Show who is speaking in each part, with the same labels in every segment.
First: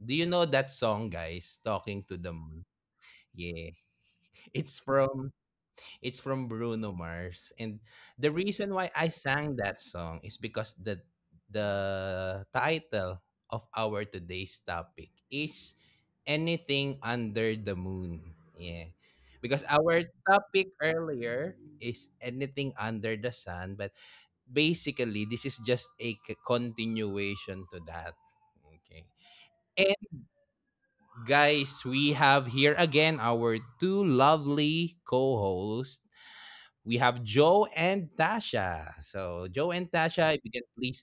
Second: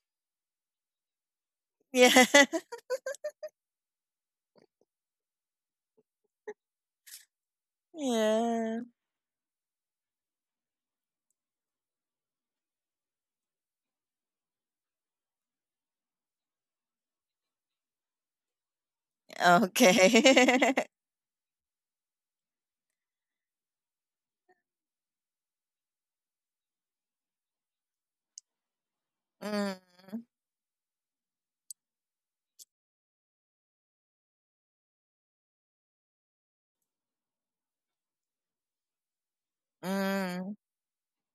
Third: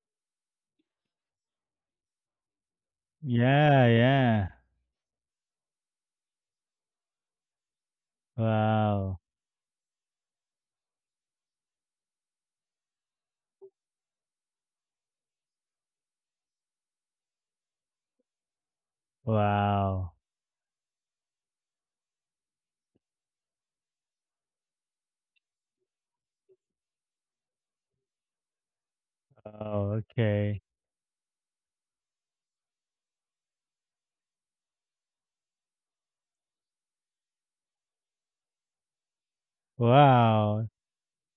Speaker 1: Do you know that song, guys? Talking to
Speaker 2: Yeah.
Speaker 1: the moon. Yeah.
Speaker 3: Yeah, yeah.
Speaker 1: It's from it's from Bruno Mars. And the
Speaker 2: Yeah.
Speaker 1: reason
Speaker 3: Wow.
Speaker 1: why I sang that song is because the title of our today's topic is anything under the moon. Yeah. Because
Speaker 3: Wow.
Speaker 1: our
Speaker 2: Okay.
Speaker 1: topic earlier is anything under the sun, but basically this is just a continuation to that. Okay.
Speaker 3: Oh,
Speaker 2: mm.
Speaker 1: And
Speaker 3: okay.
Speaker 1: guys, we have here again our two lovely co-hosts we have Joe and Tasha. So, Joe and
Speaker 2: Mm.
Speaker 3: Wow.
Speaker 1: Tasha, if you can please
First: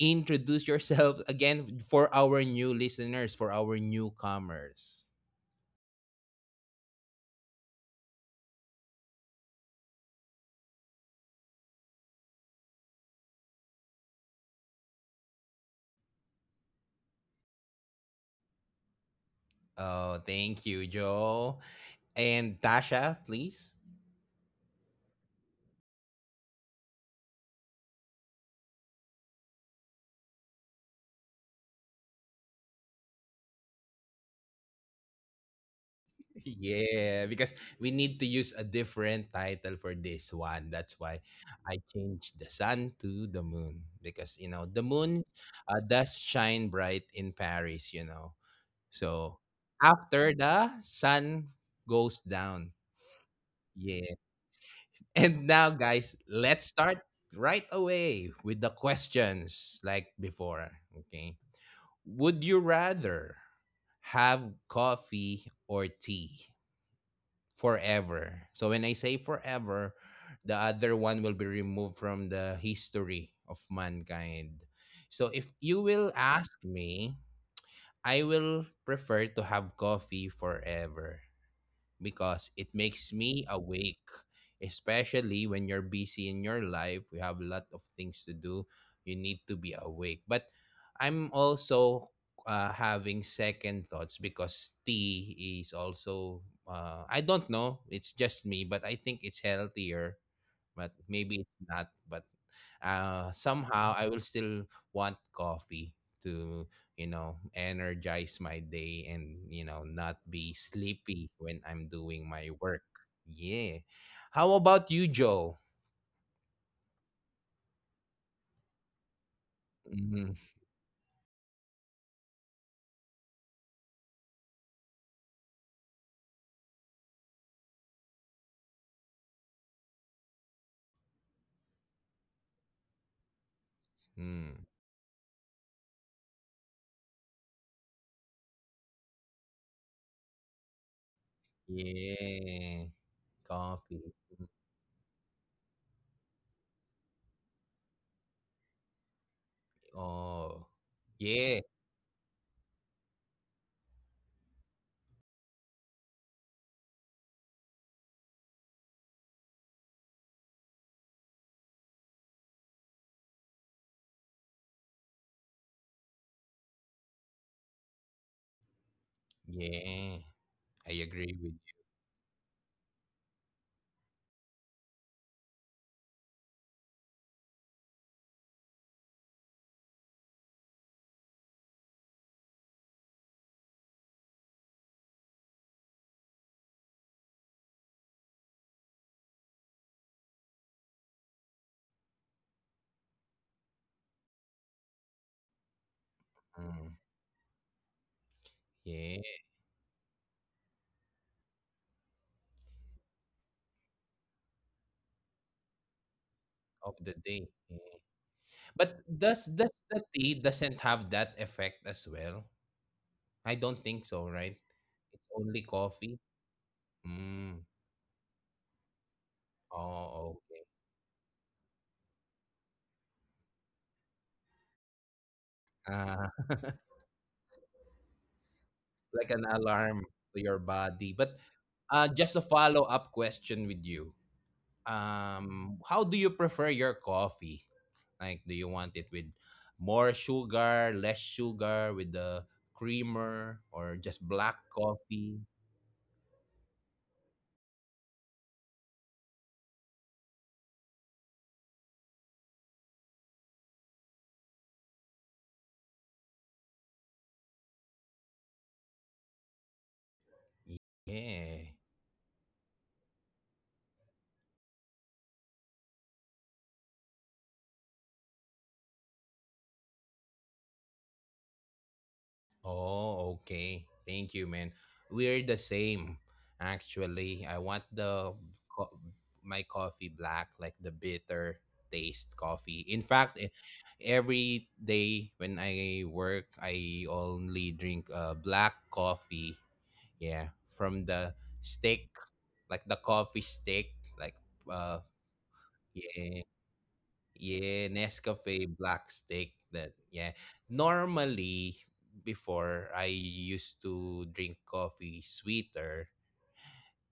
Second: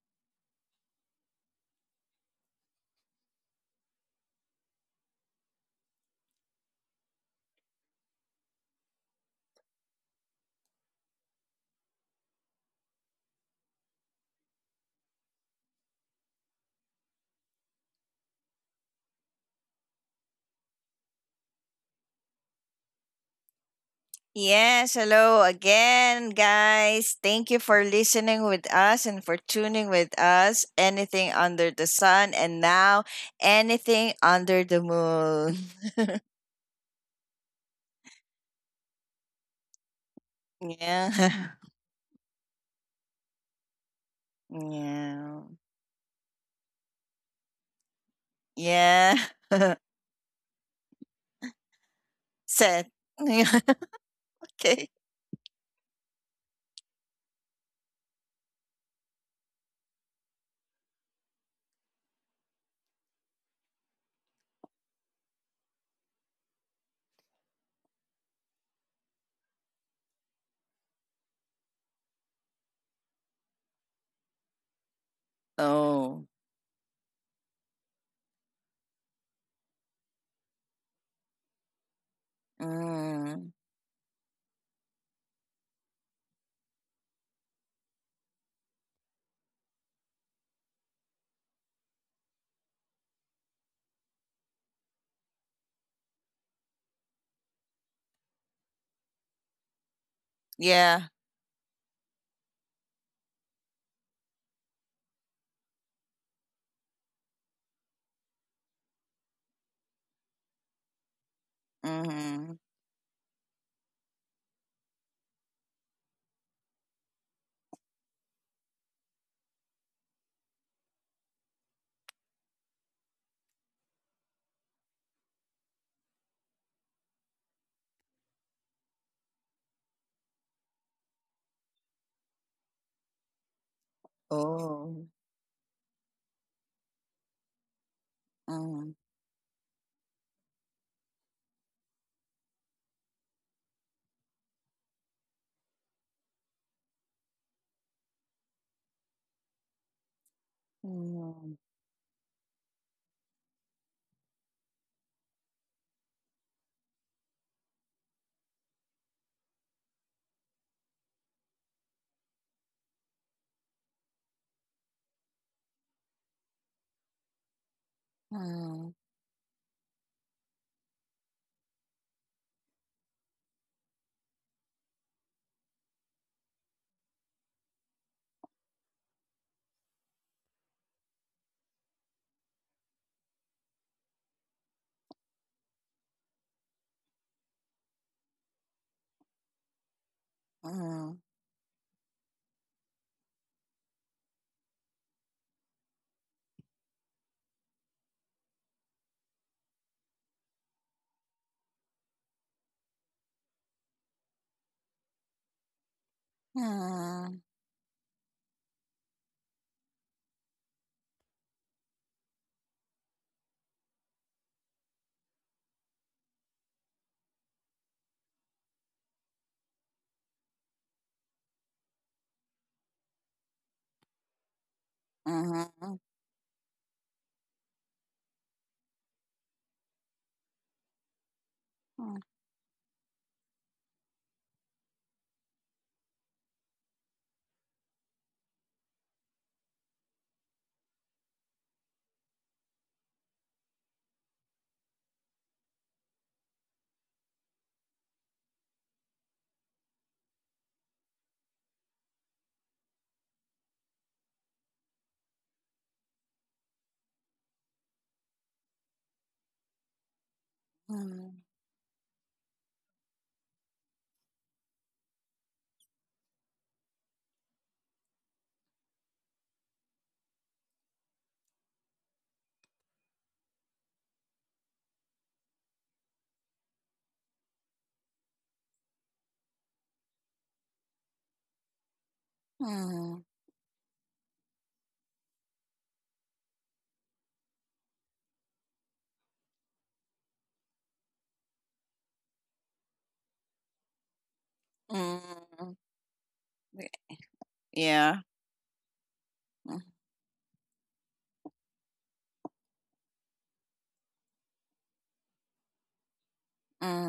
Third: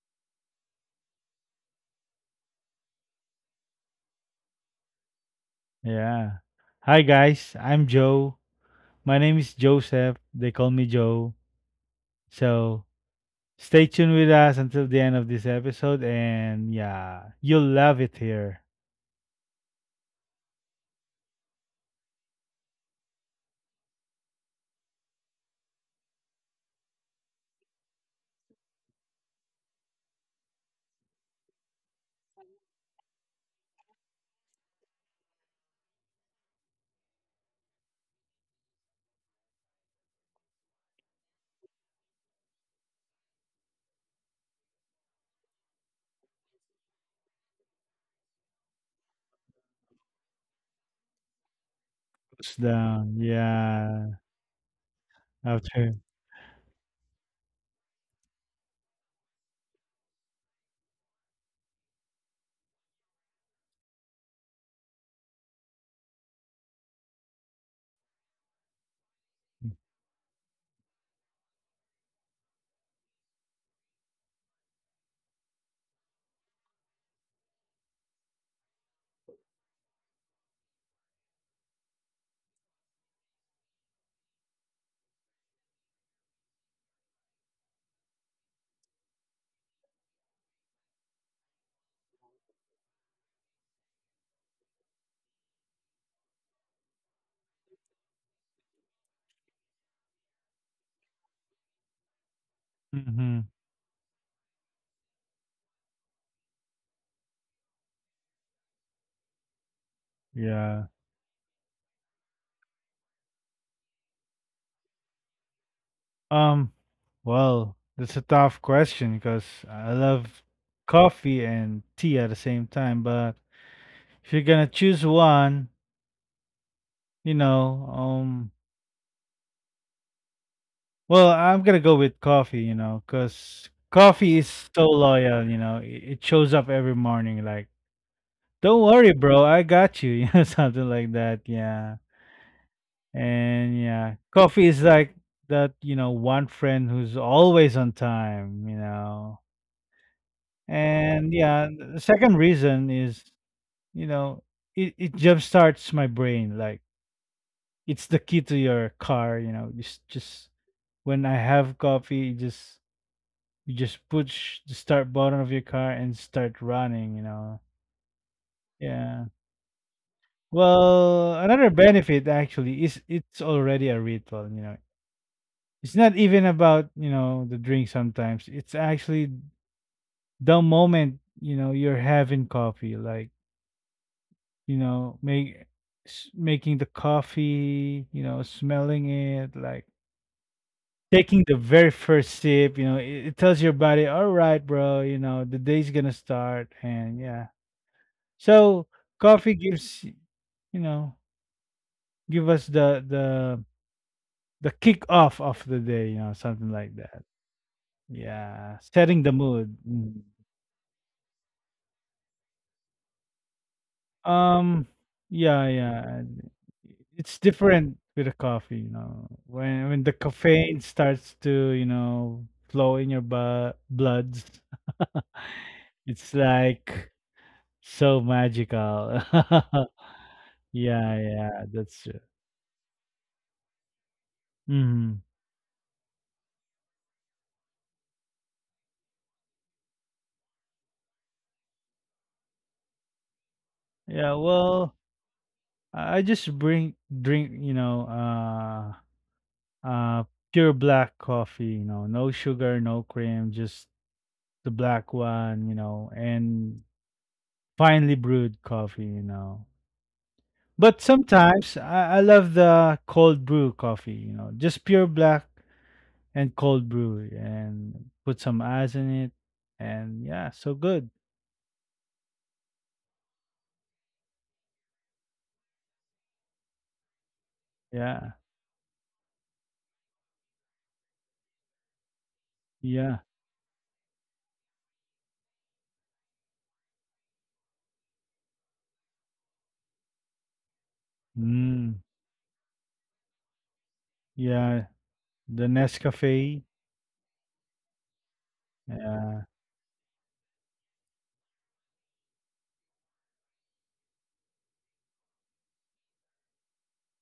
Speaker 1: introduce yourself again for our new listeners, for our newcomers.
Speaker 3: Yeah. Hi guys, I'm Joe. My name is Joseph. They call me Joe. So stay tuned with us until the end of this episode and yeah, you'll love it here.
Speaker 1: Oh, thank you, Joe. And Tasha, please.
Speaker 2: Yes, hello again, guys. Thank you for listening with us and for tuning with us. Anything under the sun, and now anything under the moon.
Speaker 1: Yeah, because we need to use a different title for this one. That's why
Speaker 2: Yeah.
Speaker 1: I changed the sun to the moon because you know the moon
Speaker 2: Yeah.
Speaker 1: does shine bright in Paris, you know.
Speaker 2: Yeah.
Speaker 1: So after the sun goes
Speaker 3: It's
Speaker 1: down.
Speaker 2: Set.
Speaker 3: down,
Speaker 2: Okay.
Speaker 1: Yeah.
Speaker 3: yeah.
Speaker 1: And now
Speaker 3: After
Speaker 1: guys, let's start right away with the questions like before. Okay. Would you rather have coffee or tea forever? So when I say forever, the other one will be removed from the history of mankind. So if you will
Speaker 2: Oh.
Speaker 1: ask me, I will prefer to have coffee forever because it makes
Speaker 2: Mm.
Speaker 1: me awake, especially when you're busy in your life. We have a lot of things to do. You need to be awake. But I'm also having second thoughts because tea is also, I don't know, it's just me, but I think it's healthier but
Speaker 2: Yeah.
Speaker 1: maybe it's not. But
Speaker 3: hmm
Speaker 1: somehow I will still want coffee to you know energize my day and you know not be
Speaker 3: yeah.
Speaker 1: sleepy when I'm doing my
Speaker 2: Mm-hmm.
Speaker 1: work. Yeah. How about you, Joe?
Speaker 3: Um well, that's a tough question because I
Speaker 1: Mhm.
Speaker 3: love coffee and tea at the same time, but if you're gonna choose one, you know, um, well, I'm gonna go with coffee, you know, because coffee is
Speaker 1: Mm.
Speaker 3: so
Speaker 2: Oh.
Speaker 3: loyal, you know, it shows up every morning, like, don't
Speaker 2: Mm.
Speaker 3: worry, bro, I got you, you know, something like that, yeah.
Speaker 1: Yeah.
Speaker 3: And yeah,
Speaker 1: Coffee. Mm-hmm.
Speaker 3: coffee is like that, you know, one friend who's always on time, you know.
Speaker 1: Oh.
Speaker 3: And
Speaker 2: Mm.
Speaker 3: yeah,
Speaker 1: Yeah.
Speaker 3: the second reason is, you know, it jump starts my brain, like, it's the key to your car, you know, just when I have coffee, you just push the start button of your car and start running, you know.
Speaker 2: Mm,
Speaker 3: Yeah.
Speaker 1: Yeah. I
Speaker 3: Well,
Speaker 1: agree with
Speaker 3: another
Speaker 1: you.
Speaker 3: benefit actually is it's already a ritual, you know. It's not even about, you know, the drink sometimes. It's actually the moment, you know, you're having coffee, like, you know, making the coffee, you know, smelling it, like
Speaker 2: mm,
Speaker 3: taking the very first sip, you know, it tells your body, all right, bro, you know, the day's gonna start,
Speaker 1: Mm.
Speaker 3: and yeah. So
Speaker 1: Yeah.
Speaker 3: coffee gives, you know, give us the kick off of the day, you know, something like
Speaker 1: Of
Speaker 3: that.
Speaker 1: the
Speaker 2: mm,
Speaker 1: day. Yeah.
Speaker 3: Yeah,
Speaker 1: But
Speaker 3: setting the
Speaker 1: does
Speaker 3: mood.
Speaker 1: does the
Speaker 3: Mhm.
Speaker 1: tea doesn't have that effect as well? I don't think so, right?
Speaker 3: Um,
Speaker 1: It's
Speaker 3: yeah,
Speaker 1: only
Speaker 3: yeah,
Speaker 1: coffee.
Speaker 3: it's
Speaker 1: Mm.
Speaker 3: different with the coffee, you know, when the
Speaker 1: Oh, okay.
Speaker 3: caffeine starts to, you know, flow in your bloods.
Speaker 2: mhm,
Speaker 3: It's
Speaker 1: Ah,
Speaker 3: like so magical.
Speaker 1: like an alarm to your
Speaker 3: Yeah,
Speaker 1: body.
Speaker 3: yeah,
Speaker 1: But
Speaker 3: that's true.
Speaker 2: mm,
Speaker 1: just a follow up question with you.
Speaker 3: Mhm.
Speaker 1: How do you prefer your coffee? Like, do you want it with more sugar, less sugar, with the creamer, or
Speaker 3: Yeah,
Speaker 1: just black
Speaker 3: well,
Speaker 1: coffee?
Speaker 3: I just bring drink, you know, uh pure black coffee, you know, no sugar, no cream, just the black one, you know, and finely brewed coffee, you know. But
Speaker 2: mm,
Speaker 3: sometimes
Speaker 1: Yeah.
Speaker 3: I love the cold brew coffee, you know, just pure black and cold brew and put some ice in it and yeah, so good.
Speaker 1: Oh, okay. Thank you, man. We're the same, actually. I want
Speaker 3: Yeah.
Speaker 1: the co- my coffee black, like the bitter taste coffee. In
Speaker 3: Yeah.
Speaker 2: mm,
Speaker 1: fact, every day when I work, I only drink black coffee. Yeah, from the
Speaker 3: Mm,
Speaker 1: stick, like the coffee stick, like
Speaker 3: yeah,
Speaker 1: uh,
Speaker 3: the
Speaker 2: mm.
Speaker 1: yeah.
Speaker 3: Nescafe.
Speaker 1: Yeah,
Speaker 2: Yeah.
Speaker 1: Nescafe black
Speaker 3: Yeah.
Speaker 1: steak
Speaker 2: Mm,
Speaker 1: that yeah. Normally before I used to drink coffee sweeter.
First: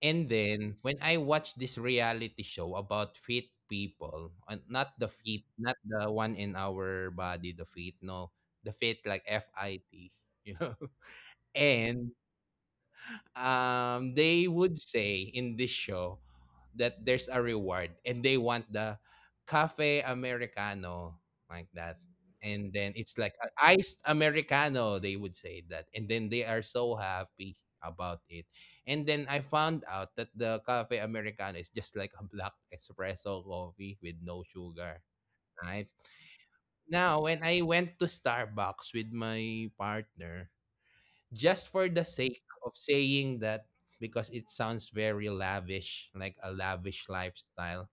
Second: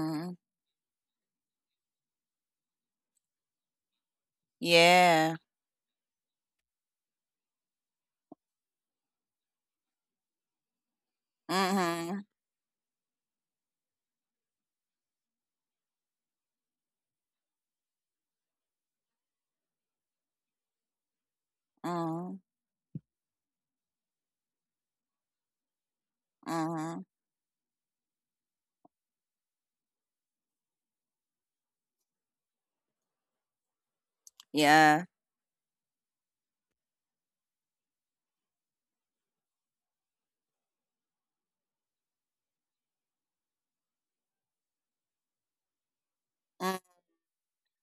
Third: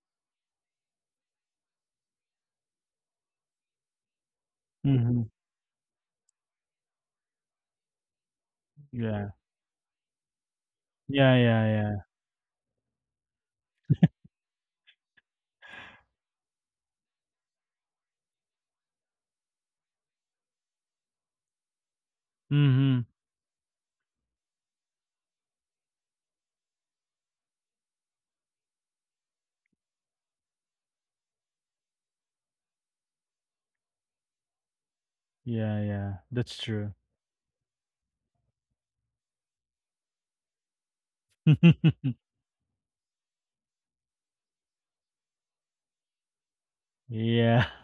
Speaker 1: And then when I watched this reality show about fit people, and not the
Speaker 3: Mhm.
Speaker 2: Yeah.
Speaker 1: fit, not the one in our body, the fit, no, the fit like
Speaker 3: Yeah.
Speaker 1: fit, you know.
Speaker 3: Yeah, yeah, yeah.
Speaker 1: And
Speaker 2: Mhm,
Speaker 1: they would say in this show that there's a reward and they want the cafe americano, like that.
Speaker 2: mm,
Speaker 1: And then
Speaker 3: Mhm.
Speaker 1: it's like a iced americano, they would say that. And then they are so
Speaker 2: mhm.
Speaker 1: happy about it. And then I found out that the cafe americano is just like a black espresso coffee with no sugar.
Speaker 2: Yeah.
Speaker 3: Yeah,
Speaker 1: Right,
Speaker 3: yeah. That's true.
Speaker 1: now when I went to Starbucks with my partner, just for the sake of saying that, because it sounds very lavish, like a
Speaker 2: Mm.
Speaker 1: lavish
Speaker 3: Yeah.
Speaker 1: lifestyle.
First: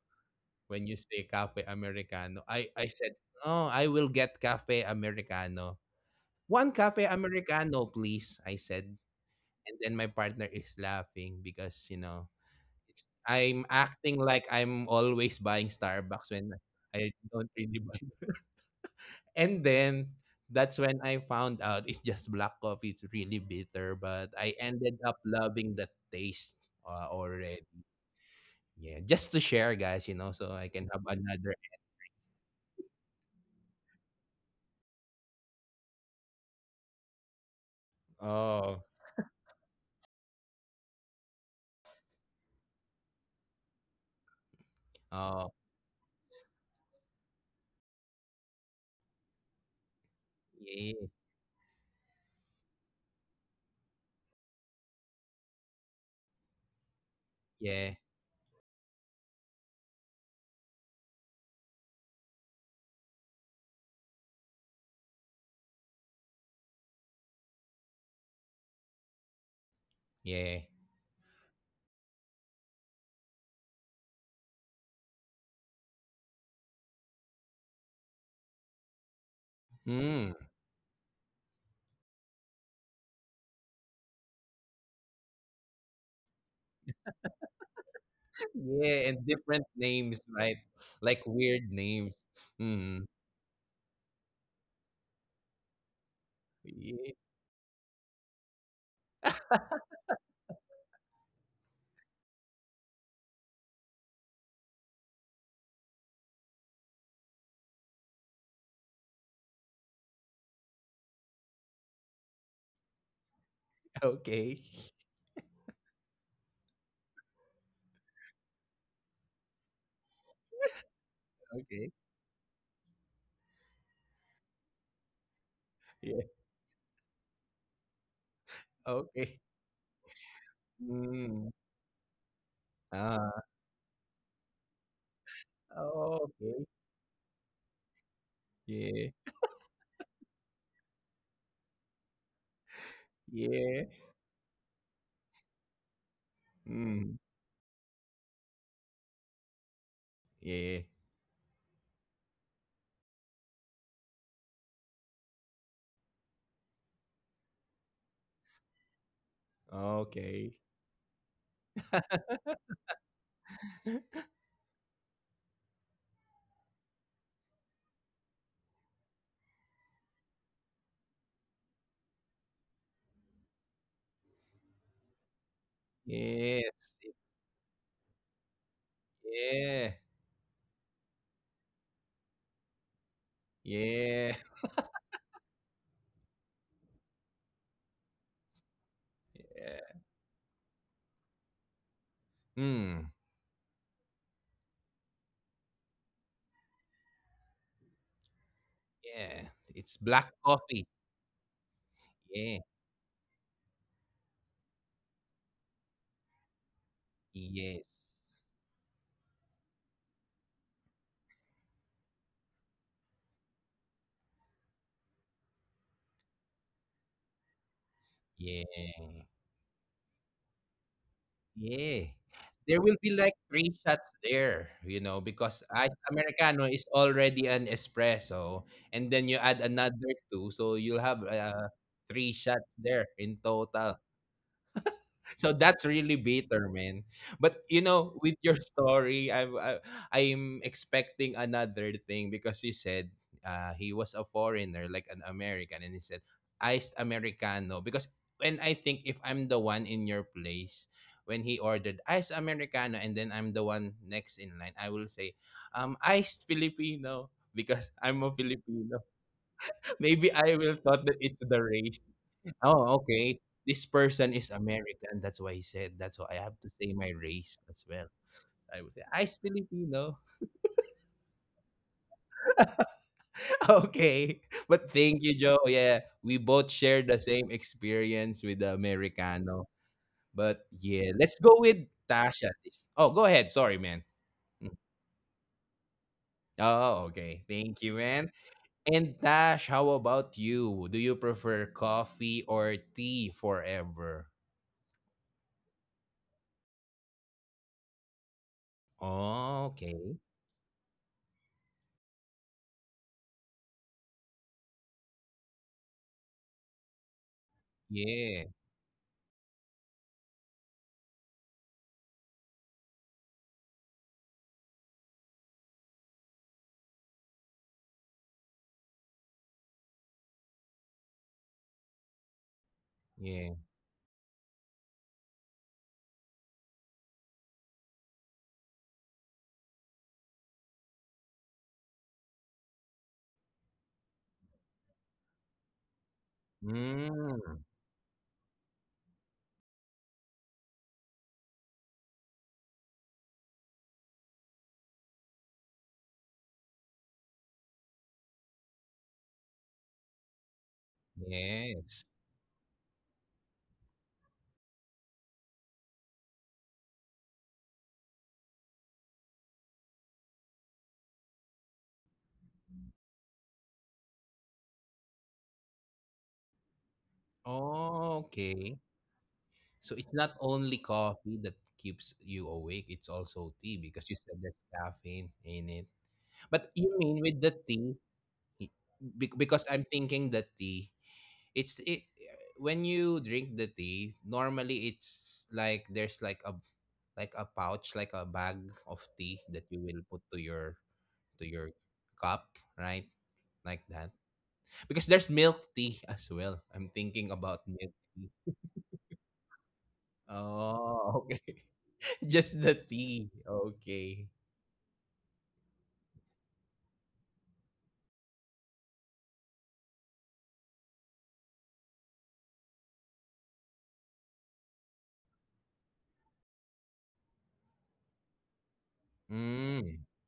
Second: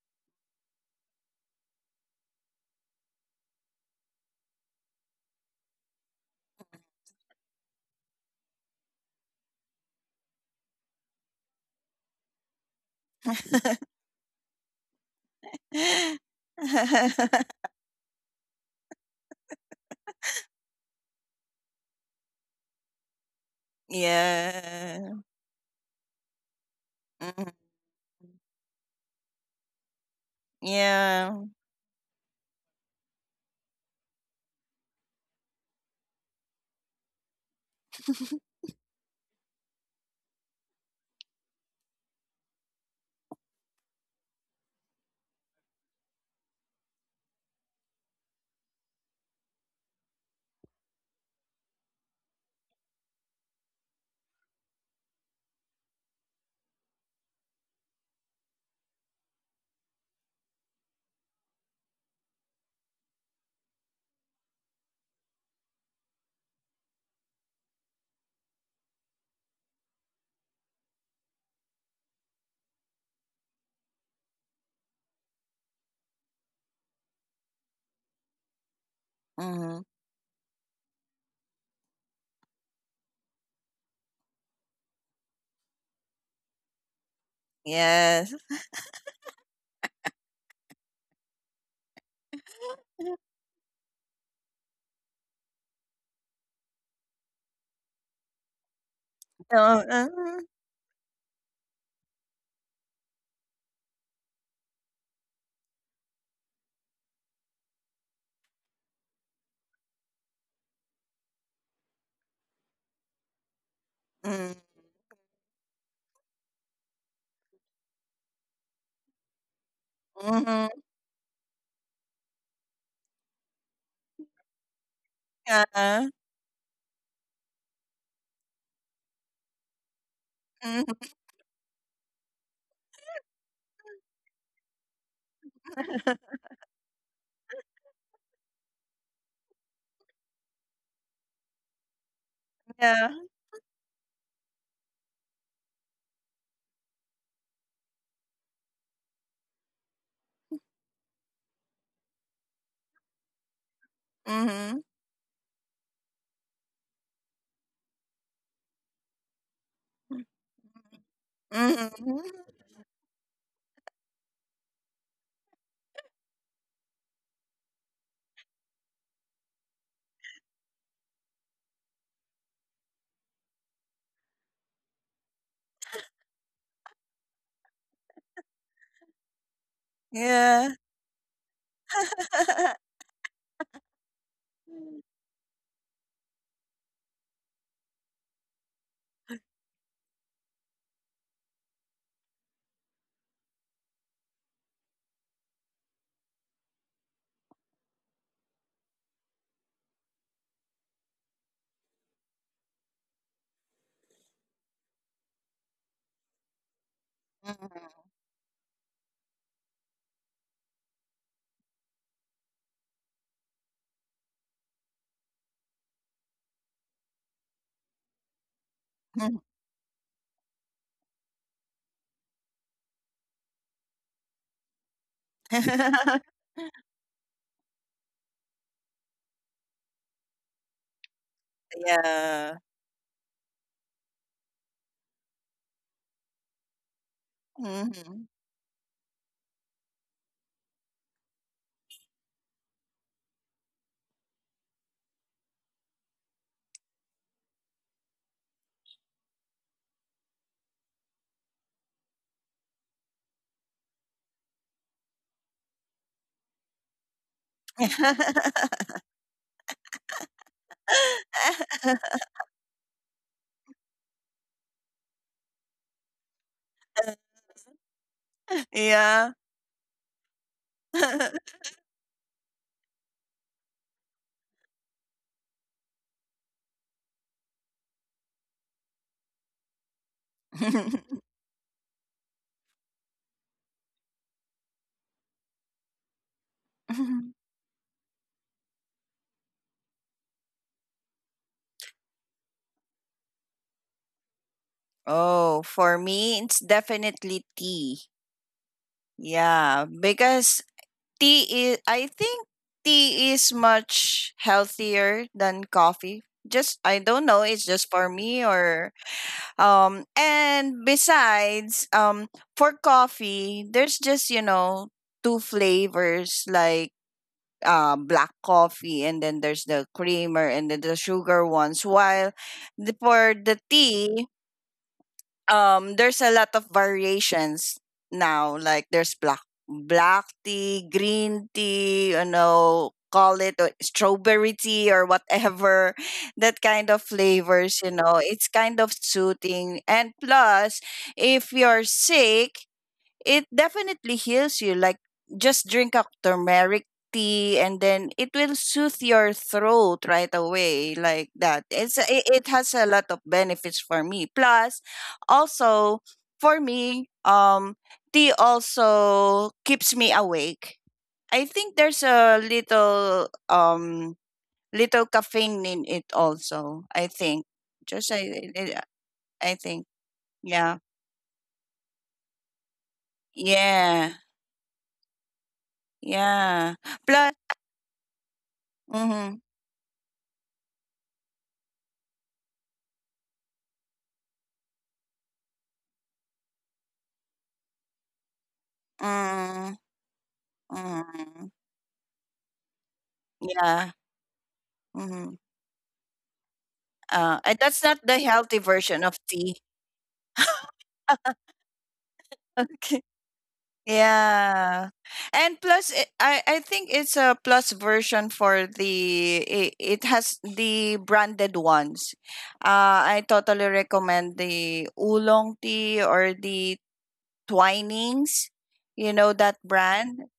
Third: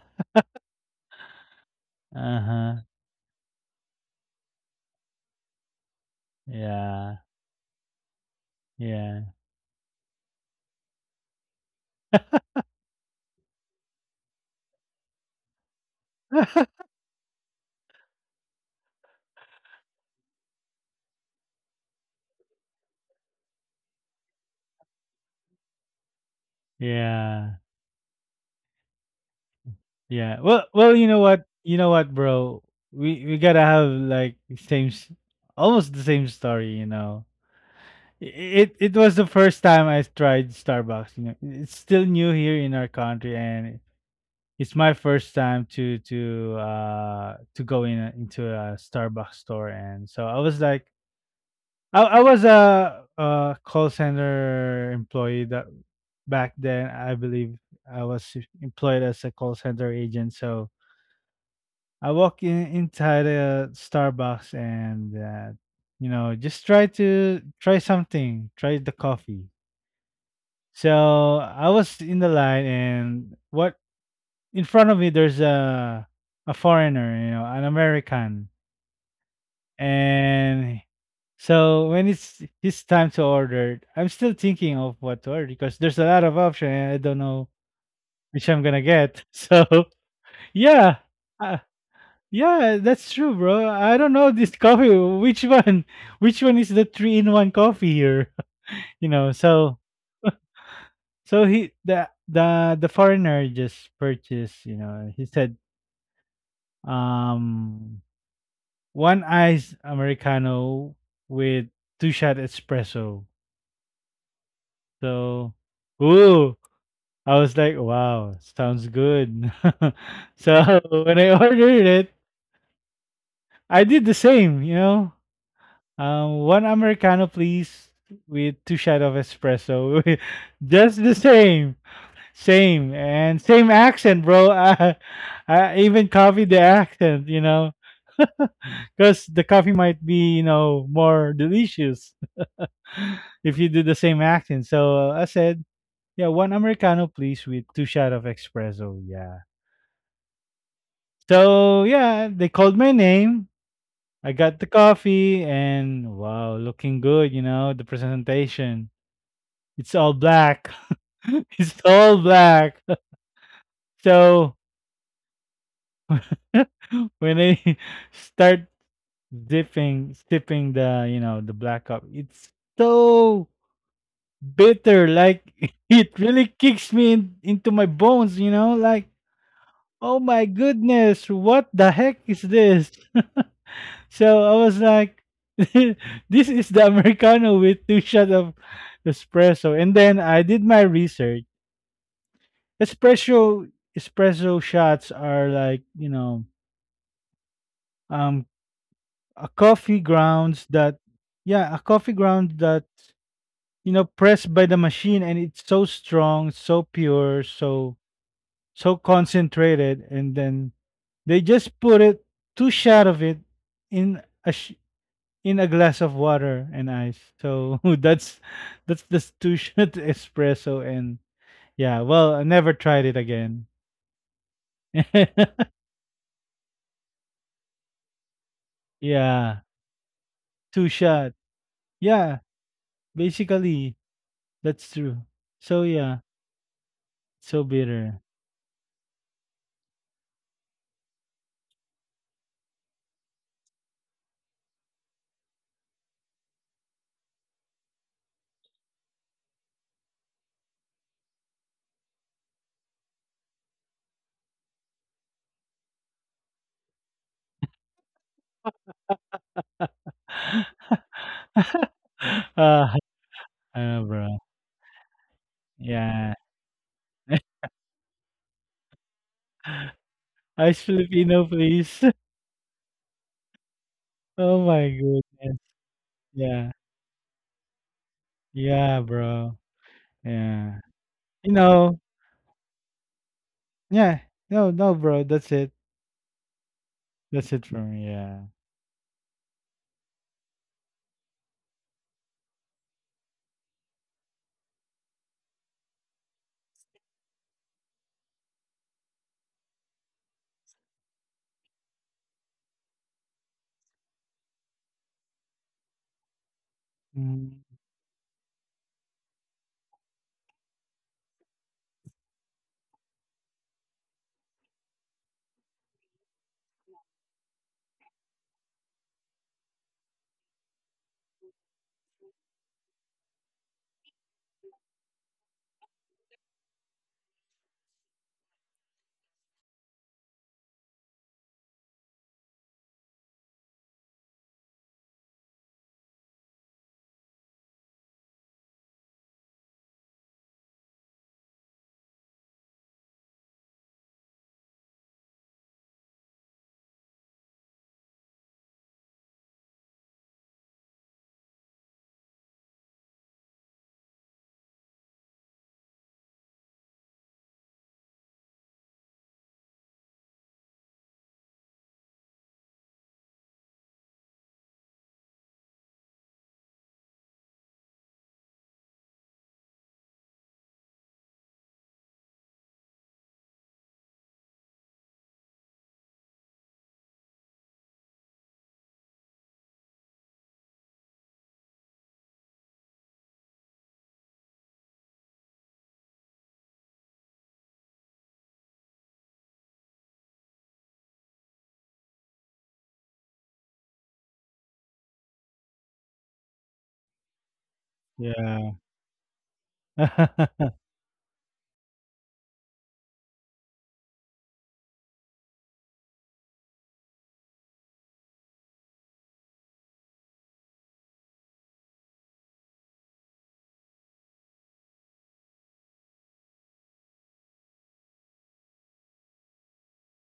Speaker 1: When you say cafe americano, I,
Speaker 3: Uh-huh.
Speaker 1: I said, oh, I will get cafe americano. One cafe
Speaker 3: Yeah.
Speaker 1: americano, please, I said.
Speaker 3: Yeah.
Speaker 1: And then my partner is laughing because, you know, I'm acting like I'm always buying Starbucks when I don't really buy. And then that's when I found out it's just black coffee. It's really bitter, but I ended up
Speaker 2: Yeah.
Speaker 1: loving the taste
Speaker 2: Mhm.
Speaker 3: Yeah.
Speaker 1: already. Yeah, just to share, guys, you know,
Speaker 3: Yeah.
Speaker 1: so
Speaker 3: Well,
Speaker 1: I can
Speaker 3: well,
Speaker 1: have
Speaker 3: you know what?
Speaker 2: Yeah.
Speaker 1: another.
Speaker 3: You know what, bro? We gotta have like same, almost the same story. You know, I- it
Speaker 1: Oh,
Speaker 3: it was the first time I tried Starbucks. You know, it's still new here in our country, and it's my first
Speaker 1: oh,
Speaker 3: time to go into a Starbucks store, and so I was like,
Speaker 1: yeah,
Speaker 3: I was a call center employee that back then. I believe
Speaker 1: yeah,
Speaker 3: I was employed as a call center agent, so I walk in inside a Starbucks and you know just try something, try the coffee.
Speaker 1: yeah.
Speaker 3: So I was in the line, and what in front of me there's a foreigner, you know, an American.
Speaker 2: Mhm.
Speaker 1: Mm.
Speaker 3: And so when it's his time to order, I'm still thinking of what to order because there's a lot of options and I don't know
Speaker 2: Yes.
Speaker 3: which I'm gonna
Speaker 1: Yeah, and
Speaker 3: get.
Speaker 1: different
Speaker 3: So
Speaker 1: names, right?
Speaker 3: yeah.
Speaker 1: Like
Speaker 3: Uh,
Speaker 1: weird names.
Speaker 3: yeah,
Speaker 1: Mm.
Speaker 3: that's true, bro. I don't know this coffee. Which one? Which one is the
Speaker 1: Yeah,
Speaker 3: three-in-one coffee here? You know, so
Speaker 2: Uh, mhm.
Speaker 3: so he the foreigner just purchased, you know, he said, um one iced americano with two shot espresso.
Speaker 2: Mm,
Speaker 1: okay,
Speaker 3: So, ooh, I was like, wow, sounds good.
Speaker 2: mhm.
Speaker 3: So when I ordered
Speaker 1: okay,
Speaker 3: it, I did the same. You know,
Speaker 2: Yeah.
Speaker 1: yeah,
Speaker 3: one americano, please, with two shot of
Speaker 1: okay.
Speaker 3: espresso,
Speaker 2: Mhm.
Speaker 3: just the
Speaker 1: Mm.
Speaker 3: same, same and
Speaker 1: Ah,
Speaker 3: same accent, bro. I even copied the
Speaker 1: okay,
Speaker 3: accent. You know,
Speaker 1: yeah,
Speaker 3: because the coffee might be, you know, more delicious.
Speaker 2: Yeah.
Speaker 3: If you
Speaker 1: yeah.
Speaker 3: do the same acting. So I said, yeah, one Americano,
Speaker 1: Mm.
Speaker 3: please, with two shot of espresso. Yeah.
Speaker 1: Yeah.
Speaker 3: So yeah, they called my name. I got the
Speaker 2: Mhm.
Speaker 3: coffee, and wow, looking good. You know the presentation. It's all
Speaker 1: Okay.
Speaker 3: black. It's
Speaker 2: Mhm.
Speaker 3: all black. So when I start sipping the you know the black coffee, it's so bitter. Like it really
Speaker 1: Yes.
Speaker 3: kicks me into my bones. You know, like
Speaker 1: Yeah.
Speaker 3: oh my
Speaker 2: Yeah.
Speaker 3: goodness, what the heck is this?
Speaker 1: Yeah.
Speaker 3: So I was like, this is the Americano with two shots of espresso. And
Speaker 1: Yeah.
Speaker 3: then I did my research.
Speaker 1: Mm.
Speaker 3: Espresso espresso shots are like, you know, um
Speaker 1: Yeah.
Speaker 3: a
Speaker 1: It's
Speaker 3: coffee
Speaker 1: black
Speaker 3: grounds
Speaker 1: coffee.
Speaker 3: that yeah, a coffee
Speaker 1: Yeah.
Speaker 3: ground that you know pressed by the machine and it's so strong, so pure,
Speaker 1: Yes.
Speaker 2: Mhm.
Speaker 3: so concentrated and then they just put it two shot of it in a sh- in a glass of water and ice. So
Speaker 1: Yeah.
Speaker 3: that's the two shot espresso and yeah.
Speaker 1: Yeah.
Speaker 3: Well, I never
Speaker 1: There will
Speaker 3: tried
Speaker 1: be
Speaker 3: it
Speaker 1: like
Speaker 3: again.
Speaker 1: three shots there, you know, because iced Americano is already an espresso. And then you add
Speaker 3: Yeah,
Speaker 1: another two. So
Speaker 3: two
Speaker 1: you'll have
Speaker 3: shot.
Speaker 1: three
Speaker 3: Yeah,
Speaker 2: Yeah.
Speaker 1: shots there in total.
Speaker 3: basically that's true.
Speaker 1: So that's
Speaker 3: So
Speaker 1: really
Speaker 3: yeah,
Speaker 1: bitter, man.
Speaker 3: so
Speaker 1: But you know,
Speaker 3: bitter.
Speaker 2: Mhm.
Speaker 1: with your story, I'm expecting another thing because you said he was a foreigner, like an American, and he said iced americano. Because when I think if I'm the one in your place, when he ordered iced americano, and then I'm the one next in line, I will say iced Filipino because I'm a Filipino. Maybe I will thought that it's the race.
Speaker 3: uh,
Speaker 1: Oh, okay. This person
Speaker 3: bro.
Speaker 1: is American. That's why he said. That's why
Speaker 3: Yeah.
Speaker 1: I have to say my race as well. I would say
Speaker 2: Yeah.
Speaker 1: I'm Filipino.
Speaker 3: Ice Filipino, please.
Speaker 1: Okay,
Speaker 3: Oh my
Speaker 1: but thank you,
Speaker 3: goodness.
Speaker 1: Joe. Yeah, we
Speaker 3: Yeah.
Speaker 1: both share the same experience with the
Speaker 3: Yeah, bro.
Speaker 1: Americano. But
Speaker 3: Yeah.
Speaker 1: yeah, let's
Speaker 3: You
Speaker 1: go with
Speaker 3: know,
Speaker 1: Tasha. Oh, go ahead. Sorry, man.
Speaker 3: yeah. No,
Speaker 1: Mm.
Speaker 3: no, bro. That's it.
Speaker 1: Oh,
Speaker 3: That's it
Speaker 1: okay.
Speaker 3: for me.
Speaker 1: Thank you,
Speaker 3: Yeah.
Speaker 1: man. And Tash, how about you? Do you prefer coffee or tea forever?
Speaker 2: Oh, for me, it's definitely tea. Yeah,
Speaker 1: Oh, okay.
Speaker 2: because tea is, I think tea is much healthier than coffee. Just I don't know,
Speaker 3: Mm,
Speaker 2: it's just for me.
Speaker 1: Yeah,
Speaker 2: Or and besides, for coffee there's just, you know, two flavors, like black coffee and then there's the creamer and then the sugar ones, while the, for the
Speaker 1: yeah.
Speaker 2: tea, there's a lot of variations now, like there's black, black tea, green tea, you know, call it strawberry tea or whatever, that kind of flavors,
Speaker 1: Mm.
Speaker 2: you know. It's kind of soothing, and plus if you're sick, it definitely heals you. Like, just drink a turmeric tea and then it will soothe your throat right away, like that. It's
Speaker 1: Yes.
Speaker 2: it, it has a lot of benefits for me. Plus also, for me, tea also keeps me awake. I think there's a little, little caffeine in it also. I think just
Speaker 1: Oh,
Speaker 2: I
Speaker 1: okay.
Speaker 2: I think
Speaker 1: So it's not
Speaker 2: Yeah.
Speaker 1: only coffee that keeps you awake, it's also tea
Speaker 2: Yeah.
Speaker 1: because you said there's caffeine in it. But
Speaker 2: Yeah.
Speaker 1: you mean
Speaker 2: Plus,
Speaker 1: with the tea, it-
Speaker 2: mhm.
Speaker 1: because I'm thinking the tea, it's it when you drink the tea, normally it's like there's like a pouch, like a bag of tea that
Speaker 2: Mm,
Speaker 1: you will put to your
Speaker 2: mm,
Speaker 1: to your cup, right?
Speaker 2: yeah.
Speaker 1: Like that. Because there's
Speaker 2: Mm,
Speaker 1: milk tea as well. I'm thinking
Speaker 2: and
Speaker 1: about
Speaker 2: that's not
Speaker 1: milk.
Speaker 2: the healthy
Speaker 3: yeah.
Speaker 2: version of tea.
Speaker 1: Oh, okay. Just the
Speaker 2: Okay.
Speaker 1: tea. Okay.
Speaker 2: Yeah. And plus, it, I think it's a plus version for it, has the branded ones. I totally recommend the Oolong tea or the Twinings, you know that
Speaker 1: Mm.
Speaker 2: brand.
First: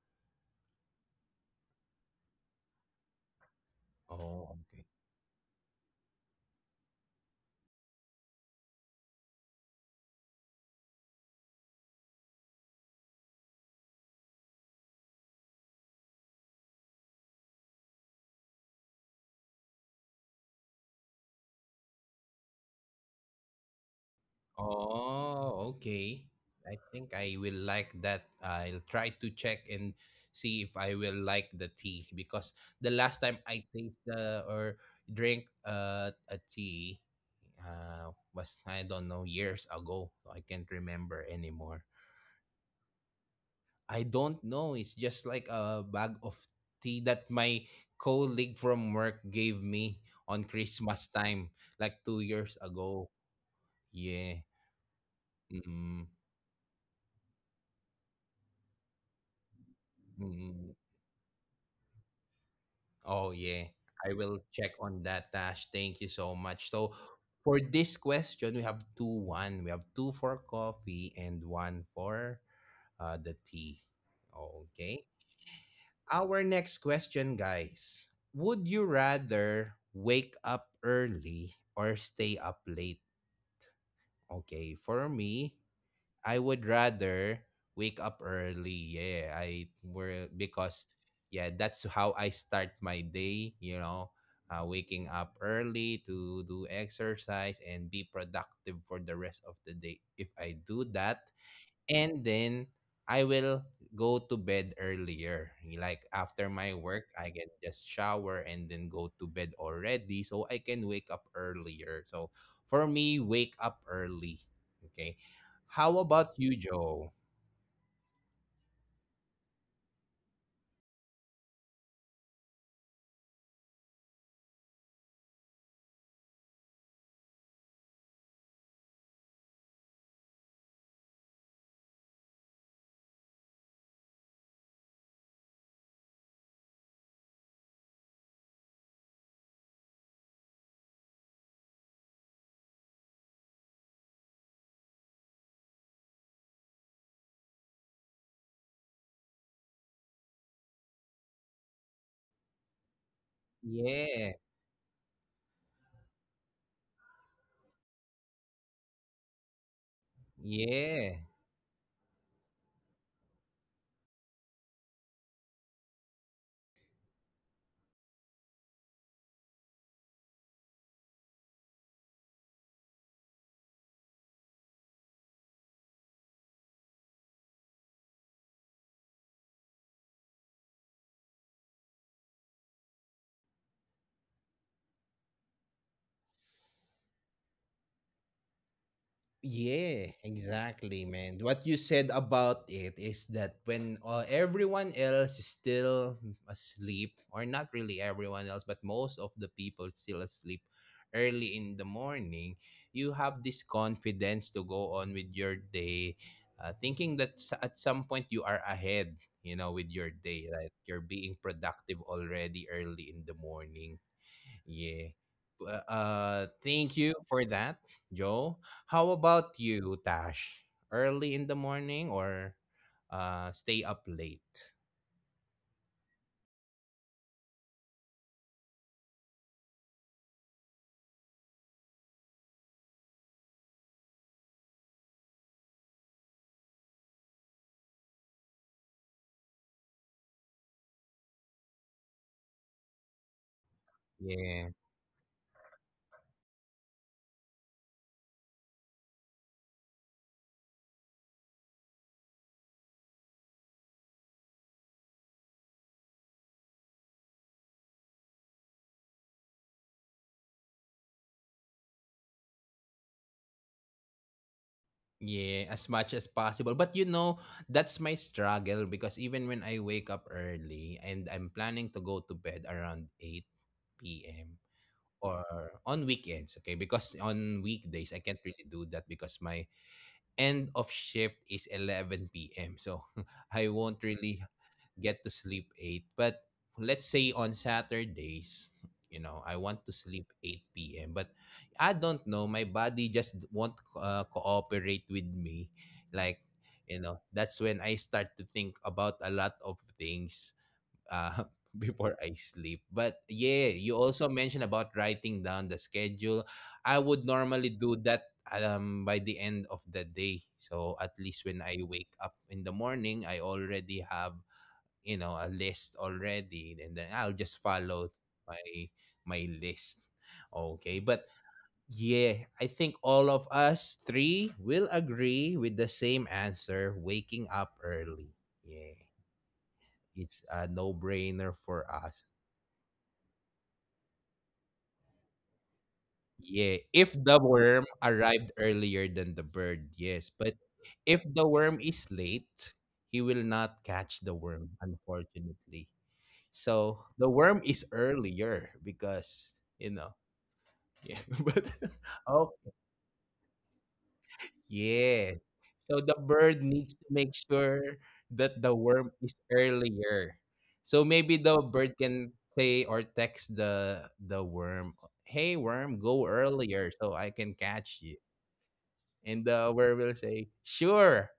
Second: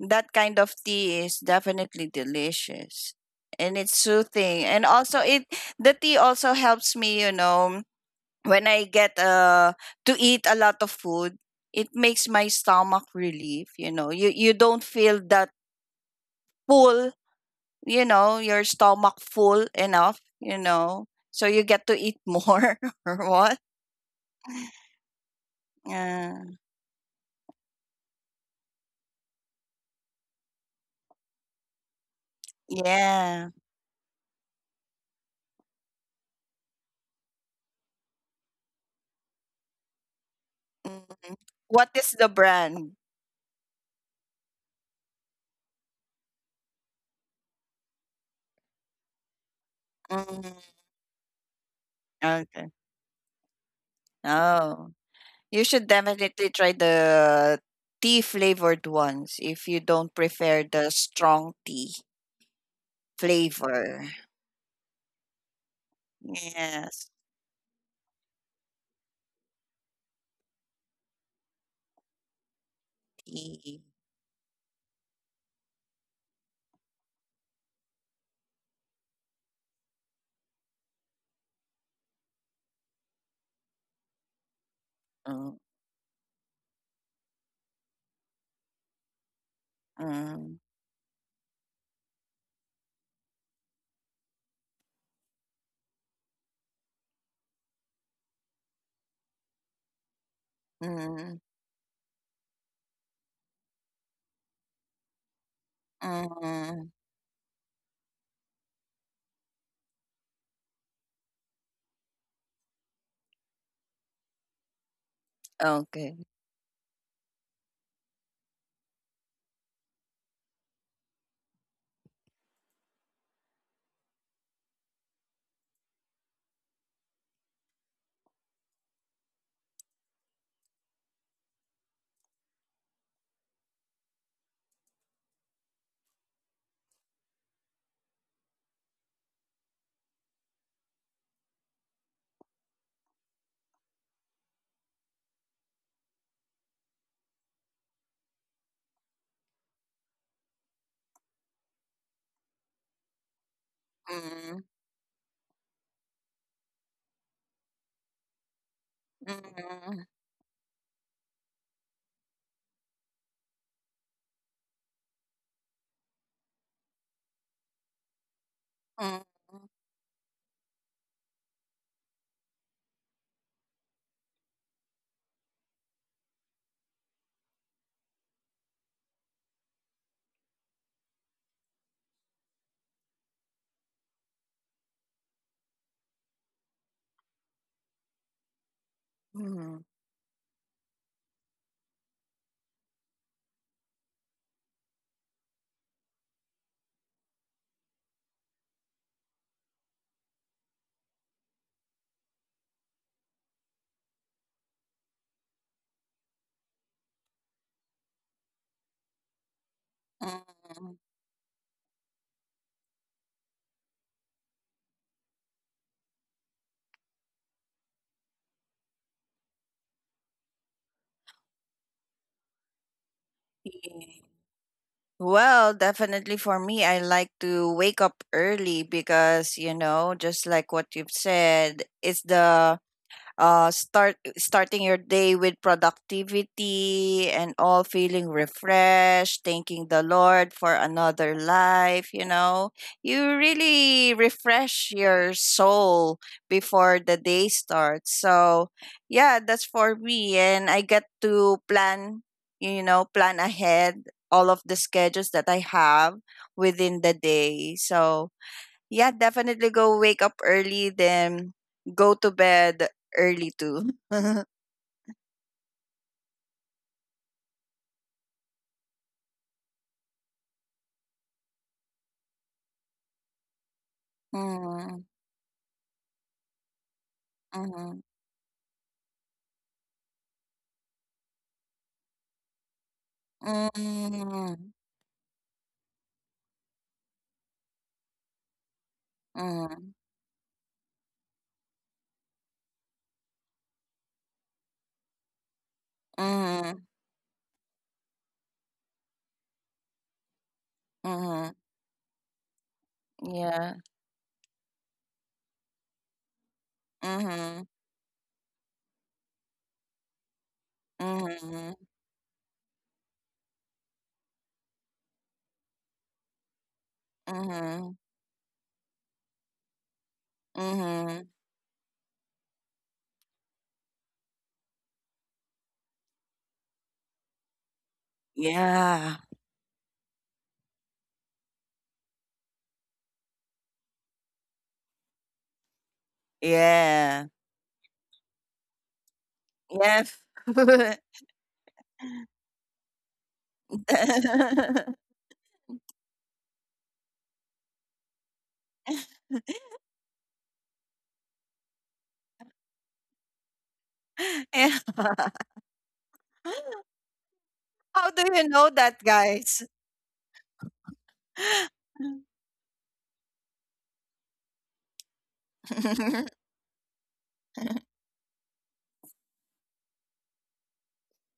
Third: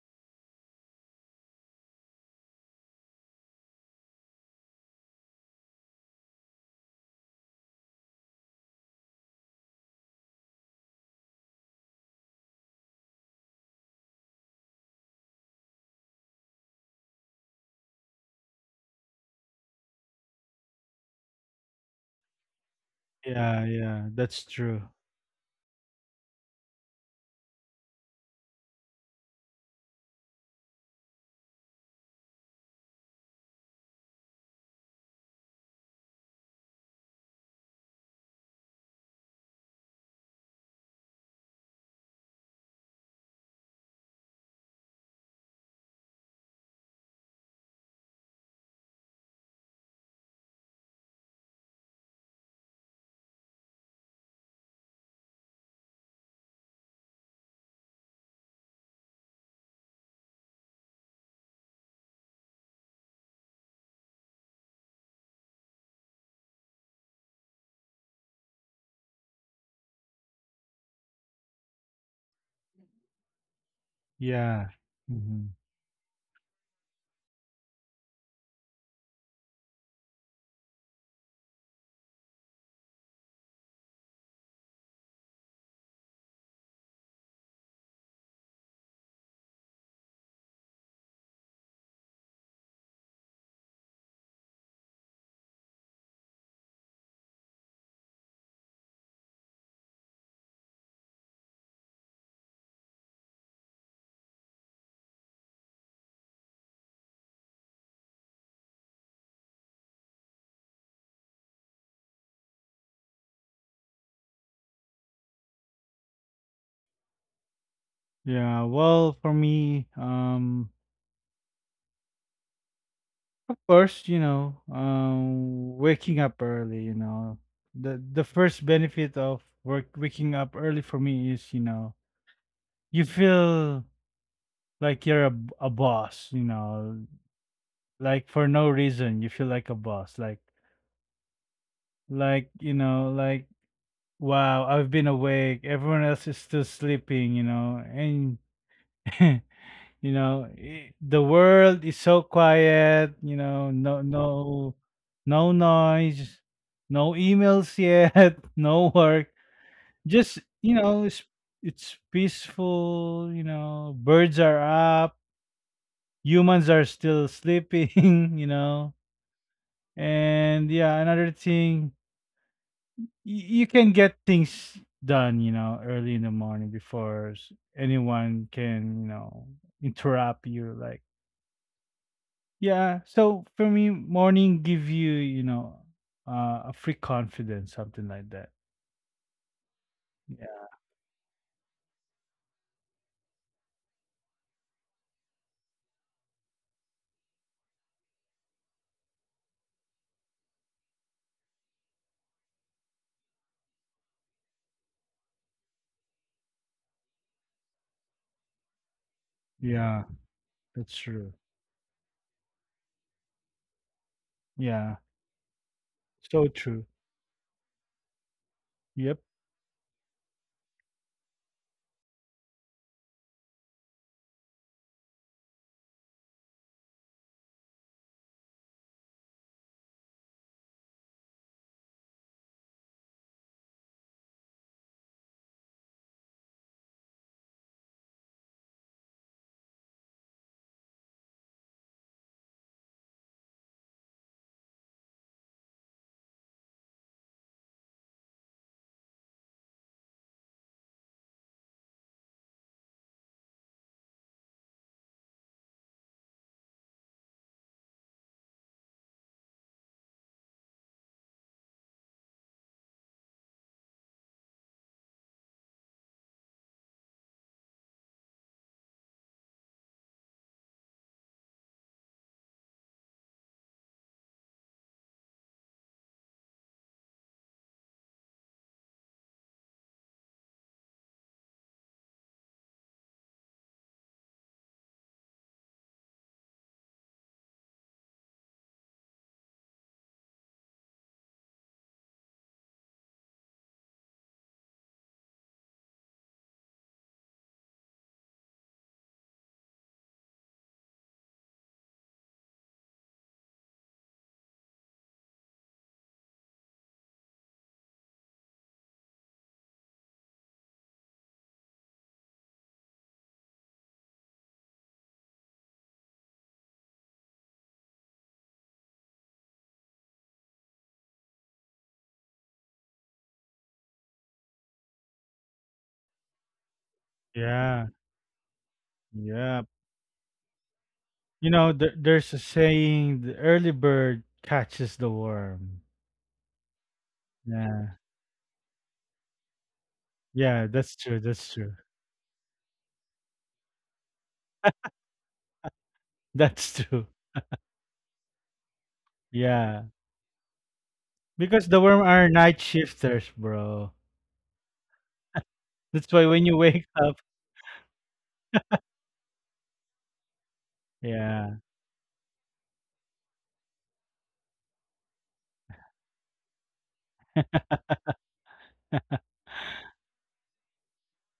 Speaker 2: That kind of tea is definitely delicious and it's
Speaker 1: Oh,
Speaker 2: soothing.
Speaker 1: okay.
Speaker 2: And also it the tea also helps me, you know, when I get to eat a lot of food, it makes my stomach relief, you know. You don't feel that full, you know, your stomach full enough, you know. So you get to eat more, or what?
Speaker 3: Yeah. Yeah. That's true.
Speaker 1: Oh, okay.
Speaker 2: Yeah.
Speaker 1: I think I will like that. I'll try to check and see if I will like the tea because the last time
Speaker 2: Yeah.
Speaker 1: I taste the or drink a tea was I don't know years ago, so I can't
Speaker 2: Mm.
Speaker 1: remember
Speaker 2: What
Speaker 1: anymore.
Speaker 2: is the brand?
Speaker 1: I don't know. It's just like a bag of tea that my colleague from work gave me on
Speaker 2: Mm.
Speaker 1: Christmas time, like 2 years
Speaker 2: Okay.
Speaker 1: ago. Yeah.
Speaker 2: Oh. You should
Speaker 1: Mm-mm.
Speaker 2: definitely try the tea flavored ones if you don't prefer
Speaker 1: Mm-mm.
Speaker 2: the strong tea
Speaker 1: Oh, yeah.
Speaker 2: flavor.
Speaker 1: I will check on that, Tash. Thank you so much. So,
Speaker 2: Yes,
Speaker 1: for this question, we have two one. We have two for coffee and one for the tea.
Speaker 2: tea.
Speaker 3: Yeah.
Speaker 1: Okay.
Speaker 3: hmm
Speaker 1: Our next question, guys. Would you rather wake up early or stay up late? Okay, for me,
Speaker 2: Mm,
Speaker 1: I would rather wake up early. Yeah, I were
Speaker 2: mm,
Speaker 1: because yeah, that's how I start my day, you know, waking up early to do exercise and be productive for the rest of the day. If I do that,
Speaker 2: mm,
Speaker 1: and then I will go to bed earlier. Like after my
Speaker 2: mm.
Speaker 1: work, I can just shower and then go to bed already so I can wake up earlier. So for me, wake up early. Okay. How
Speaker 2: Okay.
Speaker 1: about you, Joe?
Speaker 3: Yeah. Well, for me, of course, you know, waking up early. You know, the first benefit of work waking up early for me is, you know, you feel like you're a boss. You know, like for no reason, you feel like a boss. Like you know, like wow, I've been awake. Everyone else is still sleeping, you know, and you know, I the world is so quiet, you know,
Speaker 1: Yeah.
Speaker 2: Mm,
Speaker 3: no noise, no emails yet, no work.
Speaker 2: mm,
Speaker 3: Just, you know,
Speaker 1: Yeah.
Speaker 3: it's peaceful, you know, birds are up, humans are still sleeping, you know.
Speaker 2: mm,
Speaker 3: And yeah, another thing you can get things done, you know, early in the morning before anyone can, you know, interrupt you. Like, yeah. So for me, morning give you, you know, a free confidence, something like that.
Speaker 2: mm,
Speaker 1: Yeah,
Speaker 3: Yeah.
Speaker 1: exactly, man. What you said about it is that when everyone else is still asleep, or not really everyone else, but most of the people still asleep early in the morning, you have this confidence to go on with your day, thinking that at some point you are ahead, you know, with your
Speaker 3: Yeah.
Speaker 1: day, right?
Speaker 2: mm.
Speaker 3: That's
Speaker 1: You're being
Speaker 3: true.
Speaker 1: productive already early in the morning.
Speaker 3: Yeah.
Speaker 1: Yeah. But,
Speaker 3: So true.
Speaker 1: thank you for that, Joe. How
Speaker 3: Yep.
Speaker 1: about you, Tash? Early in the morning or stay up late?
Speaker 2: Well, definitely for me, I like to wake up early because, you know, just like what you've said, it's the starting your day with productivity and all, feeling refreshed, thanking the Lord for another life, you know, you really
Speaker 1: Yeah.
Speaker 2: refresh your soul before the day starts. So yeah, that's for me, and I get to plan, you know, plan ahead all of the schedules that I have within the day. So yeah, definitely go wake up early, then go to bed early too.
Speaker 1: Yeah, as much as possible. But you know, that's my struggle because even when I wake up early and I'm planning to go to bed around 8 p.m.
Speaker 2: Mm,
Speaker 1: or on weekends, okay? Because on
Speaker 2: mhm,
Speaker 1: weekdays I can't really do that because my end of shift is 11 p.m. So I won't
Speaker 2: mm,
Speaker 1: really get to sleep eight. But let's say on Saturdays, you know, I want to
Speaker 2: mhm,
Speaker 1: sleep 8 p.m. But I don't know, my body just won't cooperate with me. Like,
Speaker 2: mhm,
Speaker 1: you know, that's when I start to think about a lot of things uh,
Speaker 2: mhm.
Speaker 1: before I sleep. But yeah,
Speaker 2: Yeah.
Speaker 1: you also mentioned about writing down the schedule. I would normally
Speaker 2: Mhm,
Speaker 1: do that by the end of the day. So at least when I
Speaker 2: mhm,
Speaker 1: wake up in the morning, I already have you know a list already, and then I'll just
Speaker 2: mhm,
Speaker 1: follow my my list. Okay, but
Speaker 2: mhm.
Speaker 1: yeah, I think all of us three will agree with the same answer: waking up
Speaker 3: Yeah.
Speaker 1: early. Yeah,
Speaker 2: Yeah.
Speaker 3: Yeah.
Speaker 1: it's a
Speaker 3: You
Speaker 1: no-brainer
Speaker 3: know,
Speaker 1: for us.
Speaker 3: there's a saying: the early bird catches the worm.
Speaker 1: Yeah, if
Speaker 2: Yeah.
Speaker 1: the worm
Speaker 3: Yeah.
Speaker 1: arrived earlier than the bird,
Speaker 2: Yes.
Speaker 1: yes. But
Speaker 3: Yeah. That's true.
Speaker 1: if the
Speaker 3: That's true.
Speaker 1: worm is late, he will not catch the worm, unfortunately.
Speaker 3: That's true.
Speaker 1: So the worm is earlier because,
Speaker 3: Yeah.
Speaker 1: you know, yeah.
Speaker 3: Because
Speaker 1: But
Speaker 3: the worm are night
Speaker 1: oh,
Speaker 3: shifters, bro.
Speaker 2: Yeah.
Speaker 1: yeah. So
Speaker 3: That's
Speaker 1: the
Speaker 3: why when you
Speaker 1: bird
Speaker 3: wake
Speaker 1: needs to
Speaker 3: up,
Speaker 1: make sure
Speaker 2: How do you
Speaker 1: that
Speaker 2: know
Speaker 1: the
Speaker 2: that,
Speaker 1: worm is
Speaker 2: guys?
Speaker 1: earlier. So maybe
Speaker 3: yeah,
Speaker 1: the bird can say or text the worm, "Hey worm, go earlier so I can catch you." And the where will say, sure.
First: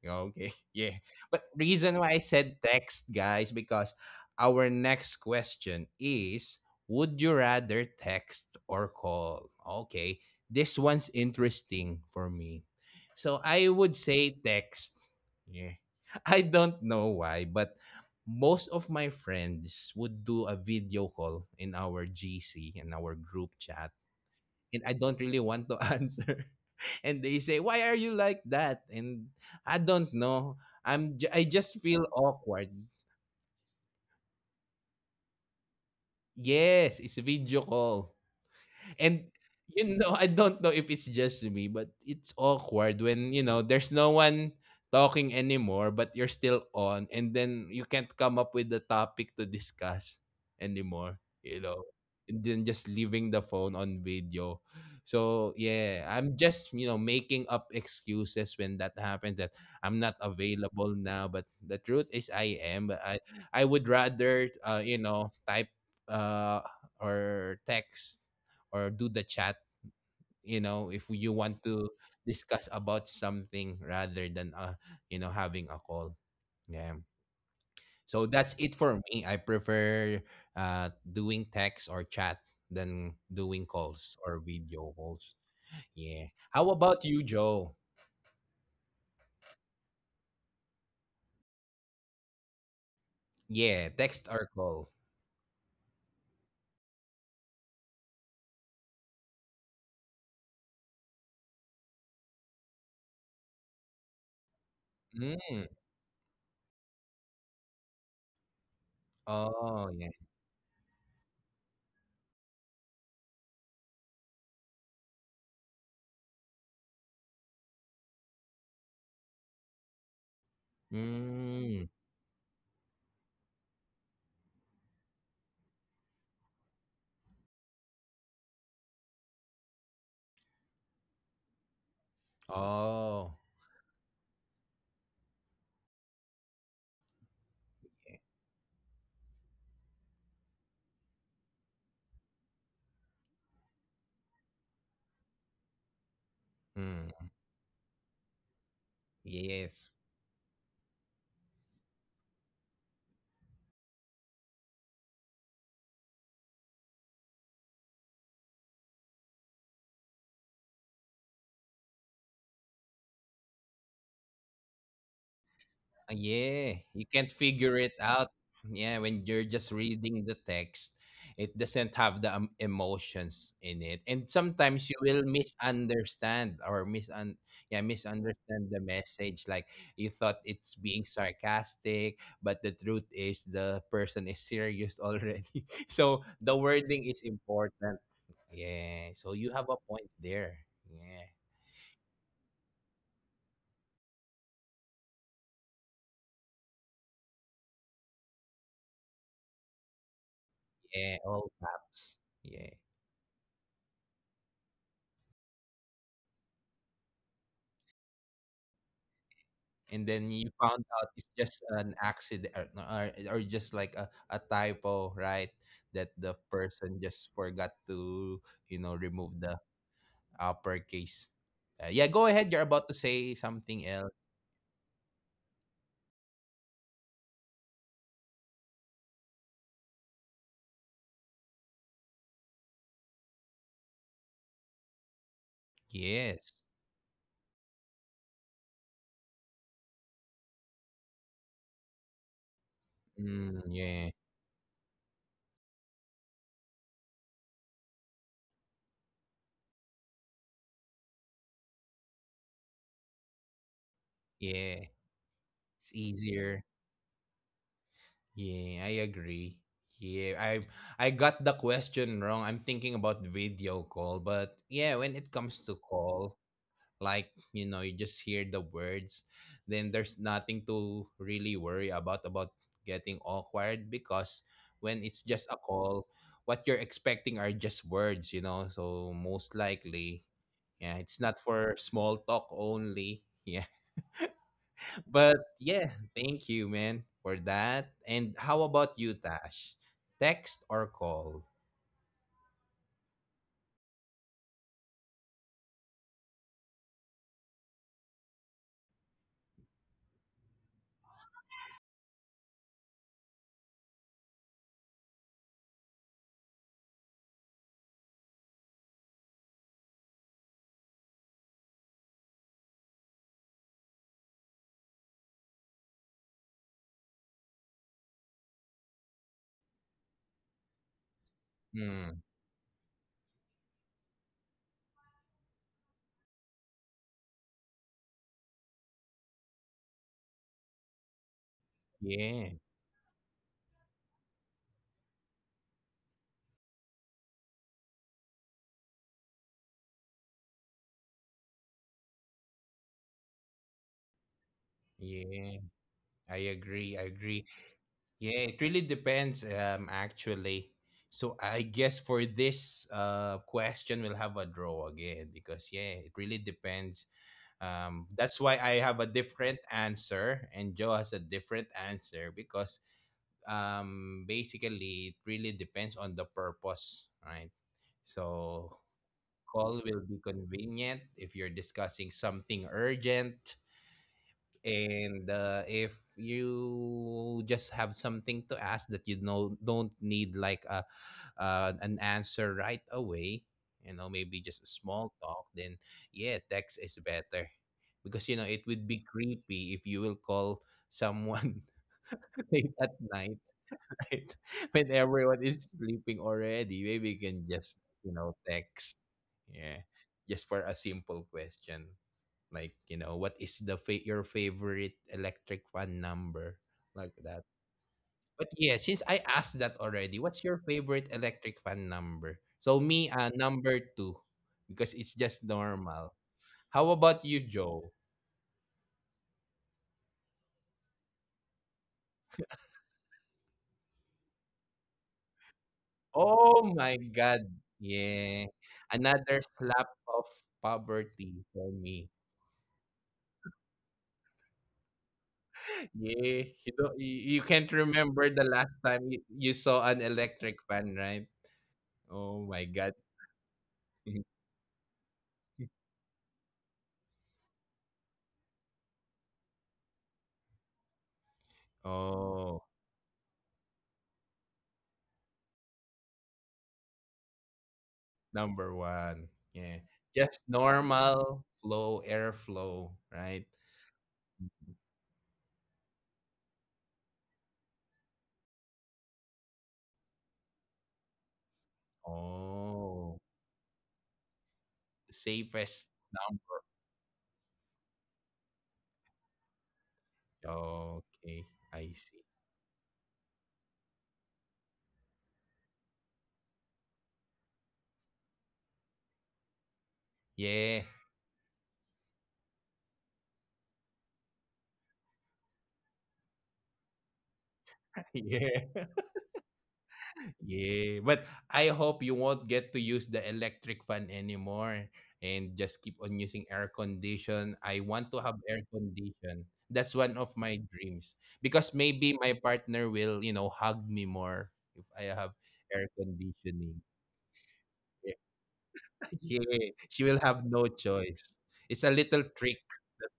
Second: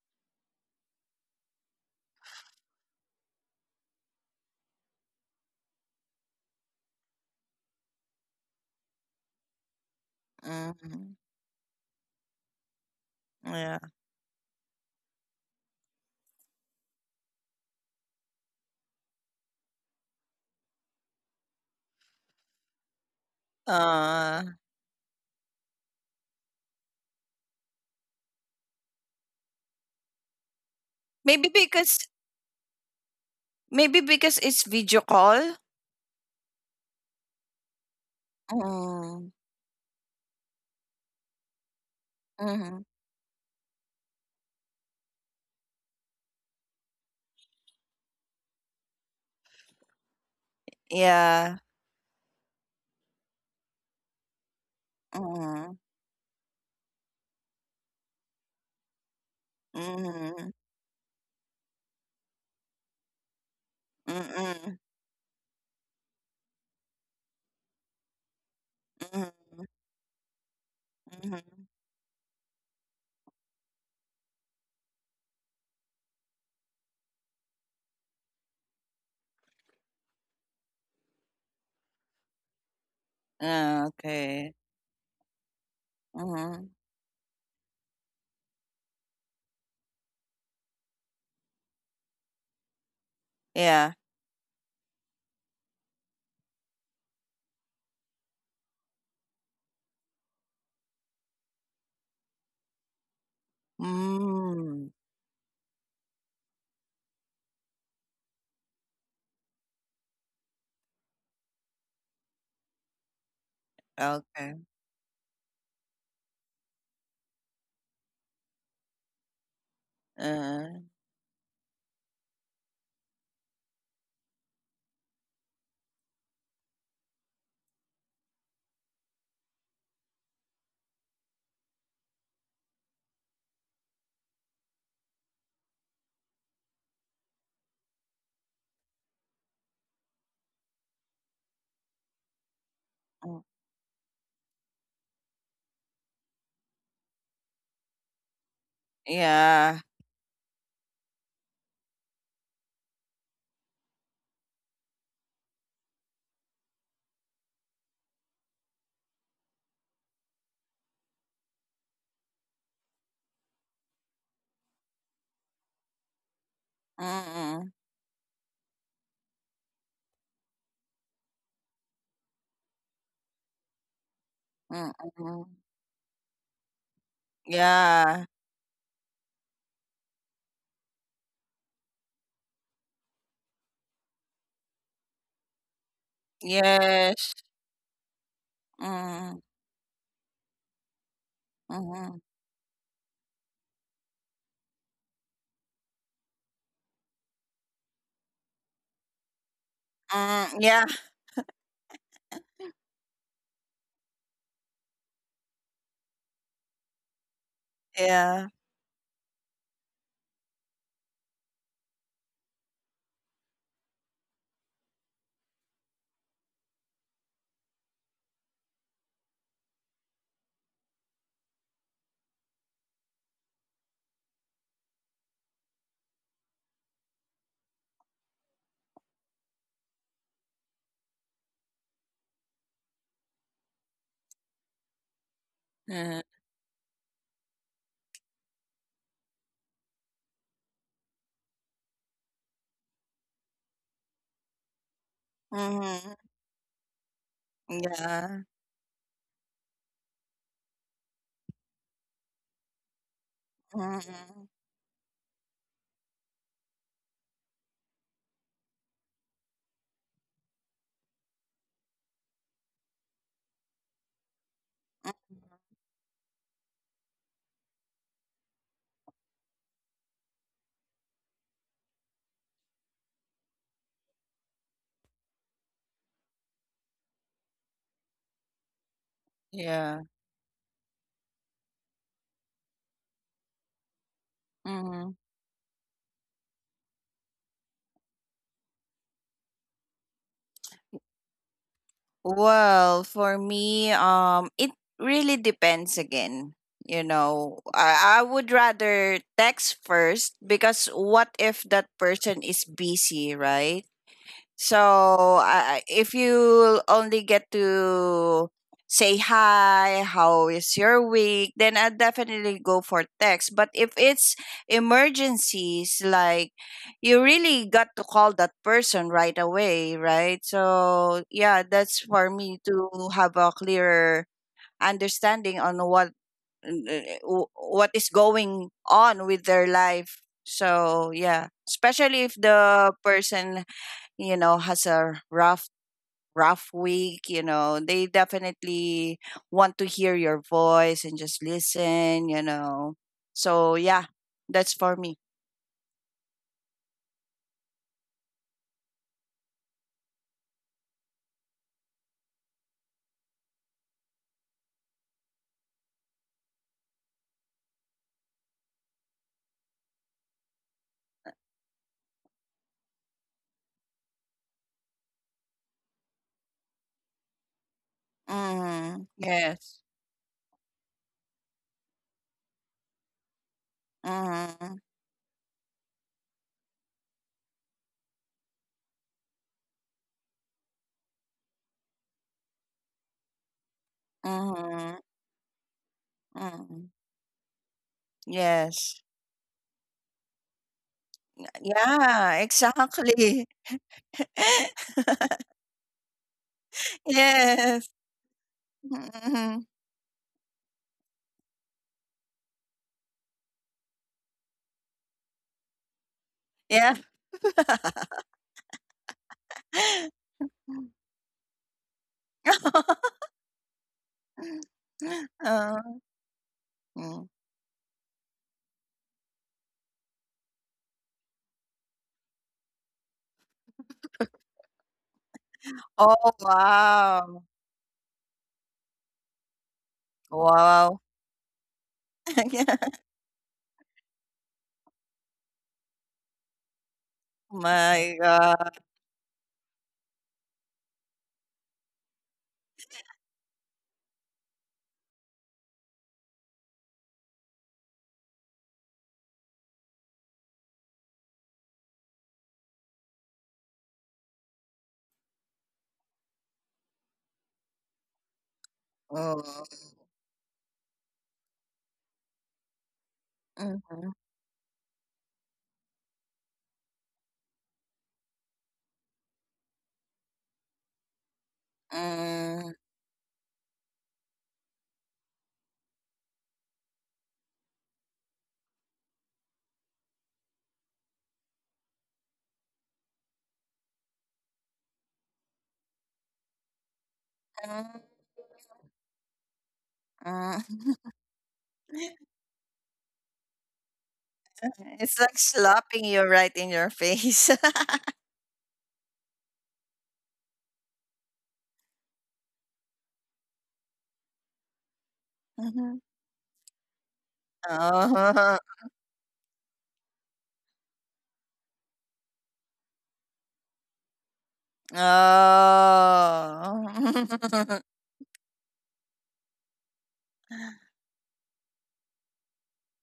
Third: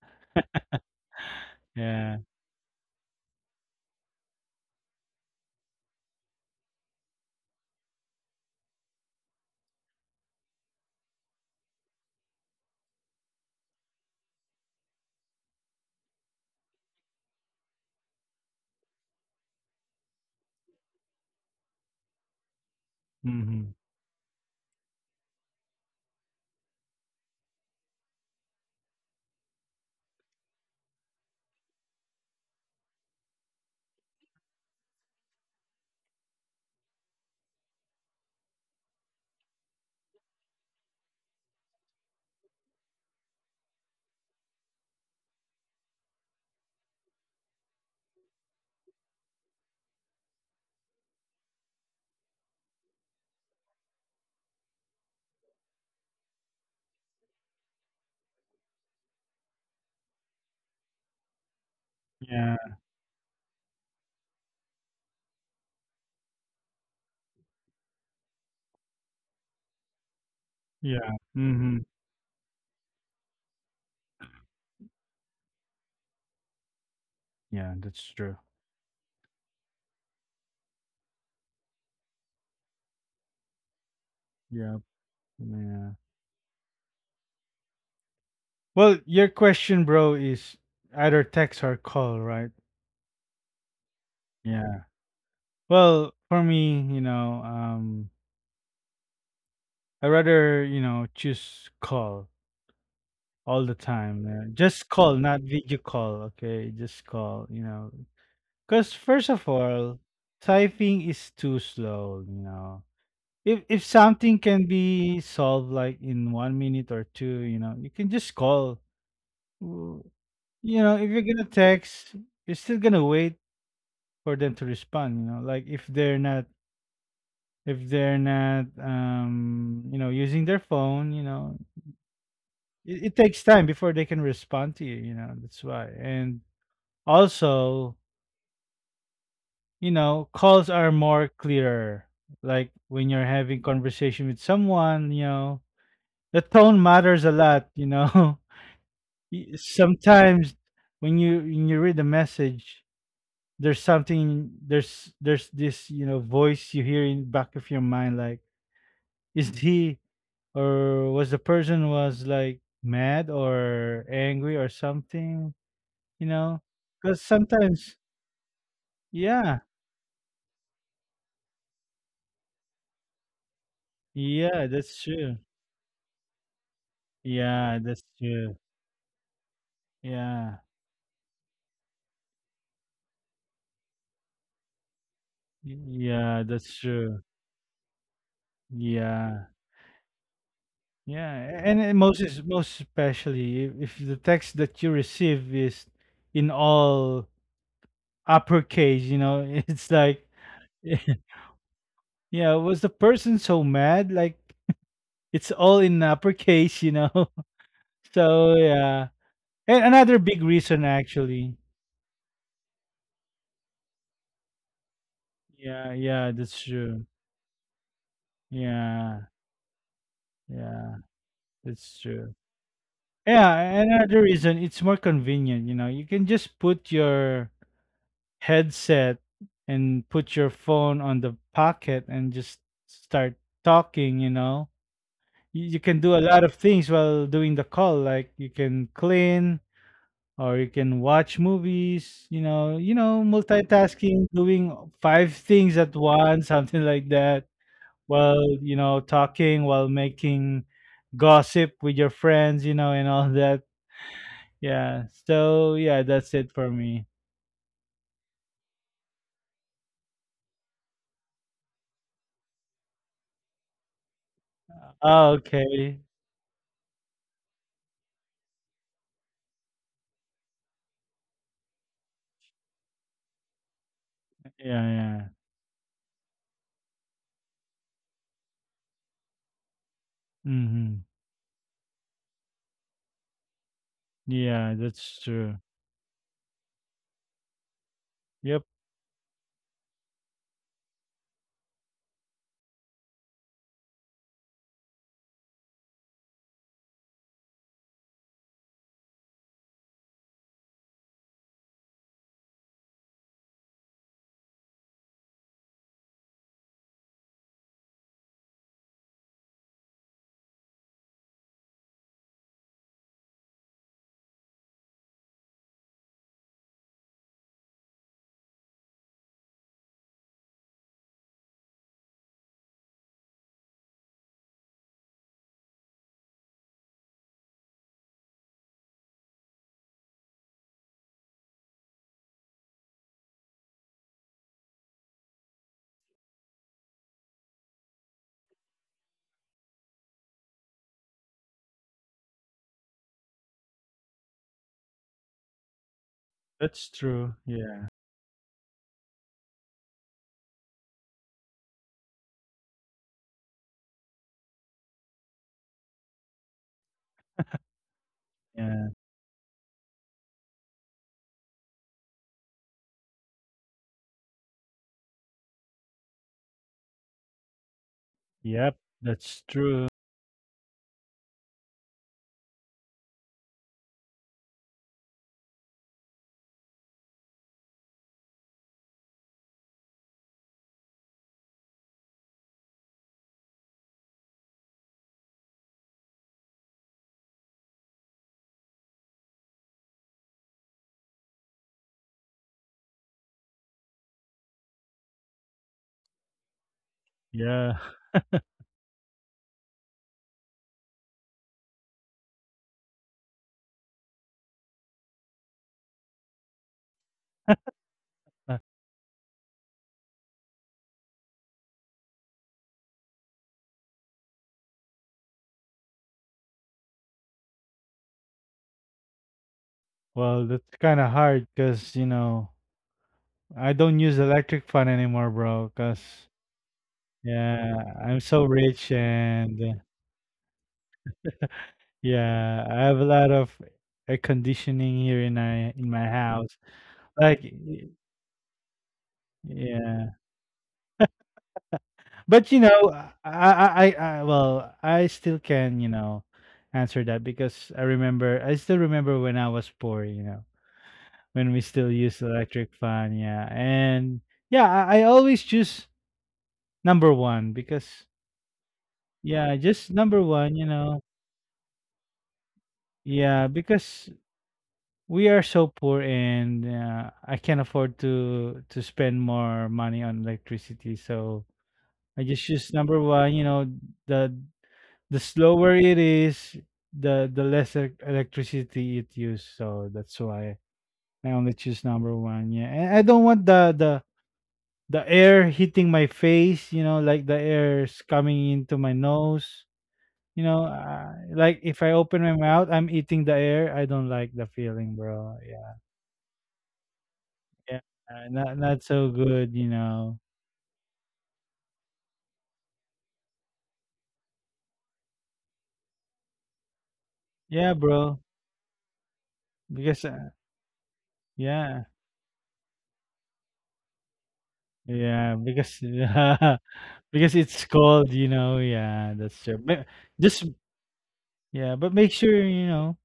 Speaker 1: Okay, yeah. But reason why I
Speaker 3: yeah,
Speaker 1: said text, guys, because our next question is would you rather text or call? Okay. This
Speaker 2: Mhm.
Speaker 1: one's interesting for me. So I
Speaker 2: Yeah.
Speaker 1: would say text. Yeah. I don't know why, but most of my friends would do a video call in our GC and our group
Speaker 3: hmm
Speaker 1: chat,
Speaker 2: Uh,
Speaker 1: and I don't really want to answer. And they say, "Why are you like that?" And I don't know. I
Speaker 2: Maybe
Speaker 1: just feel
Speaker 2: because
Speaker 1: awkward.
Speaker 2: Maybe because it's video call?
Speaker 1: Yes, it's a video call. And
Speaker 2: Mm,
Speaker 1: you know, I don't know if it's just me, but it's
Speaker 2: mhm.
Speaker 1: awkward when, there's no one talking anymore, but you're still on, and then you can't come up with the topic to discuss anymore, you
Speaker 2: Yeah.
Speaker 1: know. And then just leaving the phone on video. So
Speaker 2: Mm,
Speaker 1: yeah, I'm just, making up excuses when that happens that I'm not
Speaker 2: mhm.
Speaker 1: available now. But the truth is
Speaker 3: yeah,
Speaker 1: I am. But I would
Speaker 2: Mm,
Speaker 1: rather
Speaker 2: mhm.
Speaker 1: type uh or text or do the chat
Speaker 3: yeah,
Speaker 1: if you
Speaker 2: Mhm.
Speaker 1: want to discuss about something rather than having a call, yeah.
Speaker 3: yeah. That's
Speaker 1: So
Speaker 3: true.
Speaker 1: that's it for me. I prefer doing text or chat than doing
Speaker 2: Ah,
Speaker 1: calls or
Speaker 2: okay.
Speaker 3: Yeah,
Speaker 1: video calls,
Speaker 3: yeah.
Speaker 1: yeah. How
Speaker 2: Mhm.
Speaker 1: about you, Joe?
Speaker 3: Well, your question, bro, is either text or call, right?
Speaker 1: Yeah,
Speaker 2: Yeah.
Speaker 1: text or
Speaker 3: Yeah.
Speaker 1: call.
Speaker 3: Well, for me, you know, I rather you know choose call all the time. Just
Speaker 2: Mm,
Speaker 3: call, not
Speaker 1: Mm.
Speaker 3: video call. Okay, just call. You know, because first of
Speaker 1: Oh,
Speaker 3: all,
Speaker 1: yeah.
Speaker 3: typing is too slow. You know, if something
Speaker 2: okay.
Speaker 3: can be solved like in 1 minute or two, you know, you can just call. W-
Speaker 2: Uh,
Speaker 3: You know, if you're gonna
Speaker 1: Mm.
Speaker 3: text, you're still gonna wait for them to respond. You know, like if they're not you know using their phone, you know, it takes
Speaker 1: Oh.
Speaker 3: time before they can respond to you. You know, that's why. And also, you know, calls are more clearer. Like when you're
Speaker 2: mm.
Speaker 3: having conversation with someone, you know, the tone matters a
Speaker 1: Mm.
Speaker 3: lot. You know.
Speaker 2: Yeah.
Speaker 1: Yes.
Speaker 3: Sometimes when you read the message there's this you know voice you hear in back of your mind like is he or was the person was like mad or angry or something you know
Speaker 1: Yeah,
Speaker 3: because
Speaker 1: you can't
Speaker 2: Mm,
Speaker 3: sometimes
Speaker 1: figure it out. Yeah, when
Speaker 3: yeah
Speaker 1: you're just reading the text, it doesn't have the emotions in it, and
Speaker 3: yeah that's
Speaker 1: sometimes you
Speaker 3: true
Speaker 2: mm.
Speaker 1: will misunderstand or misun
Speaker 3: yeah that's
Speaker 1: yeah,
Speaker 2: Yeah.
Speaker 3: true
Speaker 1: misunderstand the message. Like, you
Speaker 3: yeah
Speaker 1: thought it's being sarcastic, but the truth is the person is serious already.
Speaker 3: yeah
Speaker 1: So
Speaker 3: that's
Speaker 1: the
Speaker 3: true
Speaker 1: wording
Speaker 2: Yes.
Speaker 1: is important. Yeah,
Speaker 2: Mm,
Speaker 3: yeah.
Speaker 1: so you have a point there. Yeah,
Speaker 3: Yeah, and
Speaker 2: mhm.
Speaker 3: most especially if the text that you receive is in all uppercase, you know, it's like,
Speaker 2: Mm, yeah.
Speaker 1: yeah, all caps.
Speaker 3: yeah, was the
Speaker 1: Yeah.
Speaker 3: person so mad? Like it's all in uppercase, you know. So
Speaker 2: Yeah.
Speaker 3: yeah, and another
Speaker 1: And
Speaker 3: big
Speaker 1: then you
Speaker 3: reason
Speaker 1: found out it's
Speaker 3: actually.
Speaker 1: just an accident, or no, or just like a typo, right?
Speaker 3: Yeah,
Speaker 1: That
Speaker 3: yeah,
Speaker 1: the
Speaker 3: that's true.
Speaker 1: person just forgot to,
Speaker 3: Yeah,
Speaker 1: remove the
Speaker 3: yeah,
Speaker 1: uppercase.
Speaker 3: that's
Speaker 1: Yeah,
Speaker 3: true.
Speaker 1: go ahead, you're about to say
Speaker 3: Yeah,
Speaker 1: something
Speaker 3: another
Speaker 1: else.
Speaker 3: reason it's more convenient, you know. You can just put your headset and put your phone on the pocket and just start talking, you know. You can do a
Speaker 2: Uh,
Speaker 3: lot of
Speaker 1: Yes.
Speaker 3: things while doing the call, like you can clean or you can watch movies, you know,
Speaker 1: Mm, yeah.
Speaker 3: multitasking, doing five things at
Speaker 2: mhm.
Speaker 3: once, something like that, while,
Speaker 2: Yeah.
Speaker 3: you know, talking, while making gossip with your friends, you know, and all that.
Speaker 2: Mm,
Speaker 1: Yeah,
Speaker 3: Yeah. So,
Speaker 1: it's
Speaker 3: yeah, that's it
Speaker 1: easier.
Speaker 3: for me.
Speaker 1: Yeah, I agree. Yeah, I got the question wrong. I'm thinking about video call, but yeah, when
Speaker 3: Oh,
Speaker 1: it comes to
Speaker 3: okay.
Speaker 1: call, like, you just hear the words, then there's nothing to really worry about getting awkward. Because
Speaker 3: Yeah,
Speaker 1: when it's
Speaker 3: yeah.
Speaker 1: just a call, what you're expecting are just words, so most
Speaker 2: yeah.
Speaker 1: likely, yeah,
Speaker 3: Mhm.
Speaker 1: it's not for small talk only, yeah.
Speaker 3: Yeah, that's
Speaker 2: Mhm.
Speaker 1: But
Speaker 3: true.
Speaker 1: yeah, thank you, man, for that. And
Speaker 3: Yep,
Speaker 1: how about you, Tash? Text or call?
Speaker 2: Well, for me, it really depends again. You know, I would rather text first, because what if that person is busy, right? So I, if you only get to say hi, how is your week, then I definitely go for text. But if it's emergencies, like, you really got to call that person right away, right? So yeah, that's
Speaker 1: Hmm.
Speaker 2: for me, to have a clearer understanding on what what is going on with their life. So yeah, especially if
Speaker 1: Yeah.
Speaker 2: the person, you know, has a rough week, you know they definitely want to hear your voice and just listen, you know. So yeah, that's for me.
Speaker 1: Yeah. I
Speaker 3: that's
Speaker 1: agree. I
Speaker 3: true.
Speaker 1: agree.
Speaker 3: Yeah,
Speaker 1: Yeah, it really depends, actually. So I guess for this question we'll have a draw again, because yeah, it really depends. That's why I
Speaker 3: yeah,
Speaker 1: have a different answer and Joe has a different answer, because basically it really depends on the purpose, right?
Speaker 3: yep,
Speaker 1: So
Speaker 2: Mm-hmm.
Speaker 3: that's
Speaker 2: Yes.
Speaker 1: call
Speaker 3: true.
Speaker 1: will be convenient if you're discussing something urgent,
Speaker 2: Mm-hmm.
Speaker 1: and if you just have something to ask that, don't need like a an answer right away, you know, maybe just a
Speaker 2: Mm-hmm.
Speaker 1: small talk, then yeah,
Speaker 2: Mm-hmm.
Speaker 1: text is better, because it would
Speaker 2: Yes.
Speaker 1: be creepy if you will call someone
Speaker 2: Yeah,
Speaker 1: late at
Speaker 2: exactly.
Speaker 1: night, right? When everyone is sleeping already, maybe you can
Speaker 3: Yeah.
Speaker 1: just,
Speaker 2: Yes.
Speaker 1: text.
Speaker 2: Mm-hmm.
Speaker 1: Yeah. Just for a simple question. Like, what is the your favorite electric fan number?
Speaker 2: Yeah.
Speaker 1: Like that. But yeah, since I asked that already, what's your favorite electric fan number? So me, number two, because it's just
Speaker 2: Uh,
Speaker 1: normal. How about
Speaker 2: mm.
Speaker 1: you, Joe?
Speaker 3: Well, that's kind of hard because, you know, I don't use electric fan anymore, bro.
Speaker 2: Oh,
Speaker 3: Because,
Speaker 1: Oh my
Speaker 2: wow.
Speaker 1: God.
Speaker 3: yeah, I'm
Speaker 1: Yeah.
Speaker 3: so rich
Speaker 1: Another
Speaker 3: and,
Speaker 1: slap of
Speaker 2: Wow.
Speaker 1: poverty for me.
Speaker 3: yeah, I have a lot of air conditioning here in my
Speaker 1: Yeah,
Speaker 3: house.
Speaker 1: you don't, you
Speaker 3: Like,
Speaker 1: can't
Speaker 2: My
Speaker 1: remember the last
Speaker 2: God.
Speaker 1: time you, you saw an
Speaker 3: yeah.
Speaker 1: electric fan, right? Oh
Speaker 3: But
Speaker 1: my
Speaker 3: you
Speaker 1: god.
Speaker 3: know, I, I, I, I well, I still can, answer that because I remember, I still remember when I was poor, you know, when we still used
Speaker 1: Oh,
Speaker 3: electric fan, yeah, and yeah, I always choose number one because
Speaker 1: number one.
Speaker 3: yeah,
Speaker 2: Oh.
Speaker 1: Yeah.
Speaker 3: just number
Speaker 1: Just
Speaker 3: one, you know,
Speaker 1: normal flow, airflow, right?
Speaker 3: yeah, because
Speaker 2: Hmm.
Speaker 3: we are so poor and I can't afford to spend more money on electricity, so I just choose
Speaker 2: Mm,
Speaker 3: number
Speaker 1: Oh,
Speaker 3: one, you know, the the slower
Speaker 1: safest
Speaker 3: it
Speaker 1: number.
Speaker 3: is, the less electricity it use. So that's why I
Speaker 1: Okay,
Speaker 3: only choose
Speaker 1: I see.
Speaker 3: number one. Yeah, and I don't want the air hitting my face. You know, like the
Speaker 2: mm,
Speaker 3: air's coming into my nose. You know,
Speaker 1: Yeah.
Speaker 2: mm.
Speaker 3: like if I open my mouth, I'm eating the air. I don't like the feeling,
Speaker 2: It's like
Speaker 3: bro. Yeah,
Speaker 2: slapping you right in your face.
Speaker 3: yeah, not
Speaker 1: Yeah.
Speaker 3: not so good. You know,
Speaker 1: Yeah, but I hope you won't get to use the electric fan anymore and just keep
Speaker 2: Mhm.
Speaker 1: on using air condition. I
Speaker 3: yeah,
Speaker 1: want to
Speaker 3: bro.
Speaker 1: have air
Speaker 2: Oh.
Speaker 1: condition. That's
Speaker 3: Because
Speaker 1: one of my dreams, because
Speaker 3: yeah,
Speaker 1: maybe my partner will, hug me more if I
Speaker 2: Oh.
Speaker 1: have
Speaker 3: yeah,
Speaker 1: air
Speaker 3: because
Speaker 1: conditioning.
Speaker 3: because it's cold, you know. Yeah, that's
Speaker 1: Yeah,
Speaker 3: true.
Speaker 1: she will have
Speaker 3: Just,
Speaker 1: no choice. It's a
Speaker 3: yeah, but
Speaker 1: little
Speaker 3: make sure,
Speaker 1: trick.
Speaker 3: you know.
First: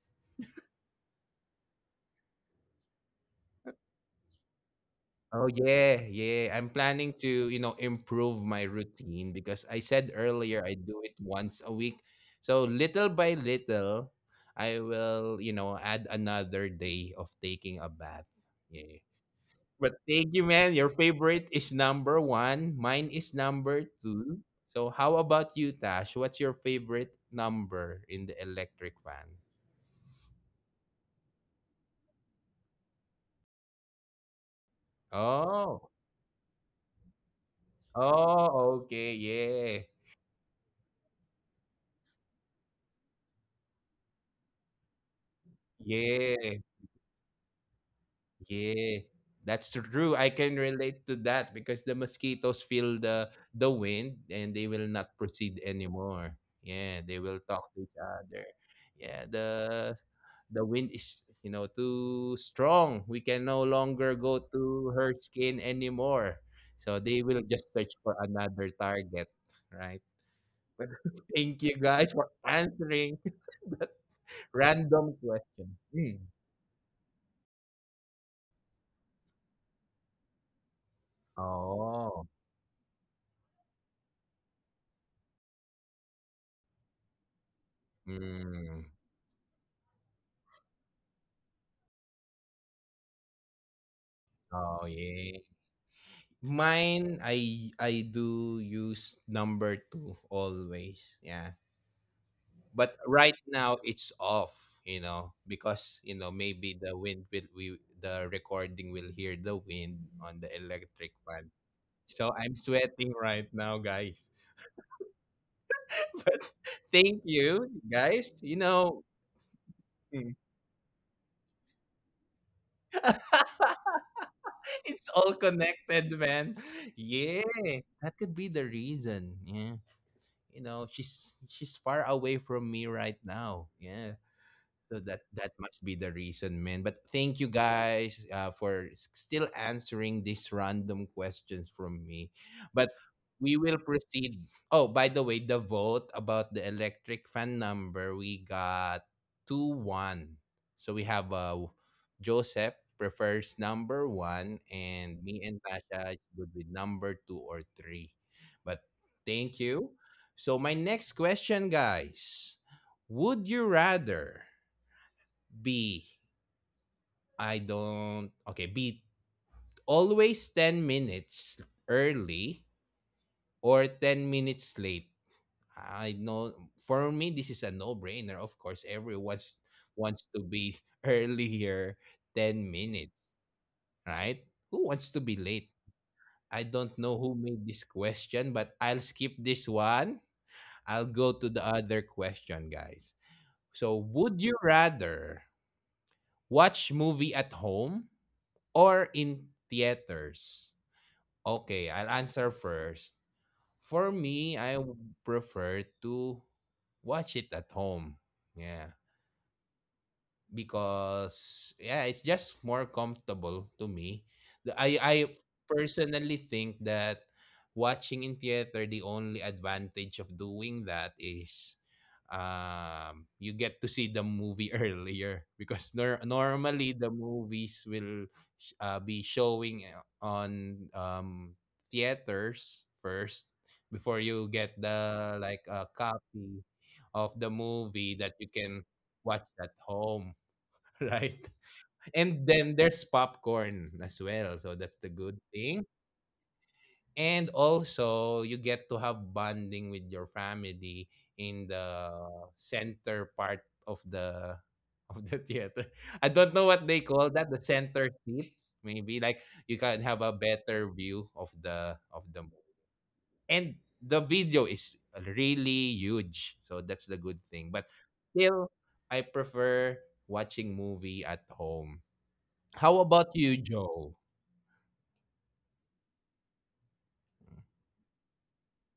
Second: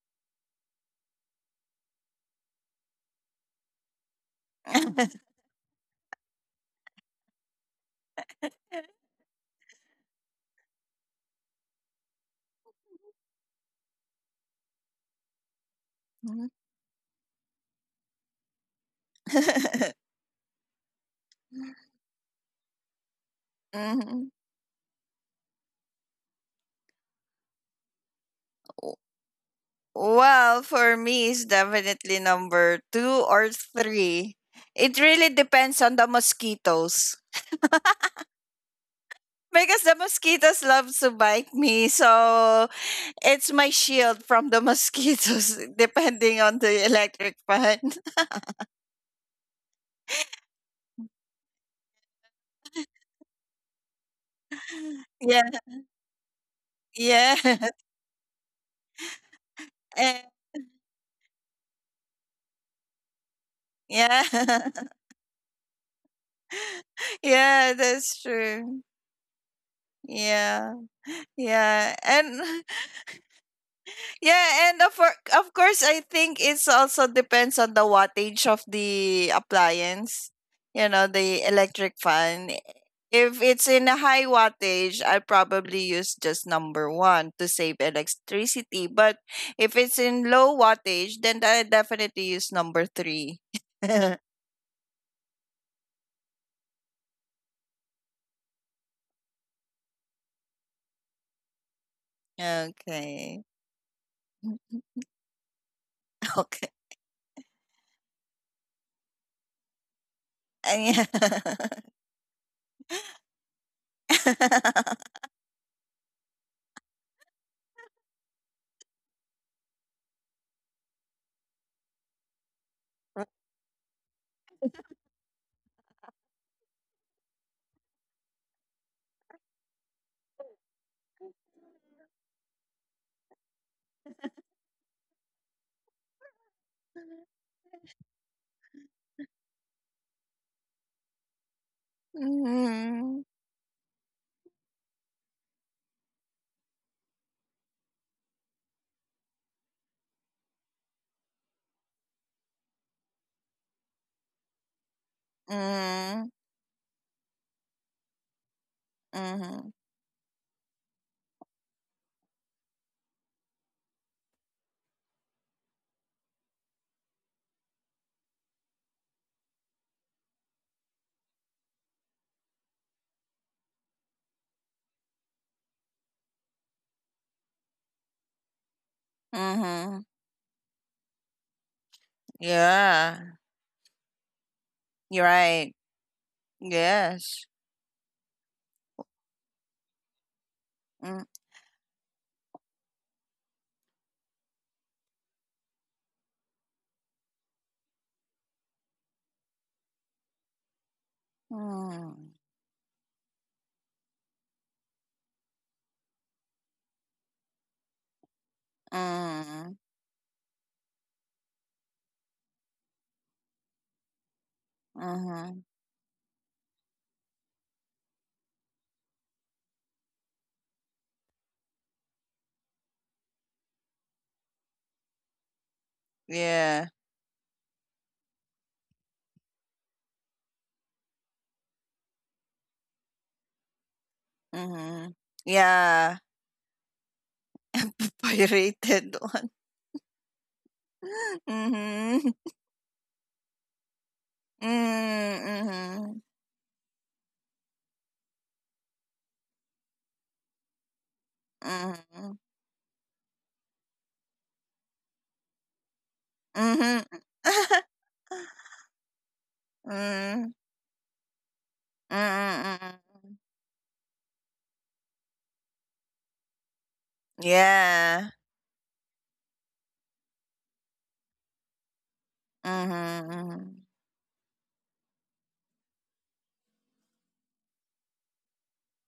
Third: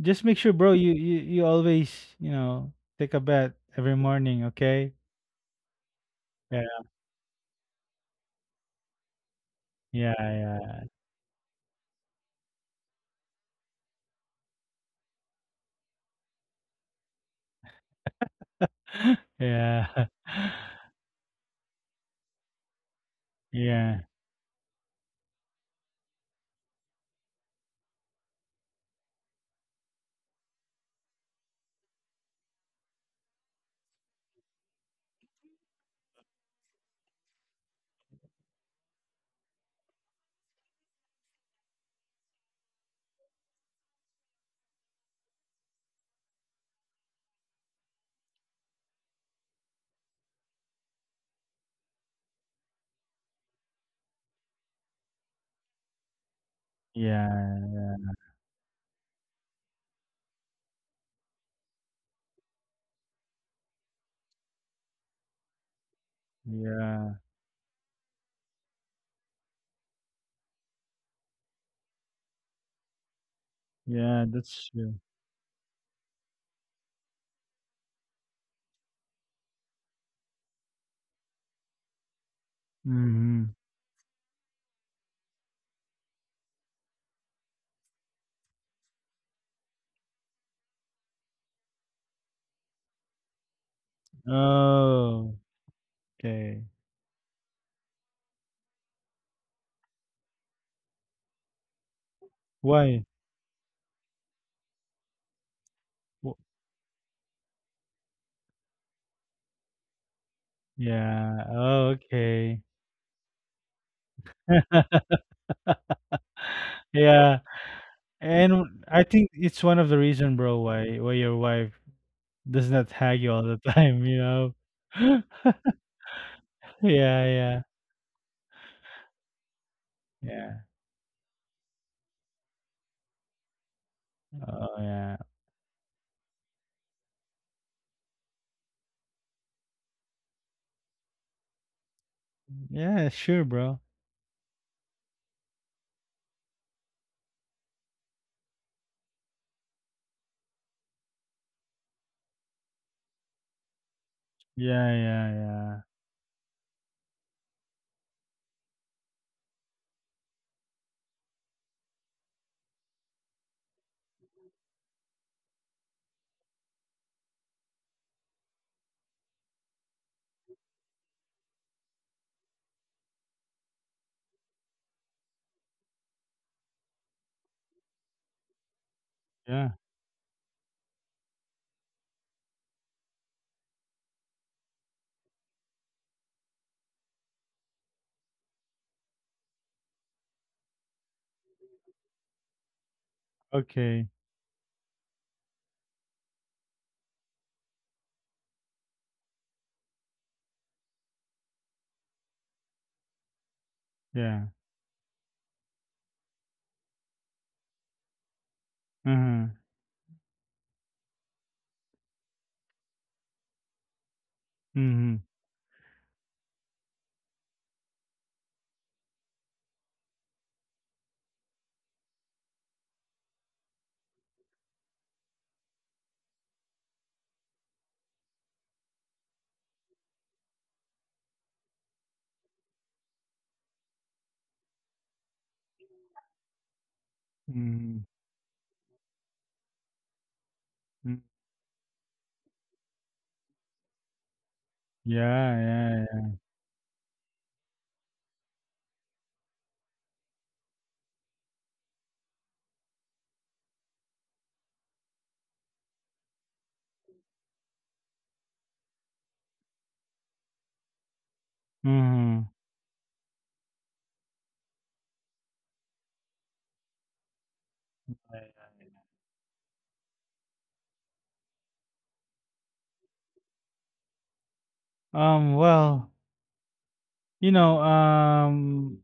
Speaker 3: Just make sure, bro. You always, you know take a bath every morning. Okay.
Speaker 1: Oh yeah, yeah. I'm
Speaker 3: Yeah.
Speaker 1: planning to, improve my routine, because I
Speaker 3: Yeah.
Speaker 1: said earlier
Speaker 3: Yeah.
Speaker 1: I do it once a week. So little by little, I will, add another day of taking a bath. Yeah.
Speaker 3: Yeah.
Speaker 1: But thank you, man. Your favorite is number one. Mine is
Speaker 3: Yeah.
Speaker 1: number
Speaker 2: Mhm.
Speaker 1: two. So how about you, Tash? What's your favorite number in the
Speaker 2: W-
Speaker 1: electric fan?
Speaker 2: Well, for me, it's definitely number two or three. It really depends on the
Speaker 1: Oh.
Speaker 2: mosquitoes.
Speaker 1: Oh, okay.
Speaker 2: Because the
Speaker 1: Yeah.
Speaker 2: mosquitoes love to bite me, so it's my shield from the mosquitoes, depending on
Speaker 1: Yeah.
Speaker 2: the electric fan.
Speaker 1: Yeah, that's true. I can relate to that, because the mosquitoes feel the wind, and they will not
Speaker 2: Yeah,
Speaker 1: proceed anymore. Yeah,
Speaker 2: yeah,
Speaker 1: they will
Speaker 3: Yeah.
Speaker 1: talk to each other. Yeah, the
Speaker 2: eh,
Speaker 1: the wind is, too strong. We can no
Speaker 2: yeah,
Speaker 1: longer go to her skin anymore.
Speaker 3: Yeah.
Speaker 1: So they will
Speaker 2: yeah.
Speaker 1: just search
Speaker 2: That's
Speaker 1: for
Speaker 2: true.
Speaker 1: another target, right?
Speaker 2: Yeah,
Speaker 1: But thank you
Speaker 2: yeah,
Speaker 1: guys
Speaker 2: and
Speaker 1: for answering
Speaker 3: Yeah. That's
Speaker 2: yeah, and
Speaker 3: true.
Speaker 2: of
Speaker 1: random
Speaker 2: of course,
Speaker 1: questions.
Speaker 2: I think
Speaker 1: Mm.
Speaker 2: it's also depends on the wattage of the appliance. You know, the electric
Speaker 1: Oh.
Speaker 2: fan.
Speaker 3: Mm-hmm.
Speaker 2: If it's in a high wattage, I probably use just number one to save electricity.
Speaker 1: Mm.
Speaker 2: But if it's in low wattage, then I definitely use number three.
Speaker 1: Oh
Speaker 3: Oh.
Speaker 1: yeah.
Speaker 3: Okay.
Speaker 1: Mine, I do use number two always. Yeah.
Speaker 3: Why?
Speaker 1: But
Speaker 2: Okay.
Speaker 1: right now it's off, because
Speaker 3: Wh-
Speaker 2: Okay.
Speaker 1: maybe the recording will hear the wind on the
Speaker 2: Yeah.
Speaker 1: electric
Speaker 3: Yeah.
Speaker 1: fan.
Speaker 3: Oh.
Speaker 1: So
Speaker 3: Okay.
Speaker 1: I'm sweating right now, guys. But
Speaker 3: Yeah,
Speaker 1: thank you, guys.
Speaker 3: and I think it's one of the reason,
Speaker 1: Mm,
Speaker 3: bro, why your wife does not hag you all the time, you know?
Speaker 1: it's all connected, man.
Speaker 3: Yeah,
Speaker 1: Yeah,
Speaker 3: yeah,
Speaker 1: that could be the reason. Yeah.
Speaker 3: yeah.
Speaker 1: She's far away from me right now. Yeah.
Speaker 3: Oh, yeah.
Speaker 1: So that must be the reason, man. But thank you guys, for still answering these random questions from me.
Speaker 3: Yeah,
Speaker 2: Mm-hmm.
Speaker 1: But
Speaker 3: sure, bro.
Speaker 1: we will proceed. Oh, by the way, the vote about the electric fan number, we got 2-1. So we have, Joseph prefers number
Speaker 3: Yeah,
Speaker 1: one,
Speaker 3: yeah,
Speaker 1: and
Speaker 3: yeah.
Speaker 1: me and
Speaker 2: Mm-hmm.
Speaker 1: Tasha is good with number two or three. But thank you. So my next question, guys. Would you rather B, I don't. Okay, B, always 10 minutes early or 10 minutes late. I know for me, this is a no brainer. Of course, everyone
Speaker 3: Yeah,
Speaker 2: Mm-hmm.
Speaker 1: wants to be earlier 10 minutes,
Speaker 2: Yeah.
Speaker 1: right? Who wants
Speaker 2: You're
Speaker 1: to be
Speaker 2: right.
Speaker 1: late? I don't know
Speaker 2: Yes.
Speaker 1: who made this question, but I'll skip this one. I'll
Speaker 2: Mm-mm.
Speaker 1: go to the other question, guys. So,
Speaker 3: okay.
Speaker 1: would you rather watch movie at home or in theaters? Okay, I'll
Speaker 2: Mm.
Speaker 1: answer first. For
Speaker 3: Yeah.
Speaker 1: me, prefer to watch it at home. Yeah,
Speaker 3: Uh huh.
Speaker 2: Hmm.
Speaker 1: because yeah, it's just more comfortable to me.
Speaker 3: Mhm,
Speaker 1: The-
Speaker 2: Mm,
Speaker 1: I
Speaker 2: mm,
Speaker 3: mhm,
Speaker 1: I
Speaker 2: hmm.
Speaker 1: personally think that watching in theater, the only advantage of doing that is, you get to see the movie earlier, because
Speaker 2: Yeah.
Speaker 1: normally the movies will be showing on theaters first, before you get
Speaker 2: Mm-hmm.
Speaker 1: the like a
Speaker 2: Yeah.
Speaker 1: copy of the
Speaker 3: mhm,
Speaker 1: movie that you can
Speaker 2: Pirated one.
Speaker 1: watch at home,
Speaker 3: mm.
Speaker 1: right?
Speaker 2: Mm-hmm.
Speaker 1: And then there's popcorn as well. So that's
Speaker 3: Yeah,
Speaker 1: the good thing.
Speaker 3: yeah,
Speaker 2: Mm-hmm.
Speaker 3: yeah.
Speaker 1: And also, you get to have bonding with your family in the
Speaker 2: Mm-hmm.
Speaker 1: center part of the of the theater. I don't know what
Speaker 2: Mm-hmm.
Speaker 1: they call that, the center seat. Maybe like, you can have a
Speaker 2: Mm.
Speaker 1: better view of the of
Speaker 3: Mhm.
Speaker 1: the movie.
Speaker 2: Mm-mm.
Speaker 1: And the video is really huge. So that's the good thing. But
Speaker 2: Yeah.
Speaker 1: still, I prefer watching movie at home. How about you,
Speaker 2: Mm-hmm.
Speaker 1: Joe?
Speaker 3: Well, you know,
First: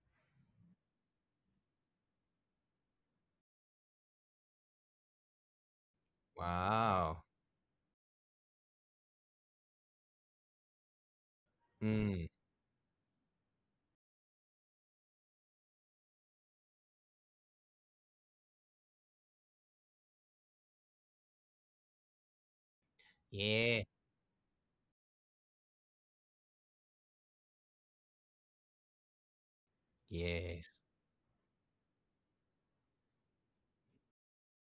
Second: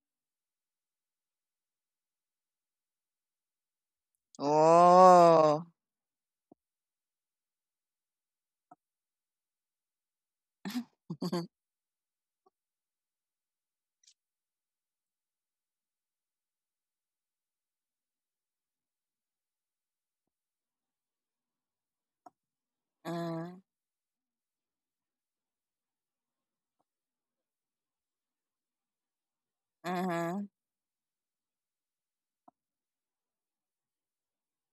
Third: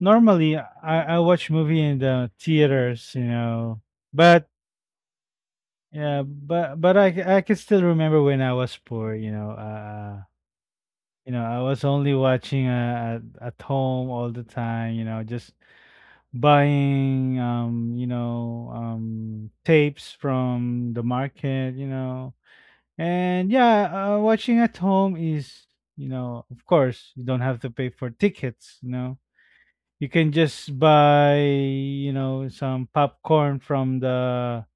Speaker 3: normally I watch movie in the theaters, you know, but
Speaker 2: Oh.
Speaker 3: yeah, but
Speaker 1: Wow.
Speaker 3: I can still remember when I was poor, you know, you know, I was only
Speaker 1: Mm.
Speaker 3: watching, at home all the time. You know, just buying, you know, tapes from the market. You know, and
Speaker 2: Mm.
Speaker 1: Yeah.
Speaker 3: yeah, watching at home is, you know, of course, you don't have to pay for tickets. You know, you can
Speaker 2: Mm-hmm.
Speaker 1: Yes.
Speaker 3: just buy, some popcorn from the,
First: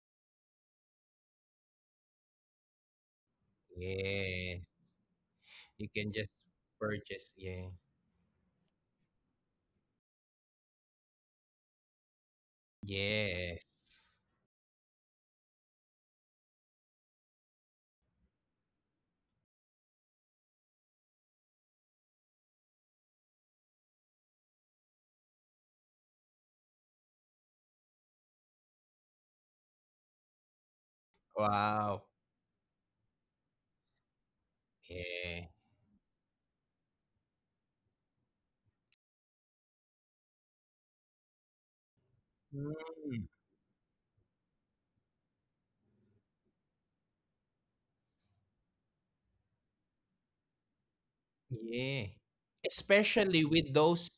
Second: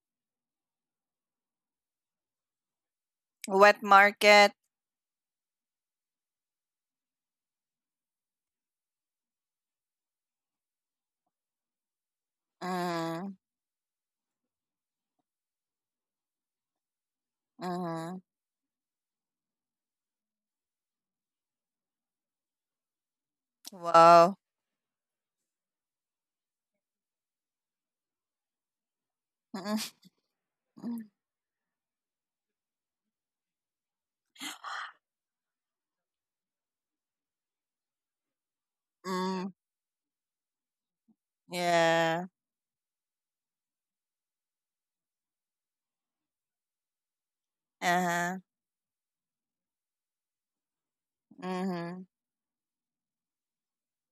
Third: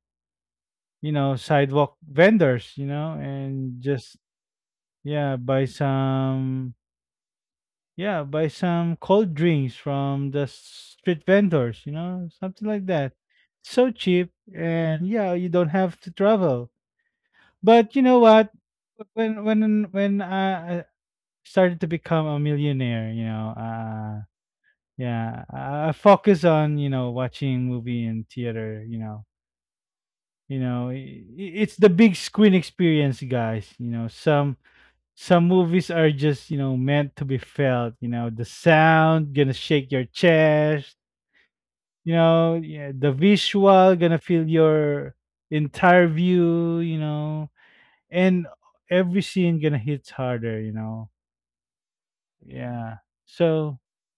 Speaker 3: sidewalk vendors. You know, and
Speaker 2: Wet
Speaker 3: just,
Speaker 2: market.
Speaker 1: Yes.
Speaker 3: yeah, buy
Speaker 1: You can just
Speaker 3: some
Speaker 1: purchase. Yeah.
Speaker 3: Yeah, buy some cold drinks from the street vendors, you know, something like that.
Speaker 2: Mm.
Speaker 1: Yes.
Speaker 3: So cheap, and yeah, you don't have to travel. But you know
Speaker 2: Mm-hmm.
Speaker 3: what? When I started to become a millionaire, you know,
Speaker 2: Wow.
Speaker 3: yeah, I focus on, you know, watching movie in theater, you know. You know, it's the
Speaker 1: Wow.
Speaker 3: big screen experience, guys, you know. Some
Speaker 1: Yeah.
Speaker 3: movies are just, you know, meant to be felt, you know. The sound gonna
Speaker 2: Mm,
Speaker 3: shake your chest, you
Speaker 2: yeah.
Speaker 3: know. Yeah, the
Speaker 1: Mm.
Speaker 3: visual gonna fill your entire view, you know. And
Speaker 2: Uh-huh.
Speaker 3: every scene gonna hit harder, you know.
Speaker 1: Yeah.
Speaker 2: Mm-hmm.
Speaker 3: Yeah,
Speaker 1: Especially with
Speaker 3: so
Speaker 1: those.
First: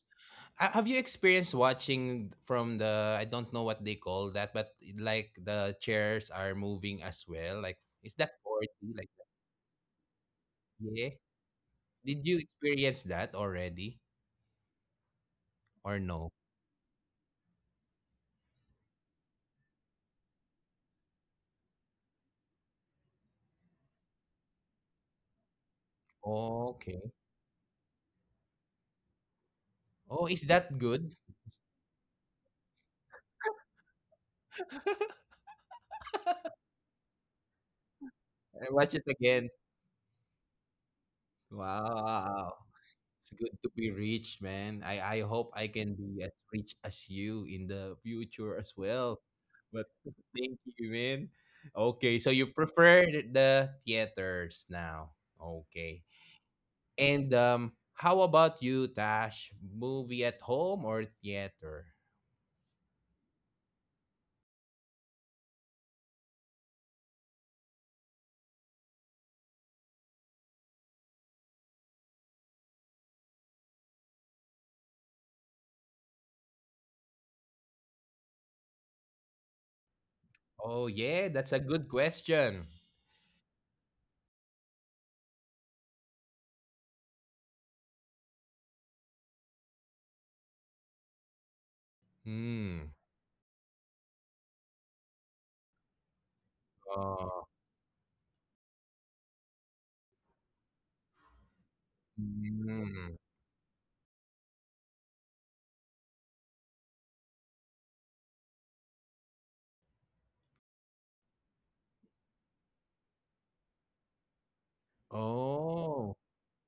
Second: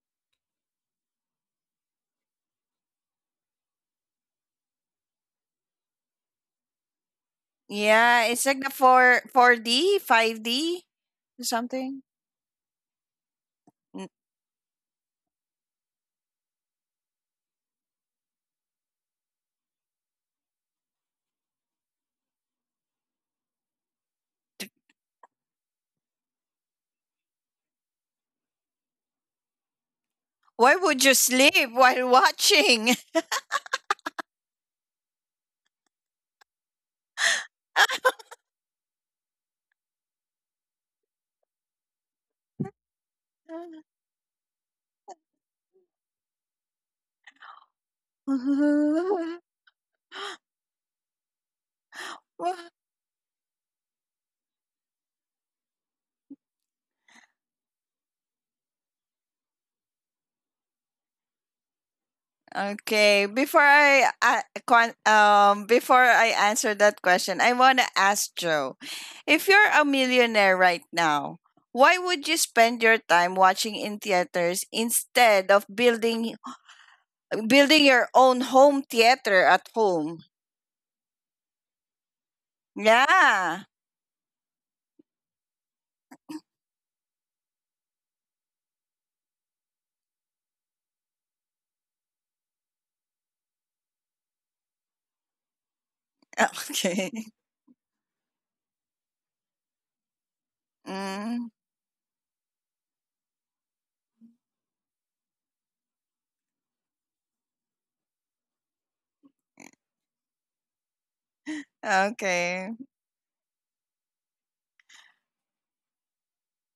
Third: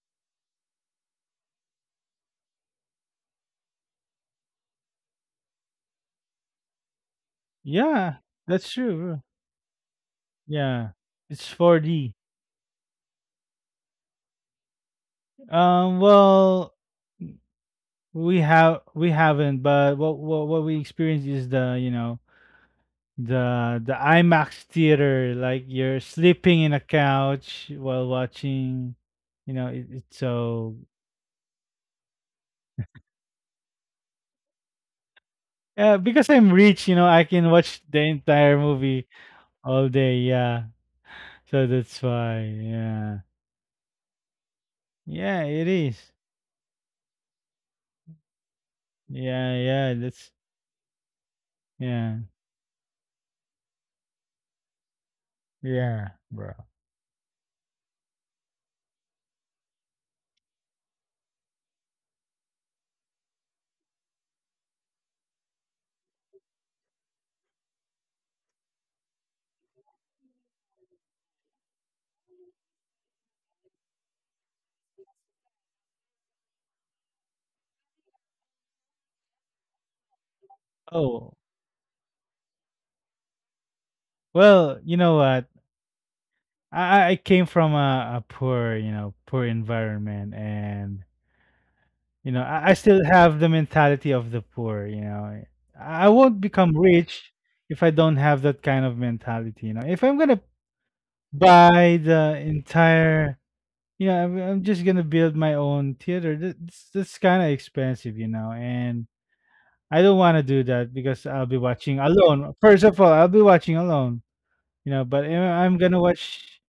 Speaker 1: Have you experienced watching from the, I don't know what they call that, but like, the chairs are moving as well. Like, is
Speaker 3: yeah,
Speaker 2: Yeah,
Speaker 1: that
Speaker 2: it's like the
Speaker 3: that's
Speaker 1: 4D?
Speaker 3: true,
Speaker 1: Like,
Speaker 2: 4
Speaker 3: bro.
Speaker 2: 4D, 5D,
Speaker 3: Yeah,
Speaker 1: yeah.
Speaker 2: or
Speaker 3: it's
Speaker 2: something.
Speaker 3: 4D.
Speaker 1: Did you experience that already
Speaker 2: Mm.
Speaker 1: or no?
Speaker 3: Well, we haven't, but what we experience is, the you know, the IMAX theater, like you're sleeping
Speaker 1: Oh,
Speaker 3: in a
Speaker 1: okay.
Speaker 3: couch while watching, you know. It's
Speaker 1: Oh, is
Speaker 3: so.
Speaker 2: Why
Speaker 1: that
Speaker 2: would
Speaker 1: good?
Speaker 2: you sleep while watching?
Speaker 3: Yeah, because I'm rich, you know, I can watch the entire
Speaker 1: I watch it
Speaker 3: movie
Speaker 1: again.
Speaker 3: all day, yeah. So that's why,
Speaker 1: Wow.
Speaker 3: yeah.
Speaker 1: It's good to be rich, man. I
Speaker 3: Yeah,
Speaker 1: hope
Speaker 3: it
Speaker 1: I can
Speaker 3: is.
Speaker 1: be as rich as you in the future as well.
Speaker 3: Yeah,
Speaker 1: But
Speaker 3: yeah, that's
Speaker 1: thank you, man.
Speaker 3: yeah.
Speaker 1: Okay, so you prefer the theaters now. Okay.
Speaker 3: Yeah, bro.
Speaker 1: And how about you, Tash? Movie at home or theater?
Speaker 2: Okay, before I before I answer that question, I want to ask Joe, if you're a millionaire right now, why would you spend your time watching in theaters instead of building your own home theater at home?
Speaker 1: Oh yeah,
Speaker 3: Oh,
Speaker 1: that's a good question.
Speaker 2: Yeah.
Speaker 3: well, you know what? I came from a poor, you know, poor environment. And you know, I
Speaker 1: Hmm.
Speaker 3: still have the mentality of the poor, you know. I won't become
Speaker 2: Okay.
Speaker 3: rich
Speaker 1: Oh.
Speaker 3: if I don't have that kind of mentality, you know. If I'm gonna
Speaker 2: Mm,
Speaker 3: buy the
Speaker 1: Mm.
Speaker 3: entire, you know, I'm just gonna build my own theater. That's kind of expensive, you know. And I don't want to do that because I'll be watching alone.
Speaker 2: okay.
Speaker 3: First of all, I'll be watching alone, you know. But if I'm gonna
Speaker 1: Oh.
Speaker 3: watch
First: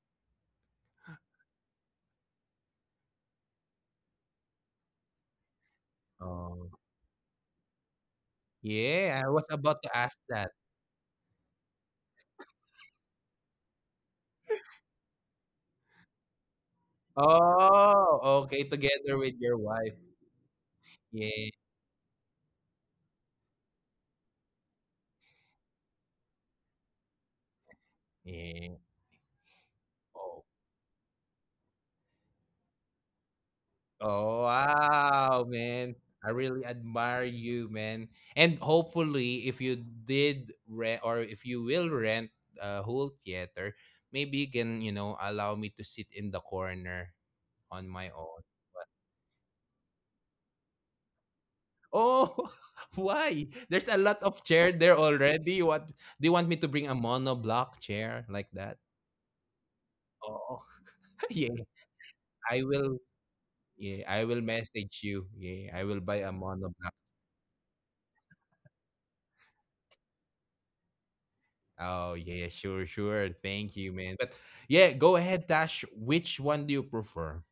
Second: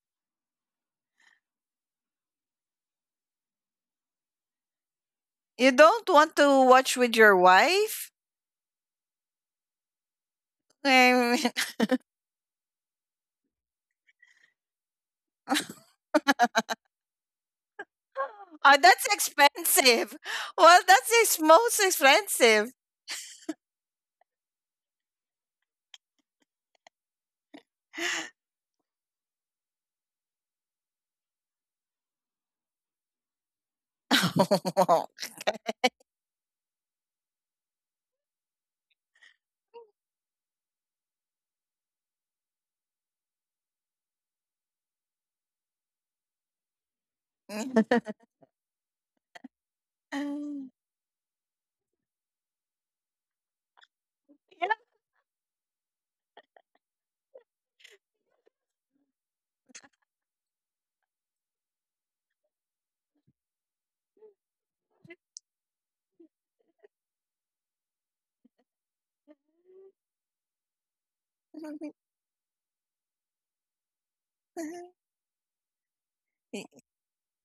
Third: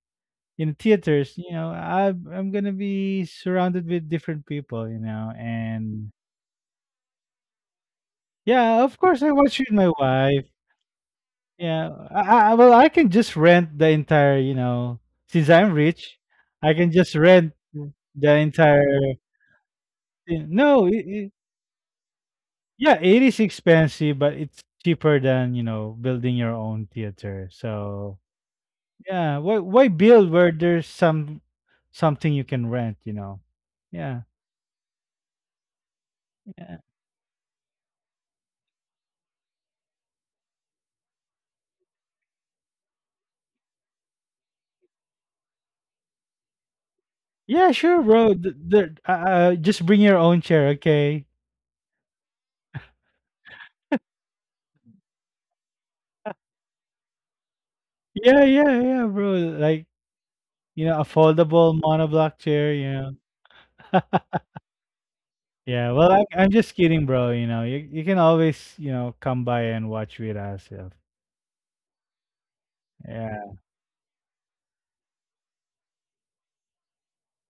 Speaker 3: in theaters, you know, I'm gonna be surrounded with different people, you know.
Speaker 2: You don't
Speaker 3: And
Speaker 2: want to
Speaker 1: Oh.
Speaker 2: watch with your wife?
Speaker 3: yeah, of
Speaker 1: Yeah,
Speaker 3: course
Speaker 1: I
Speaker 3: I
Speaker 1: was
Speaker 3: watch with
Speaker 1: about
Speaker 3: my
Speaker 1: to ask
Speaker 3: wife.
Speaker 1: that.
Speaker 2: I mean,
Speaker 3: Yeah, well, I can just rent the entire, you know, since I'm rich, I can just rent
Speaker 1: Oh,
Speaker 3: the
Speaker 1: okay,
Speaker 2: oh,
Speaker 3: entire.
Speaker 2: that's
Speaker 1: together with your wife.
Speaker 2: expensive. Well,
Speaker 3: No,
Speaker 2: that's is
Speaker 1: Yeah,
Speaker 2: most expensive.
Speaker 3: yeah, it is expensive, but it's cheaper than, you know, building your own theater. So
Speaker 1: yeah.
Speaker 3: yeah, why build
Speaker 1: Oh,
Speaker 3: where there's something you can rent, you know? Yeah,
Speaker 1: oh, wow, man. I really
Speaker 3: yeah,
Speaker 1: admire you, man. And hopefully, if you did rent or if you will rent a whole theater, maybe you can, allow me to sit in the corner
Speaker 3: yeah,
Speaker 1: on
Speaker 3: sure,
Speaker 1: my
Speaker 3: bro.
Speaker 1: own.
Speaker 3: Just bring your own chair, okay?
Speaker 1: Oh, why? There's a lot of chair there already. What do you want me to bring, a monoblock chair
Speaker 3: Yeah,
Speaker 1: like that?
Speaker 3: yeah, yeah, bro. Like
Speaker 1: Oh.
Speaker 3: You know, a
Speaker 1: Yeah.
Speaker 3: foldable monoblock
Speaker 1: I
Speaker 3: chair, you
Speaker 1: will
Speaker 3: know.
Speaker 1: yeah, I will message you. Yeah, I
Speaker 3: Yeah,
Speaker 1: will
Speaker 3: well,
Speaker 1: buy a
Speaker 3: I'm just
Speaker 1: monoblock.
Speaker 3: kidding, bro. You know, you can always, you know, come by and watch with us. Yeah.
Speaker 1: Oh yeah, sure, sure.
Speaker 3: Yeah.
Speaker 1: Thank you, man. But yeah, go ahead, Dash. Which one do
Speaker 2: Y-
Speaker 1: you prefer?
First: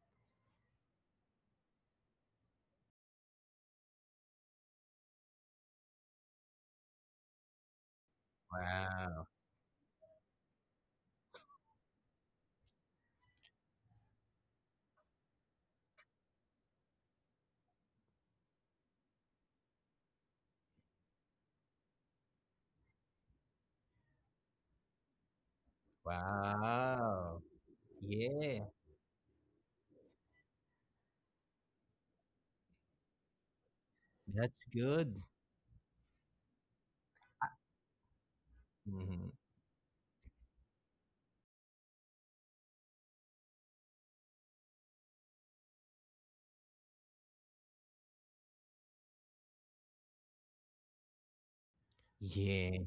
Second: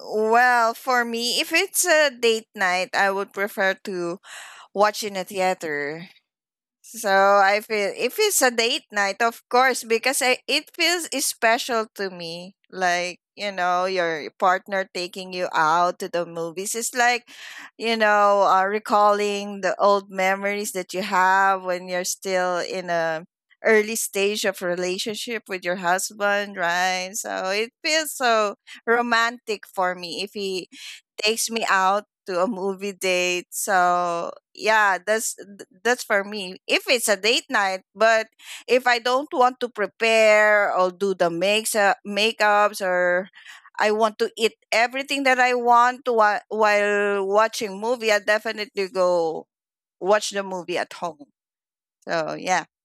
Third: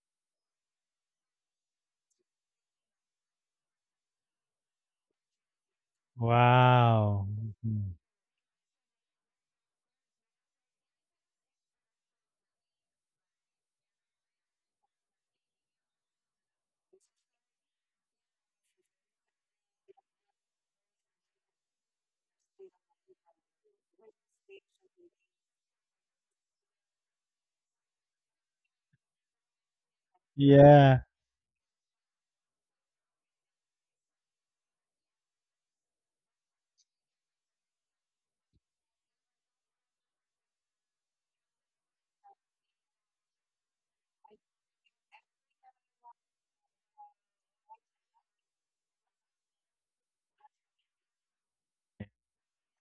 Speaker 2: well, for me, if it's a date night, I would prefer to watch in a theater. So
Speaker 3: Wow.
Speaker 2: I feel
Speaker 3: Mhm.
Speaker 2: if it's a date night,
Speaker 1: Wow.
Speaker 2: of course, because I, it feels special to me. Like, you know, your partner taking you out to the movies. It's like, you know, recalling the old memories that you have when you're still in a early stage of relationship with your husband, right?
Speaker 1: Wow.
Speaker 2: So it feels so
Speaker 1: Yeah,
Speaker 2: romantic for me if he
Speaker 3: Yeah.
Speaker 2: takes me out to a movie date. So
Speaker 1: that's
Speaker 2: yeah,
Speaker 1: good.
Speaker 2: that's that's for me. If it's a date night. But if I
Speaker 1: Mhm.
Speaker 2: don't want to prepare or do the makes makeups, or I want to eat everything that I want to while watching movie, I definitely go watch the movie at home. So yeah.
Speaker 1: Yeah.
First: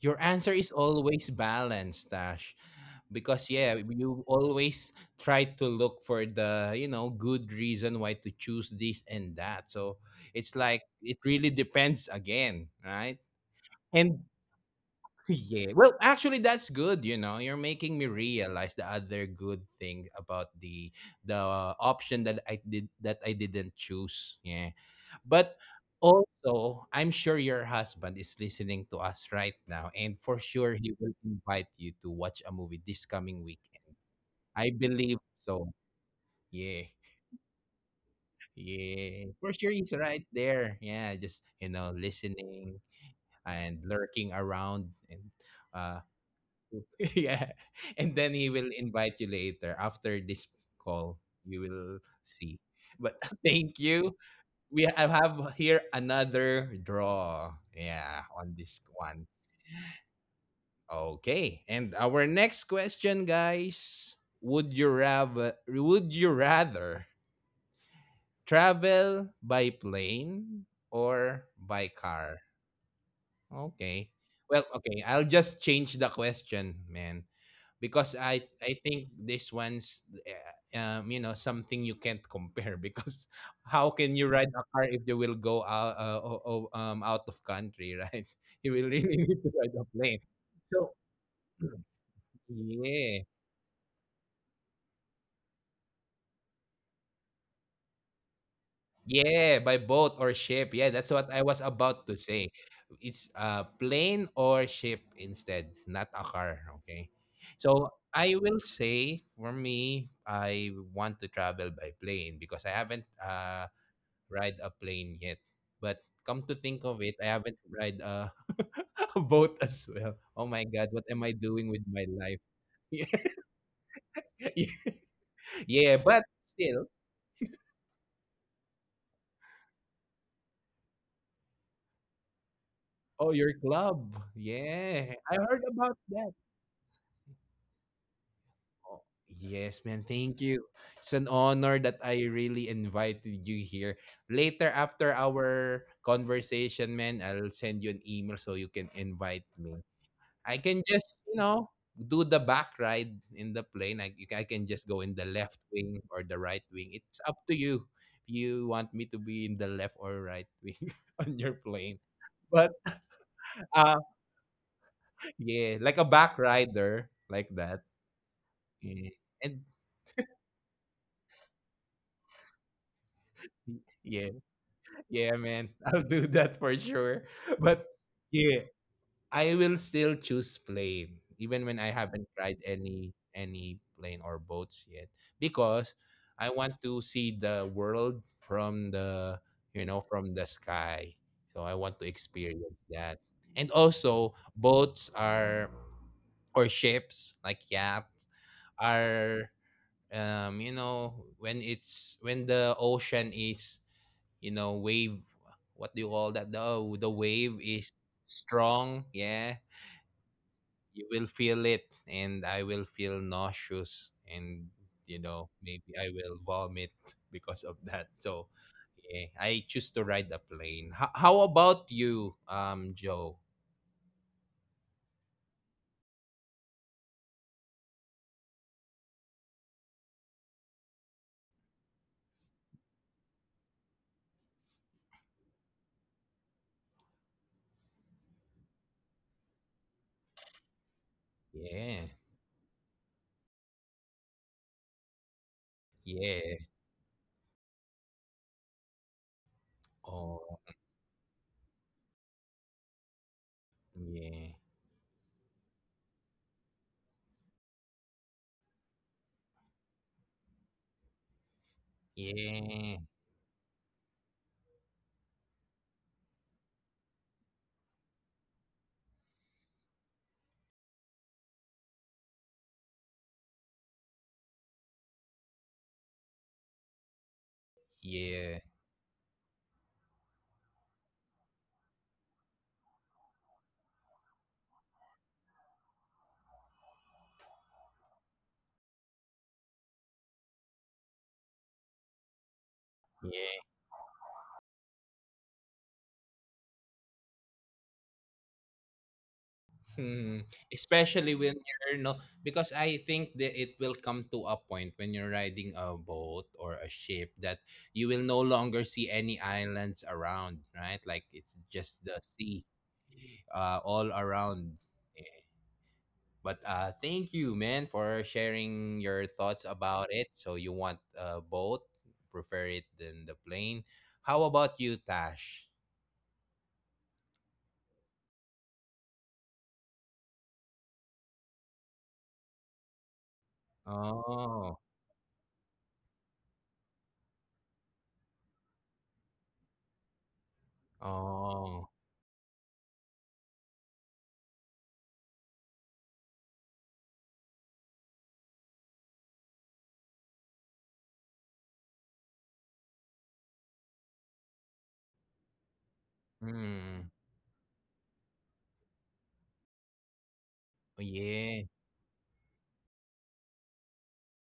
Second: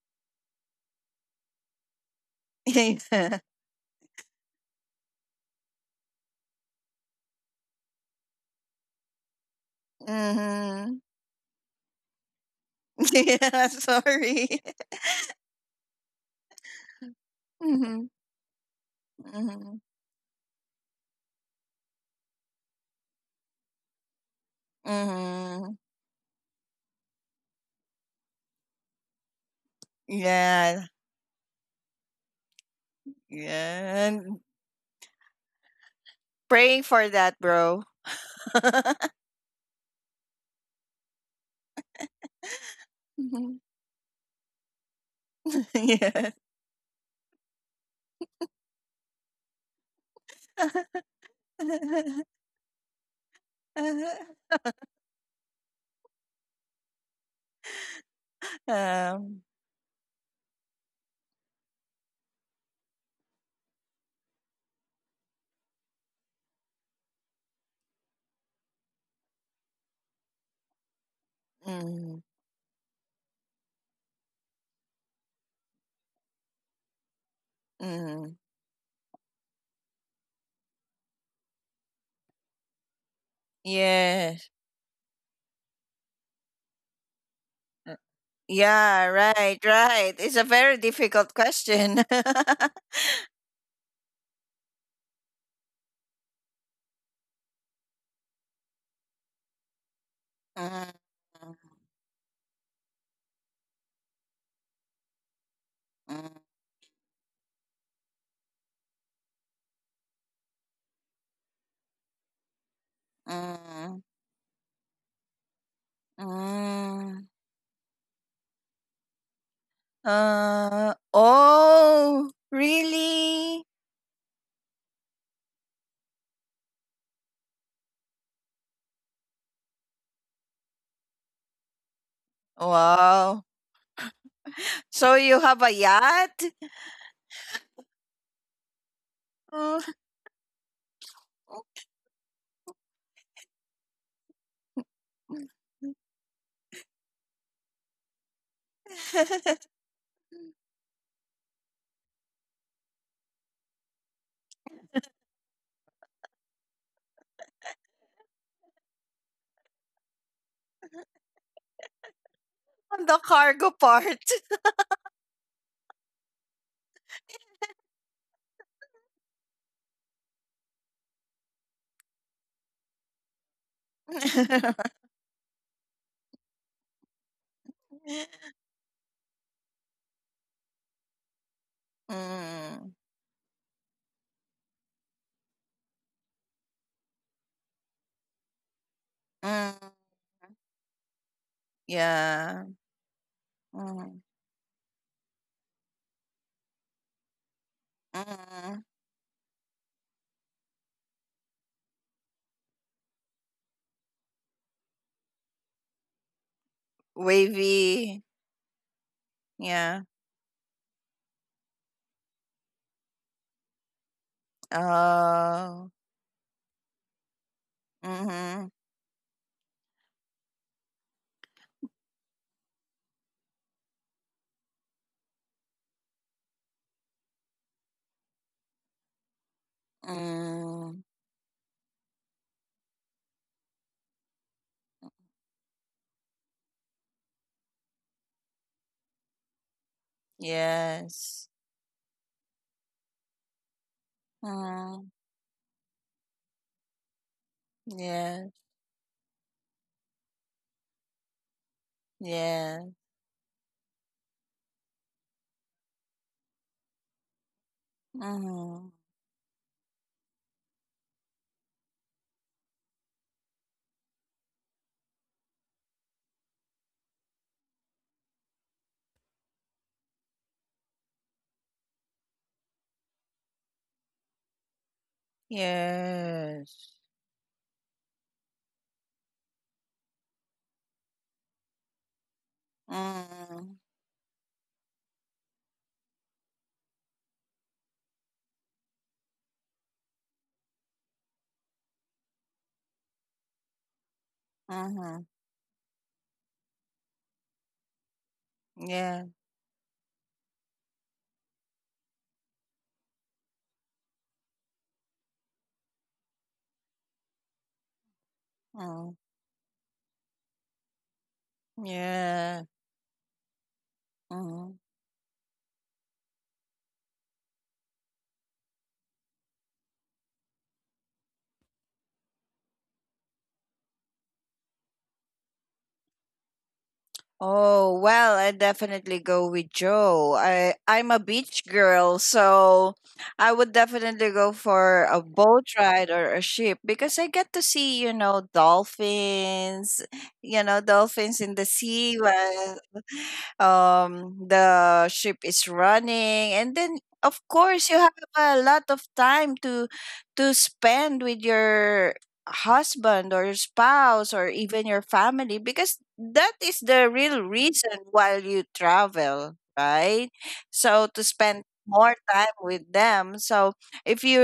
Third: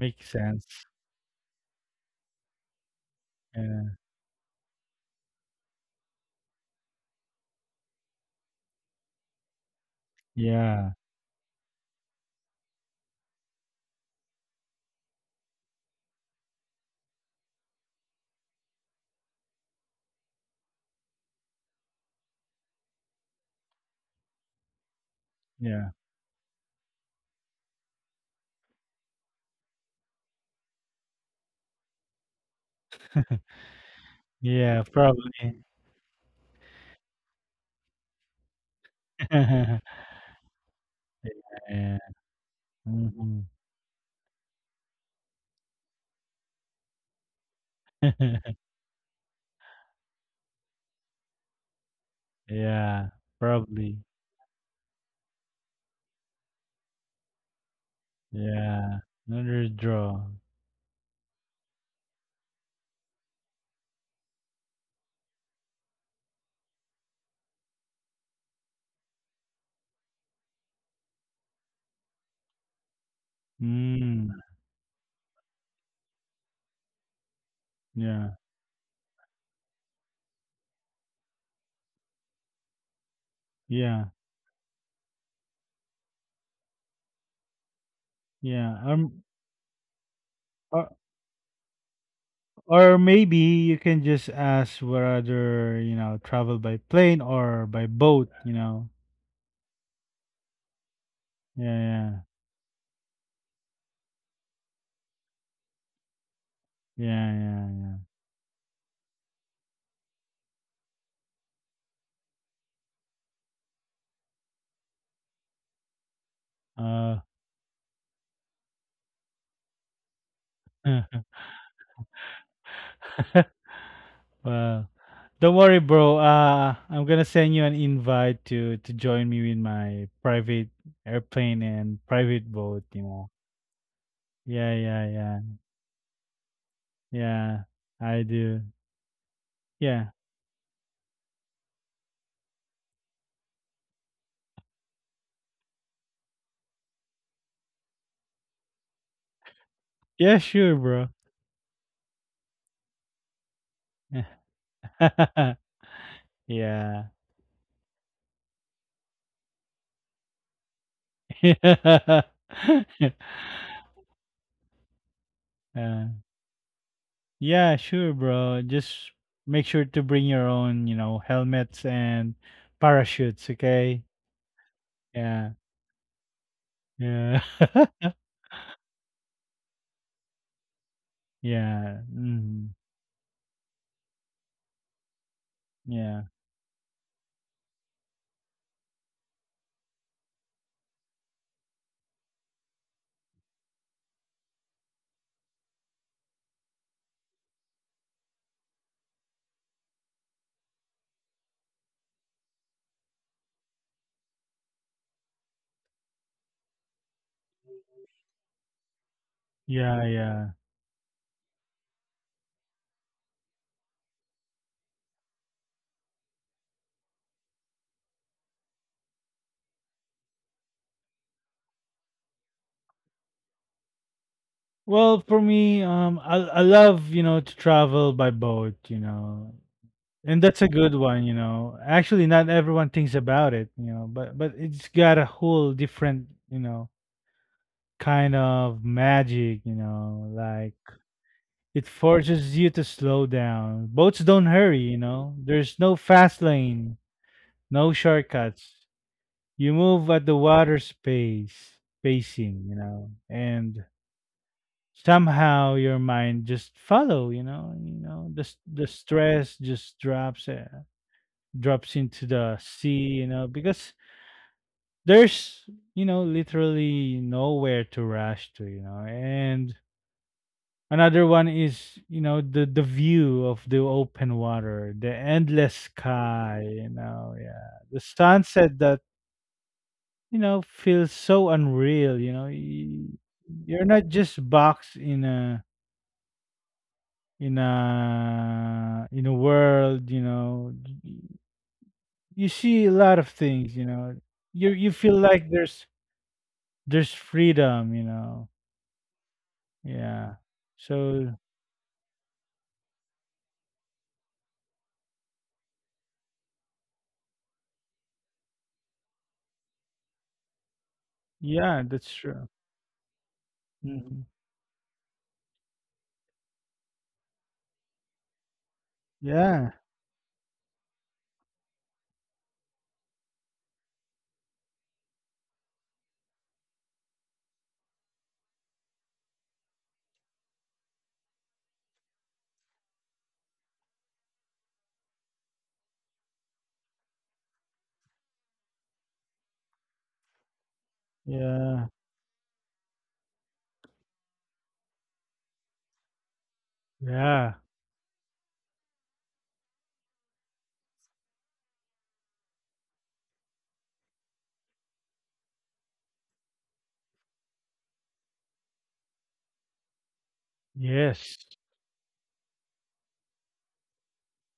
Speaker 1: Your answer is
Speaker 3: sense.
Speaker 1: always balanced, Dash. Because yeah,
Speaker 3: Yeah.
Speaker 1: you always try to look for the, good reason why to choose this and that. So it's like,
Speaker 3: Yeah.
Speaker 2: Mm-hmm.
Speaker 1: it really depends again, right?
Speaker 2: Yeah,
Speaker 1: And
Speaker 2: sorry.
Speaker 1: yeah, well, actually, that's good. You're making me
Speaker 2: Mm-hmm.
Speaker 1: realize the other good
Speaker 2: Mm-hmm.
Speaker 1: thing about the option that I did, that I didn't choose. Yeah, but
Speaker 2: Mm-hmm.
Speaker 3: Yeah.
Speaker 1: also, I'm sure your husband is listening to us right now, and for sure
Speaker 2: Yeah.
Speaker 1: he will invite you to watch a movie this coming weekend.
Speaker 2: Yeah.
Speaker 1: I
Speaker 3: Yeah.
Speaker 1: believe
Speaker 3: Probably.
Speaker 1: so. Yeah,
Speaker 2: Praying for that, bro.
Speaker 1: yeah, for sure he's right there. Yeah, just
Speaker 3: Yeah.
Speaker 1: listening
Speaker 3: Hmm.
Speaker 2: Mhm.
Speaker 1: and lurking around and uh
Speaker 2: Yeah.
Speaker 1: yeah. And then he will invite you later after this call. You will see.
Speaker 3: Yeah.
Speaker 1: But thank
Speaker 3: Probably.
Speaker 1: you. We I have here another draw. Yeah, on this
Speaker 3: Yeah.
Speaker 1: one.
Speaker 2: Um,
Speaker 3: Another draw.
Speaker 1: Okay. And our next question, guys. Would you rather travel by plane or by
Speaker 2: mm,
Speaker 1: car? Okay.
Speaker 3: Mm.
Speaker 1: Well, okay, I'll just change the question, man, because
Speaker 3: Yeah.
Speaker 2: mm,
Speaker 1: I think this one's something you can't compare because how
Speaker 3: Yeah.
Speaker 1: can you
Speaker 2: yes.
Speaker 1: ride a car if you will go out out of
Speaker 2: Uh,
Speaker 1: country, right?
Speaker 3: Yeah.
Speaker 1: You will
Speaker 2: yeah,
Speaker 1: really need to
Speaker 2: right,
Speaker 1: ride a
Speaker 2: right.
Speaker 1: plane.
Speaker 2: It's a very
Speaker 3: Uh,
Speaker 1: So
Speaker 2: difficult question.
Speaker 3: Or
Speaker 1: yeah.
Speaker 3: maybe you can just ask whether, you know, travel by plane or by boat, you know.
Speaker 1: Yeah, by boat or ship.
Speaker 2: Mm,
Speaker 1: Yeah, that's what I
Speaker 3: Yeah,
Speaker 1: was about
Speaker 3: yeah.
Speaker 1: to say. It's a plane or ship instead, not a
Speaker 2: mm,
Speaker 1: car. Okay. So
Speaker 3: Yeah,
Speaker 1: I will say for me, I want to travel by plane because I haven't
Speaker 2: mm,
Speaker 1: ride a plane yet. But come to think of
Speaker 3: yeah,
Speaker 2: mm.
Speaker 1: it, I haven't ride a boat as well. Oh my god, what
Speaker 3: yeah.
Speaker 1: am I doing with my
Speaker 2: Oh,
Speaker 1: life?
Speaker 3: Uh
Speaker 2: really?
Speaker 1: Yeah,
Speaker 3: well. Don't worry,
Speaker 1: yeah,
Speaker 3: bro.
Speaker 1: but still.
Speaker 3: I'm gonna send you an invite to join me in my private airplane and private boat, you know.
Speaker 1: Oh,
Speaker 2: Wow.
Speaker 1: your club.
Speaker 3: Yeah, yeah,
Speaker 2: So
Speaker 1: Yeah,
Speaker 2: you
Speaker 1: I
Speaker 3: yeah.
Speaker 2: have
Speaker 1: heard
Speaker 2: a
Speaker 1: about that.
Speaker 2: yacht?
Speaker 3: Yeah. I do.
Speaker 1: Oh, yes,
Speaker 2: Mm.
Speaker 1: man.
Speaker 3: Yeah.
Speaker 1: Thank you. It's an honor that I really invited you here. Later after our conversation, man, I'll send you an email so you can invite me.
Speaker 3: Yeah,
Speaker 1: I
Speaker 3: sure,
Speaker 1: can
Speaker 3: bro.
Speaker 1: just, you know, do the back ride in the plane. I can just go in the
Speaker 3: Yeah.
Speaker 1: left wing or the right wing.
Speaker 3: Yeah.
Speaker 1: It's up to you if you want me to be in the left or right wing on your plane. But
Speaker 2: On the cargo
Speaker 1: uh
Speaker 2: part.
Speaker 1: yeah, like
Speaker 3: Uh,
Speaker 1: a back rider like
Speaker 3: Yeah,
Speaker 1: that.
Speaker 3: sure, bro.
Speaker 1: Yeah.
Speaker 3: Just
Speaker 1: And
Speaker 3: make sure to bring your own, you know, helmets and parachutes, okay?
Speaker 1: yeah. Yeah,
Speaker 3: Yeah.
Speaker 1: man. I'll do that for sure.
Speaker 3: Yeah.
Speaker 1: But yeah, I will still choose plane, even when I
Speaker 3: Yeah.
Speaker 1: haven't tried
Speaker 3: Mhm.
Speaker 2: Mm,
Speaker 1: any plane or boats yet, because
Speaker 3: Yeah.
Speaker 1: I want to see the world from the
Speaker 2: mm,
Speaker 1: from the sky. So I want to
Speaker 2: yeah.
Speaker 1: experience that. And
Speaker 2: Mm,
Speaker 1: also, boats are or ships like yachts
Speaker 2: mm,
Speaker 1: are when it's when the ocean is wave, what do you call that, the, oh, the wave is
Speaker 2: wavy.
Speaker 1: strong, yeah,
Speaker 2: Yeah.
Speaker 3: Yeah, yeah.
Speaker 1: you will feel it and I will feel nauseous and
Speaker 2: Oh.
Speaker 1: maybe I will vomit because of that. So
Speaker 2: Mm-hmm.
Speaker 1: yeah, I choose to ride a plane. How about you, Joe?
Speaker 3: Well, for me, I love, you know, to travel by boat, you know. And that's a good
Speaker 2: Mm,
Speaker 3: one, you know. Actually, not everyone thinks about it, you know, but it's got a whole different, you know, kind of magic, you know.
Speaker 2: yes.
Speaker 3: It
Speaker 1: Yeah,
Speaker 3: forces you to slow down. Boats don't hurry, you
Speaker 2: Mm,
Speaker 3: know. There's no fast
Speaker 1: yeah,
Speaker 3: lane, no
Speaker 2: yeah.
Speaker 3: shortcuts. You move at the
Speaker 1: oh
Speaker 3: water's pace, pacing, you
Speaker 2: Yeah.
Speaker 3: know, and
Speaker 1: yeah,
Speaker 3: somehow your mind just follow, you know, the the
Speaker 2: Mm,
Speaker 3: stress just drops into the
Speaker 1: yeah,
Speaker 3: sea, you know, because there's, you know, literally nowhere to rush to, you know. And another one is, you know, the view of the open water, the endless sky, you
Speaker 2: yes.
Speaker 3: know, yeah. The
Speaker 1: yeah,
Speaker 3: sunset that, you know, feels so unreal, you know.
Speaker 2: Mm,
Speaker 3: You're not just boxed in a in a world, you know. y- You see a lot of things,
Speaker 1: yeah.
Speaker 3: you know. You feel
Speaker 2: mm-hmm.
Speaker 3: like there's freedom, you know.
Speaker 2: Yeah.
Speaker 3: Yeah.
Speaker 1: Hmm,
Speaker 3: So,
Speaker 1: especially when you're no, because I think that it will come to a point when you're riding a boat or a ship that you will no longer see
Speaker 2: Mm,
Speaker 1: any islands around, right? Like it's
Speaker 3: yeah, that's
Speaker 1: just the
Speaker 3: true.
Speaker 2: yeah.
Speaker 1: sea all
Speaker 3: Mhm.
Speaker 2: Mm-hmm.
Speaker 1: around. Eh, But thank you, man, for sharing your
Speaker 3: Yeah.
Speaker 1: thoughts about it. So you want a boat, prefer it than the plane. How about you, Tash?
Speaker 2: Oh, well, I definitely go with Joe. I I'm a beach girl, so I would definitely go
Speaker 1: Oh,
Speaker 2: for a boat ride or a ship, because I get to see, you know, dolphins in the
Speaker 3: Yeah.
Speaker 1: oh,
Speaker 2: sea while the ship is running, and then of
Speaker 3: Yeah.
Speaker 2: course you have a lot of time to spend with your husband or your spouse or even your family, because that is
Speaker 1: hmm,
Speaker 2: the real reason while you travel, right? So to
Speaker 3: Yes,
Speaker 1: yeah,
Speaker 2: spend more time with them. So if you,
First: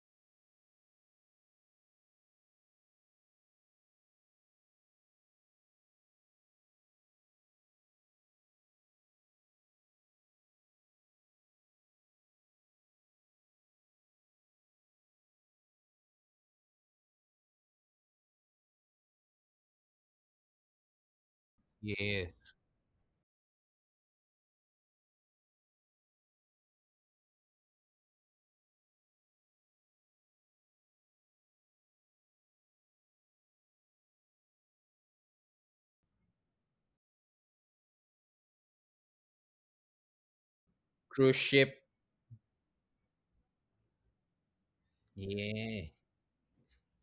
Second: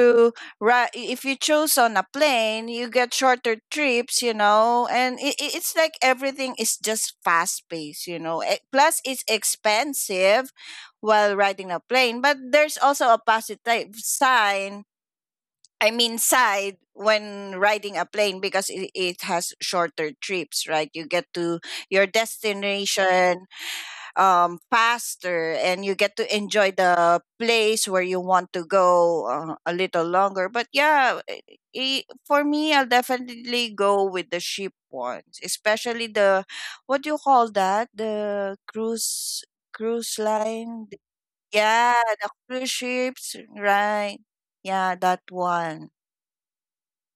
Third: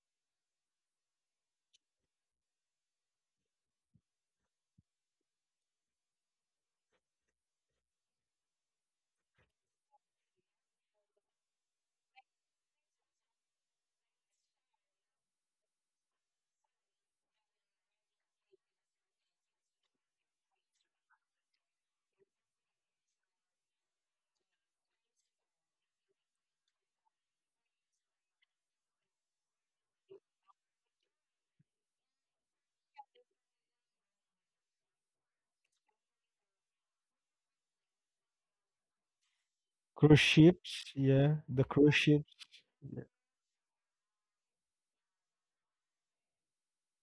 Speaker 2: right, if you choose on a plane, you get shorter trips, you know, and it's like everything is just fast paced, you know. Eh, plus, it's expensive while riding a plane, but there's also a positive sign. I mean, side when riding a plane, because it has shorter trips, right? You get to your
Speaker 1: yes.
Speaker 2: destination faster, and you get to enjoy the place where you want to go a little longer. But yeah, for me, I'll definitely go with the ship ones, especially the, what do you call that? The cruise
Speaker 3: cruise ships.
Speaker 2: line. The,
Speaker 3: Yeah,
Speaker 1: Cruise
Speaker 3: the
Speaker 1: ship.
Speaker 2: yeah,
Speaker 3: cruise
Speaker 2: the
Speaker 3: ships.
Speaker 2: cruise ships, right? Yeah, that one.
Speaker 1: Yeah.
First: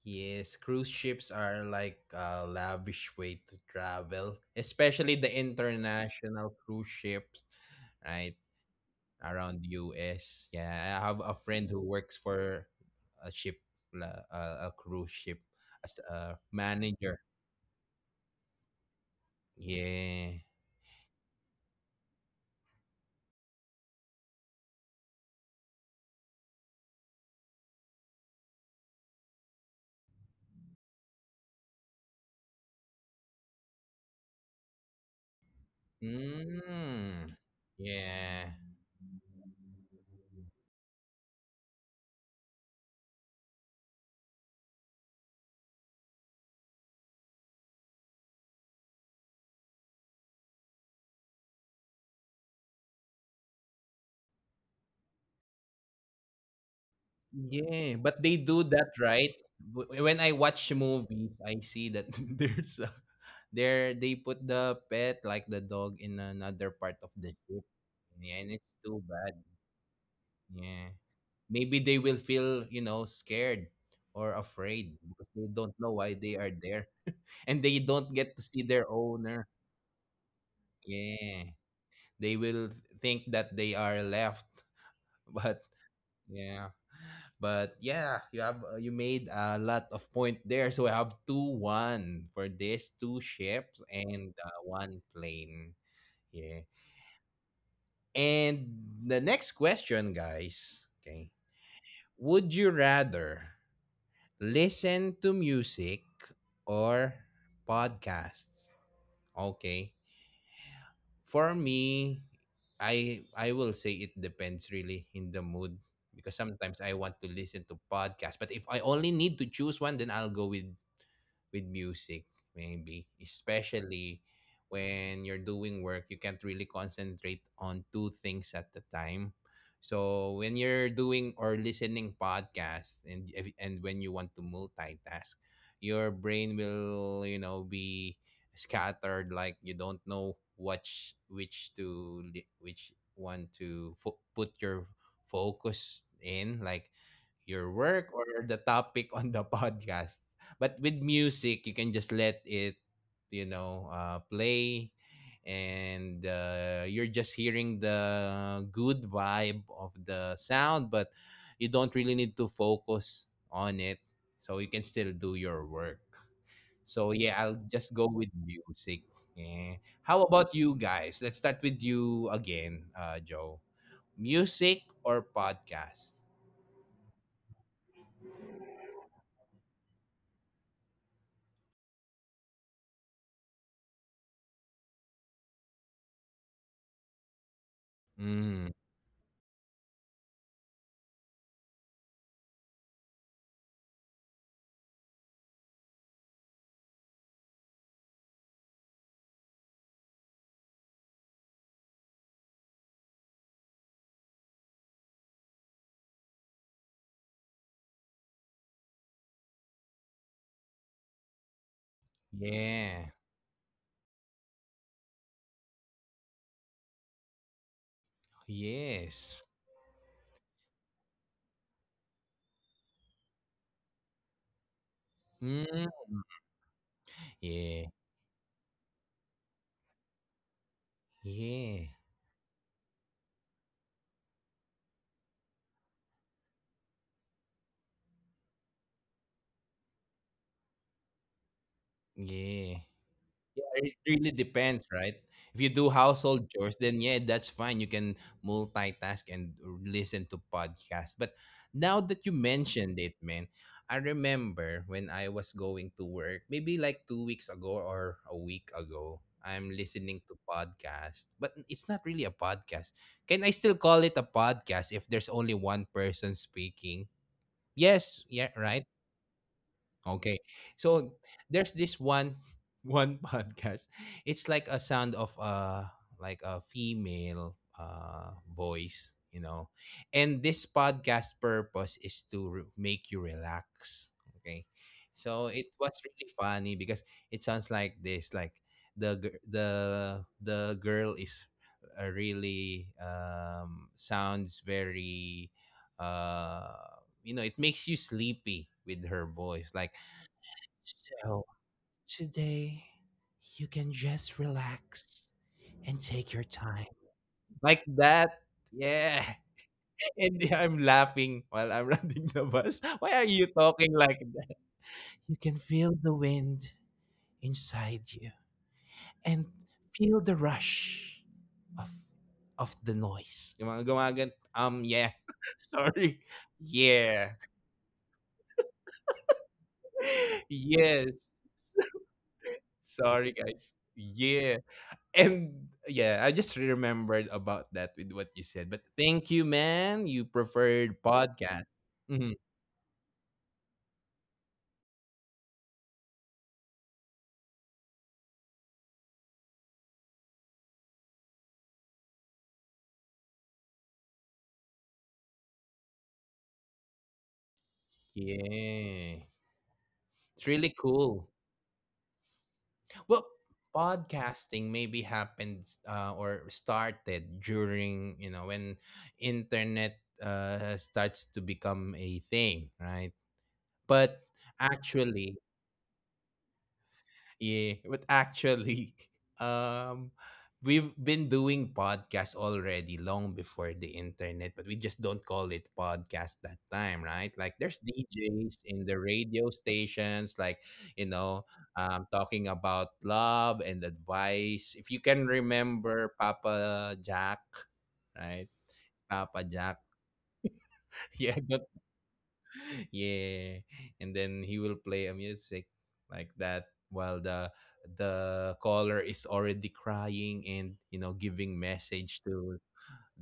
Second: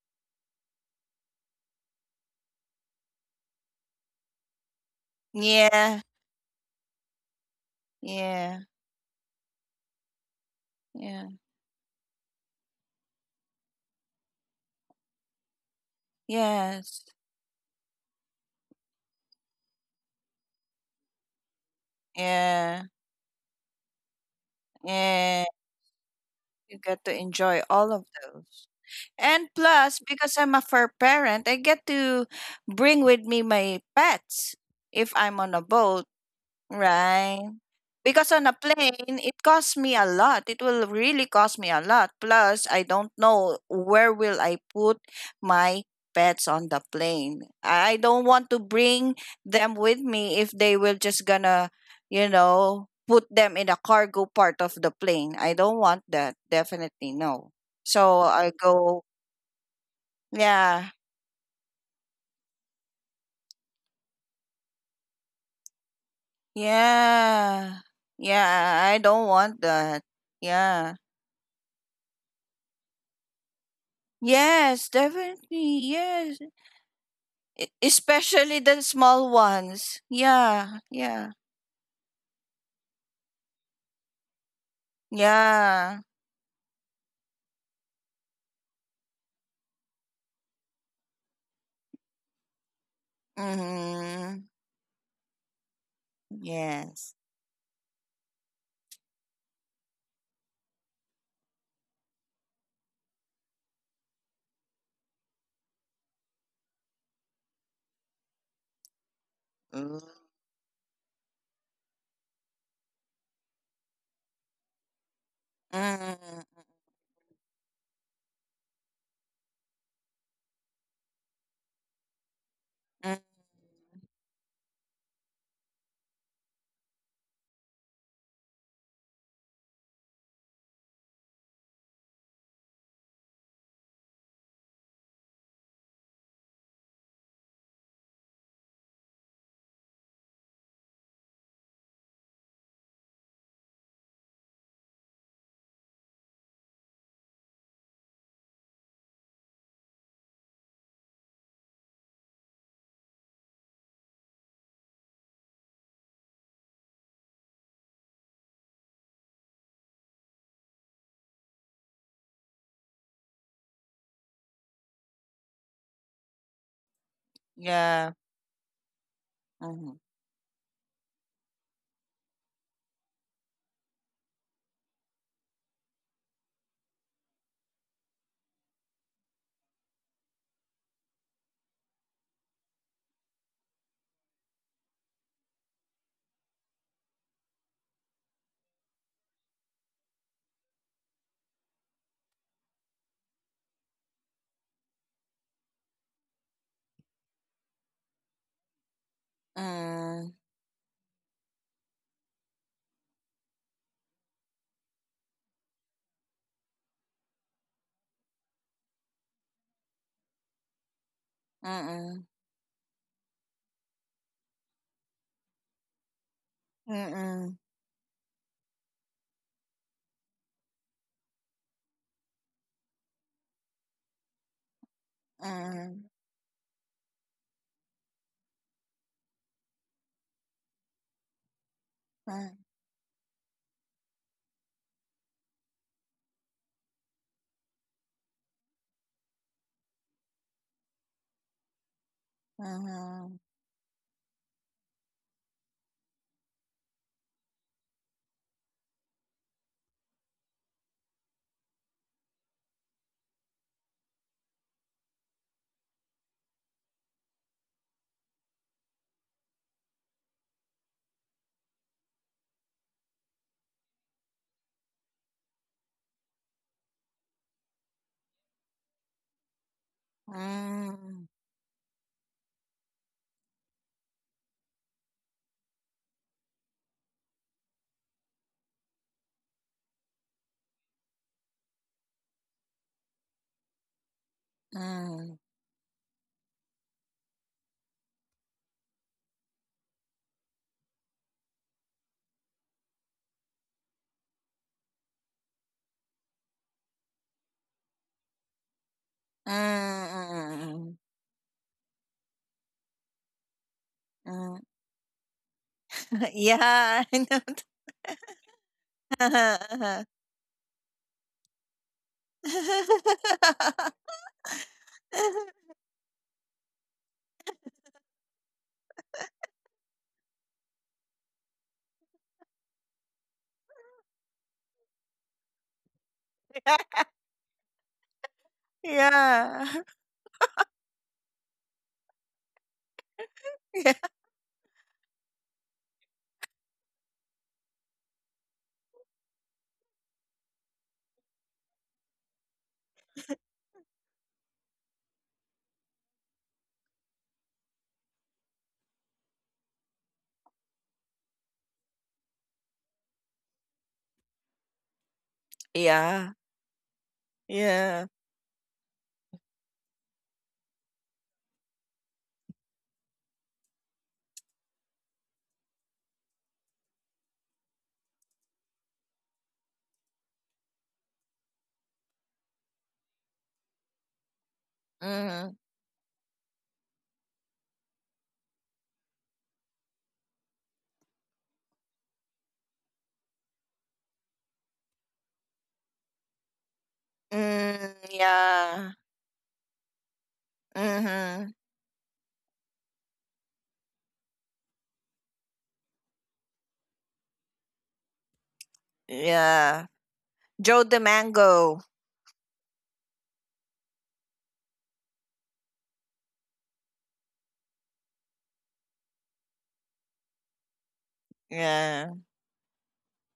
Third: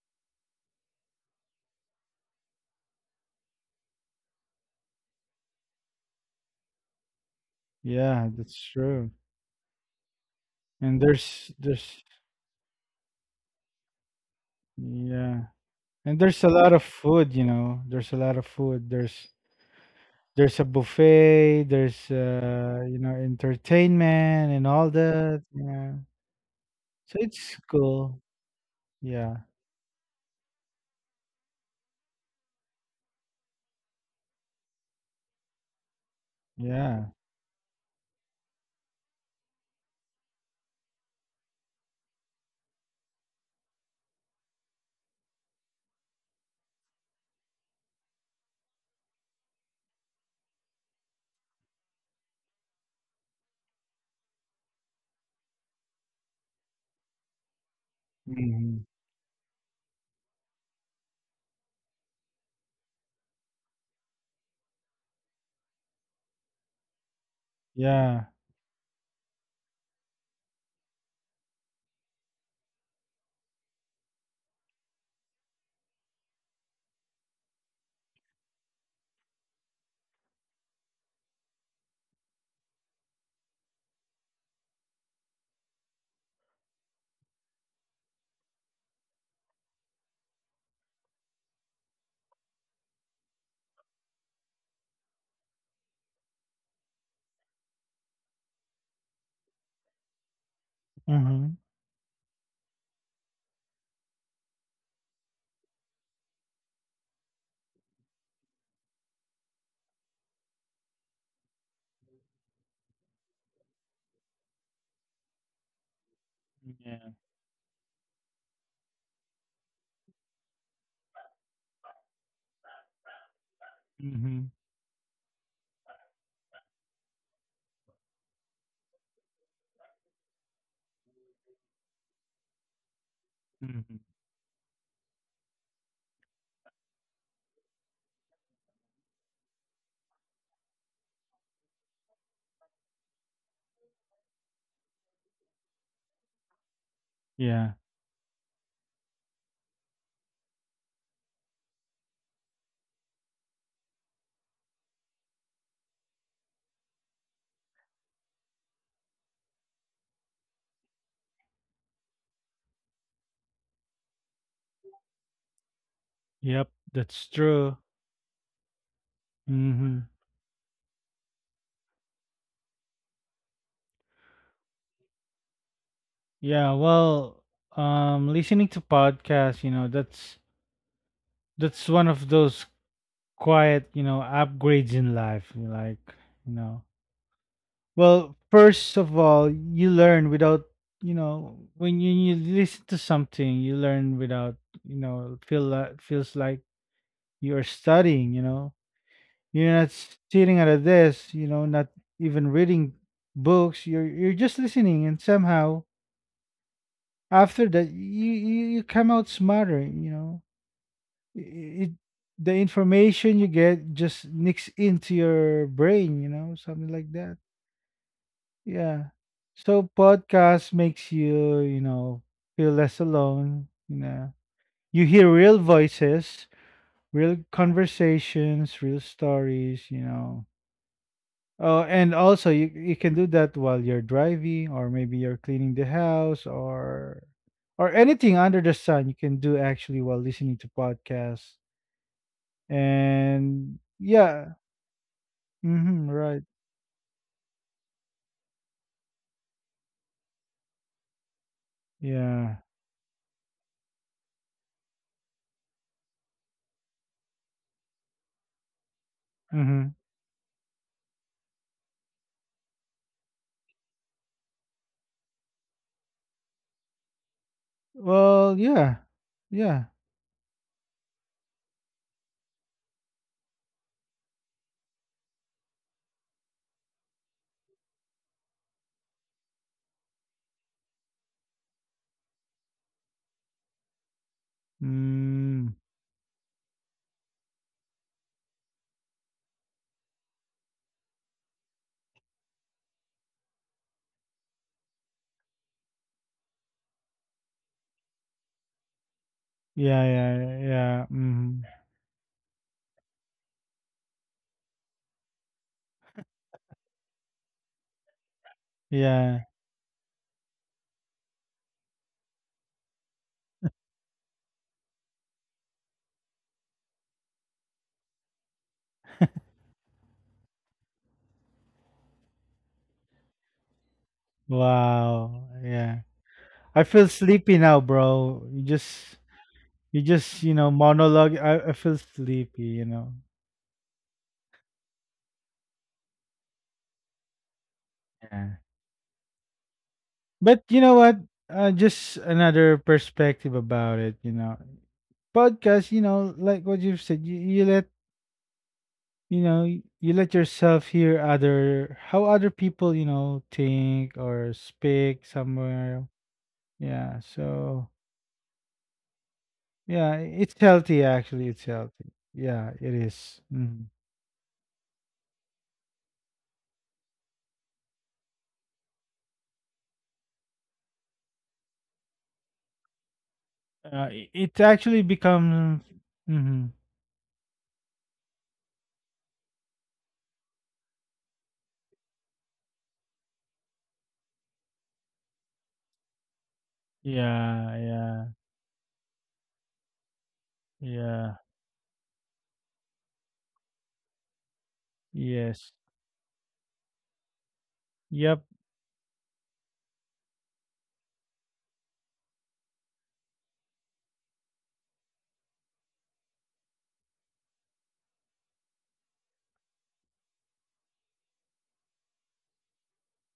Speaker 1: Yes, cruise ships are like a lavish way to travel, especially the
Speaker 2: Yeah,
Speaker 1: international cruise ships,
Speaker 3: Yeah,
Speaker 1: right?
Speaker 3: that's
Speaker 2: yeah,
Speaker 3: true.
Speaker 1: Around the US.
Speaker 3: And
Speaker 1: Yeah, I have
Speaker 2: yeah,
Speaker 1: a
Speaker 3: there's
Speaker 1: friend who
Speaker 3: there's
Speaker 1: works for a ship, a cruise ship
Speaker 3: yeah,
Speaker 1: as
Speaker 3: and
Speaker 1: a
Speaker 3: there's a lot of
Speaker 2: yes,
Speaker 1: manager.
Speaker 3: food. You know, there's a lot of food. There's
Speaker 1: Yeah.
Speaker 3: there's a buffet. There's,
Speaker 2: yeah,
Speaker 3: you know, entertainment and all that.
Speaker 2: yeah.
Speaker 3: Yeah,
Speaker 2: You get to
Speaker 3: so it's
Speaker 2: enjoy all of
Speaker 3: cool.
Speaker 2: those.
Speaker 3: Yeah,
Speaker 2: And plus, because I'm a fur parent, I get to bring with me my pets if I'm on a boat,
Speaker 3: yeah,
Speaker 1: Mm,
Speaker 2: right? Because on
Speaker 1: yeah.
Speaker 2: a plane, it costs me a lot. It will really cost me a lot. Plus, I don't know where will I put my pets on the plane. I don't want to bring them with me if they will just gonna, you know, put them in a cargo part of the plane. I don't want that. Definitely no.
Speaker 1: Yeah, but
Speaker 2: So
Speaker 1: they
Speaker 2: I
Speaker 1: do
Speaker 3: hmm,
Speaker 1: that,
Speaker 2: go,
Speaker 1: right? When I watch
Speaker 2: yeah.
Speaker 1: movies, I see that there's a, there they put the pet like the dog in another part of the ship.
Speaker 2: Yeah.
Speaker 3: yeah,
Speaker 1: Yeah, and it's
Speaker 2: Yeah, I
Speaker 1: too
Speaker 2: don't
Speaker 1: bad.
Speaker 2: want that.
Speaker 1: Yeah.
Speaker 2: Yeah.
Speaker 1: Maybe they will feel, you know, scared or
Speaker 2: Yes,
Speaker 1: afraid because they don't
Speaker 2: definitely.
Speaker 1: know why they
Speaker 2: Yes.
Speaker 1: are there. And they don't get to
Speaker 2: Especially
Speaker 1: see
Speaker 2: the
Speaker 1: their
Speaker 2: small
Speaker 1: owner.
Speaker 2: ones. Yeah. Yeah.
Speaker 1: Yeah. They will think that they are left, but
Speaker 2: Yeah.
Speaker 1: yeah. But yeah, you have you made a lot of point there. So we have two one for this two ships
Speaker 2: Mhm.
Speaker 1: and one plane. Yeah.
Speaker 2: Yes.
Speaker 1: And the next question, guys. Okay.
Speaker 3: hmm,
Speaker 1: Would you rather listen to music or podcasts? Okay.
Speaker 2: Mm.
Speaker 1: For me, I will say it depends really in the mood because
Speaker 2: Mm.
Speaker 1: sometimes I
Speaker 3: yeah,
Speaker 1: want to listen to podcasts. But if I only need to choose one, then I'll go with music, maybe
Speaker 2: Mm.
Speaker 1: especially
Speaker 3: hmm,
Speaker 1: when you're doing work, you can't really concentrate on two things at the time. So when you're doing or listening podcasts, and if- and
Speaker 3: hmm,
Speaker 1: when you want to multitask, your brain will, you know, be scattered, like you don't know which one to put your focus in, like
Speaker 3: yeah.
Speaker 1: your work or the topic on the podcast. But with music you can just let it, you know, play and you're just hearing the good vibe of the sound, but you don't really need to focus on it, so you can still do your work.
Speaker 3: Yep,
Speaker 1: So
Speaker 3: that's
Speaker 1: yeah, I'll
Speaker 3: true.
Speaker 1: just go
Speaker 2: Yeah.
Speaker 1: with music, yeah.
Speaker 2: Mhm.
Speaker 3: Hmm.
Speaker 1: How about you guys? Let's start with you again, Joe. Music or podcast?
Speaker 3: Yeah, well, listening to podcasts, you know, that's one of those quiet, you know, upgrades in life. You Like, you know, well,
Speaker 1: Mm,
Speaker 3: first of all, you learn without, you know, when you listen to something, you learn without, you know, feels like you're studying. You know, you're not
Speaker 2: Mm.
Speaker 3: sitting at a desk. You know, not even reading books. You're just listening, and somehow after that, you come out smarter, you know. It,
Speaker 2: Mm.
Speaker 3: the
Speaker 1: yeah,
Speaker 3: information you get just nicks into your brain, you know, something like that.
Speaker 2: Mm.
Speaker 3: Yeah.
Speaker 1: yes,
Speaker 3: So podcast makes you, you know, feel less alone, you know. You hear real
Speaker 2: Mm.
Speaker 1: mm.
Speaker 3: voices, real
Speaker 1: Yeah.
Speaker 3: conversations, real stories, you know. Oh,
Speaker 1: Yeah.
Speaker 3: and also
Speaker 2: Mm.
Speaker 3: you can do that while you're driving, or maybe you're cleaning the house, or anything under the sun you can do, actually, while listening to podcasts.
Speaker 1: Yeah.
Speaker 2: Mhm.
Speaker 1: Yeah,
Speaker 3: And
Speaker 1: it really
Speaker 3: yeah.
Speaker 1: depends, right? If you do
Speaker 3: Mhm, right.
Speaker 1: household chores, then yeah, that's fine. You can multitask and listen to podcasts. But now that you
Speaker 3: Yeah.
Speaker 1: mentioned it, man, I remember when I was going to work, maybe like 2 weeks ago or a week ago, I'm
Speaker 3: Mhm.
Speaker 1: listening to podcast. But it's not really a podcast. Can I still call it a podcast if there's only one person speaking? Yes, yeah,
Speaker 3: Well,
Speaker 1: right.
Speaker 3: yeah. Yeah.
Speaker 1: Okay. So
Speaker 2: Mm.
Speaker 1: there's this one one podcast. It's like a sound of like a female voice, you know. And this podcast purpose is to make you relax, okay?
Speaker 2: Mm. Mm.
Speaker 1: So
Speaker 3: Mm.
Speaker 1: it was really funny because it sounds like this, like the gir- the the girl is really sounds very you know, it makes you sleepy with her voice. Like,
Speaker 3: Yeah, yeah,
Speaker 2: Mm.
Speaker 3: yeah.
Speaker 1: so
Speaker 3: Mhm.
Speaker 1: today, you can just
Speaker 2: Mm.
Speaker 1: relax and take your time.
Speaker 2: Yeah, I know.
Speaker 1: Like that. Yeah.
Speaker 3: Yeah.
Speaker 2: Uh-huh, uh-huh.
Speaker 1: And I'm laughing while I'm riding the bus. Why are you talking like that? You can feel the wind inside you and feel the rush of of the noise. Yung mga gumagan, yeah.
Speaker 3: Wow. Yeah.
Speaker 1: Sorry.
Speaker 3: I feel
Speaker 2: Yeah.
Speaker 1: Yeah.
Speaker 3: sleepy now, bro. You know,
Speaker 1: yes.
Speaker 3: monologue. I feel sleepy, you know.
Speaker 1: Sorry, guys.
Speaker 2: Yeah.
Speaker 1: Yeah. And yeah, I just remembered about that with what
Speaker 3: Yeah.
Speaker 1: you said. But thank you, man. You
Speaker 3: But you know
Speaker 1: preferred
Speaker 3: what?
Speaker 1: podcast.
Speaker 3: Just
Speaker 1: Mhm.
Speaker 3: another perspective about it, you know. Podcast, you know, like what you've said, you let yourself hear, other how other people, you know, think or speak somewhere,
Speaker 2: Yeah.
Speaker 3: yeah. So
Speaker 2: Yeah.
Speaker 1: Yeah,
Speaker 3: yeah, it's
Speaker 1: it's really
Speaker 3: healthy,
Speaker 1: cool.
Speaker 3: actually. It's healthy, yeah, it
Speaker 1: Well,
Speaker 3: is. Mhm.
Speaker 1: podcasting maybe happened or started during, you know, when internet starts to become a thing, right? But
Speaker 3: It actually
Speaker 1: actually,
Speaker 2: Mhm.
Speaker 3: becomes. Hmm,
Speaker 1: yeah, but actually, um, we've been doing podcasts already long before the internet, but we just don't call it podcast that time, right? Like
Speaker 3: yeah,
Speaker 1: there's
Speaker 2: Mm,
Speaker 3: yeah,
Speaker 1: DJs in
Speaker 2: yeah.
Speaker 1: the radio stations, like you
Speaker 3: yeah,
Speaker 1: know,
Speaker 2: Mhm.
Speaker 1: talking about love and advice. If you can
Speaker 3: yes,
Speaker 1: remember Papa Jack,
Speaker 3: yep,
Speaker 1: right? Papa
Speaker 2: Yeah.
Speaker 1: Jack.
Speaker 2: Joe the
Speaker 1: Yeah, don't
Speaker 2: Mango.
Speaker 1: yeah, and then he will play a music like that while the caller is already crying and you know giving
Speaker 2: Yeah.
Speaker 1: message to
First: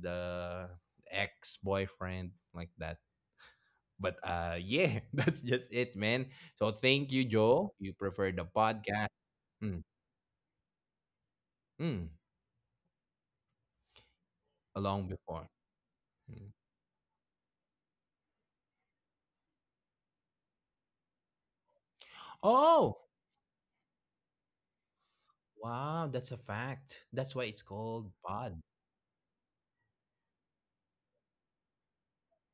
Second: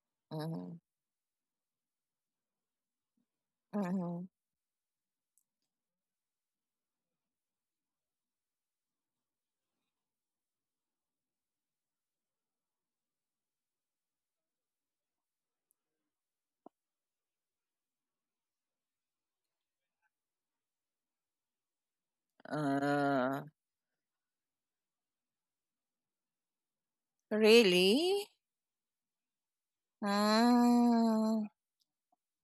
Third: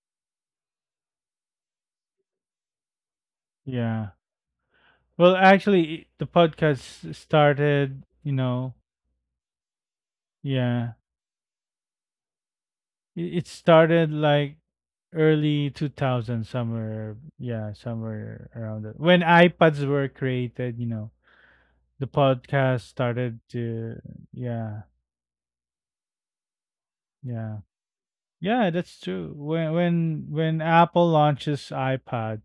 Speaker 1: the
Speaker 2: Mhm.
Speaker 1: ex-boyfriend like that.
Speaker 3: yeah.
Speaker 1: But
Speaker 2: Mhm.
Speaker 1: yeah,
Speaker 3: Well,
Speaker 1: that's just it,
Speaker 3: actually,
Speaker 1: man.
Speaker 3: the
Speaker 1: So thank
Speaker 3: podcast
Speaker 1: you, Joe, you
Speaker 3: started,
Speaker 1: prefer
Speaker 3: you
Speaker 1: the
Speaker 3: know,
Speaker 1: podcast. Mm,
Speaker 3: yeah.
Speaker 1: mm,
Speaker 3: It started like
Speaker 1: along before.
Speaker 3: early 2000
Speaker 1: Mm.
Speaker 3: somewhere, yeah, somewhere around it when iPads were created, you know. The podcast
Speaker 1: Oh
Speaker 3: started
Speaker 2: Uh,
Speaker 3: to, yeah,
Speaker 1: wow, that's a fact, that's why it's
Speaker 3: yeah,
Speaker 1: called
Speaker 2: really?
Speaker 1: pod.
Speaker 3: yeah, That's true. When when Apple
Speaker 2: Mm,
Speaker 3: launches iPad,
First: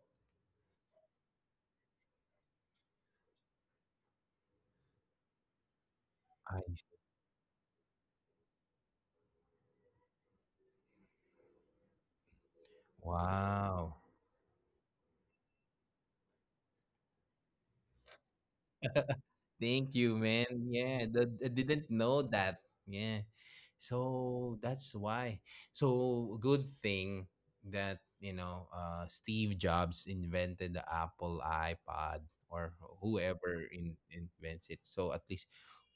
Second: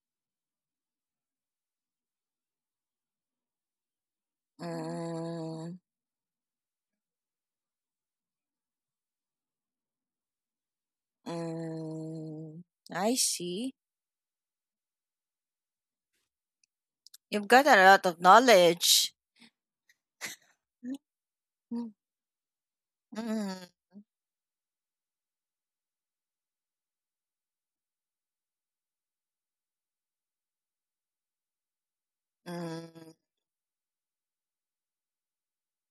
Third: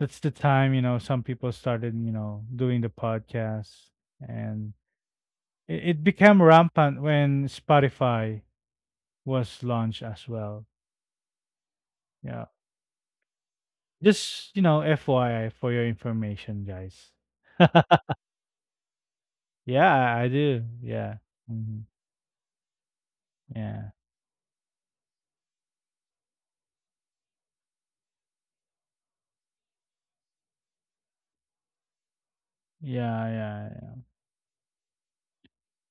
Speaker 3: that's the time, you know, some people started, you know, doing the podcast. And
Speaker 2: mm,
Speaker 3: it became
Speaker 1: I,
Speaker 3: rampant when Spotify was launched as well, yeah.
Speaker 2: mm. I see.
Speaker 1: wow.
Speaker 3: Just, you know, FYI for your information, guys.
Speaker 2: You've got a lot of knowledge.
Speaker 1: Thank you,
Speaker 3: Yeah, I
Speaker 1: man.
Speaker 3: do.
Speaker 1: Yeah,
Speaker 3: Yeah.
Speaker 1: that I
Speaker 3: Mhm.
Speaker 1: didn't
Speaker 2: Mm,
Speaker 1: know that. Yeah.
Speaker 2: mm,
Speaker 3: Yeah.
Speaker 1: So that's why. So good thing that, you know, Steve Jobs invented the Apple iPod, or
Speaker 2: mm.
Speaker 3: Yeah,
Speaker 1: whoever
Speaker 3: yeah, yeah.
Speaker 1: invents it. So at least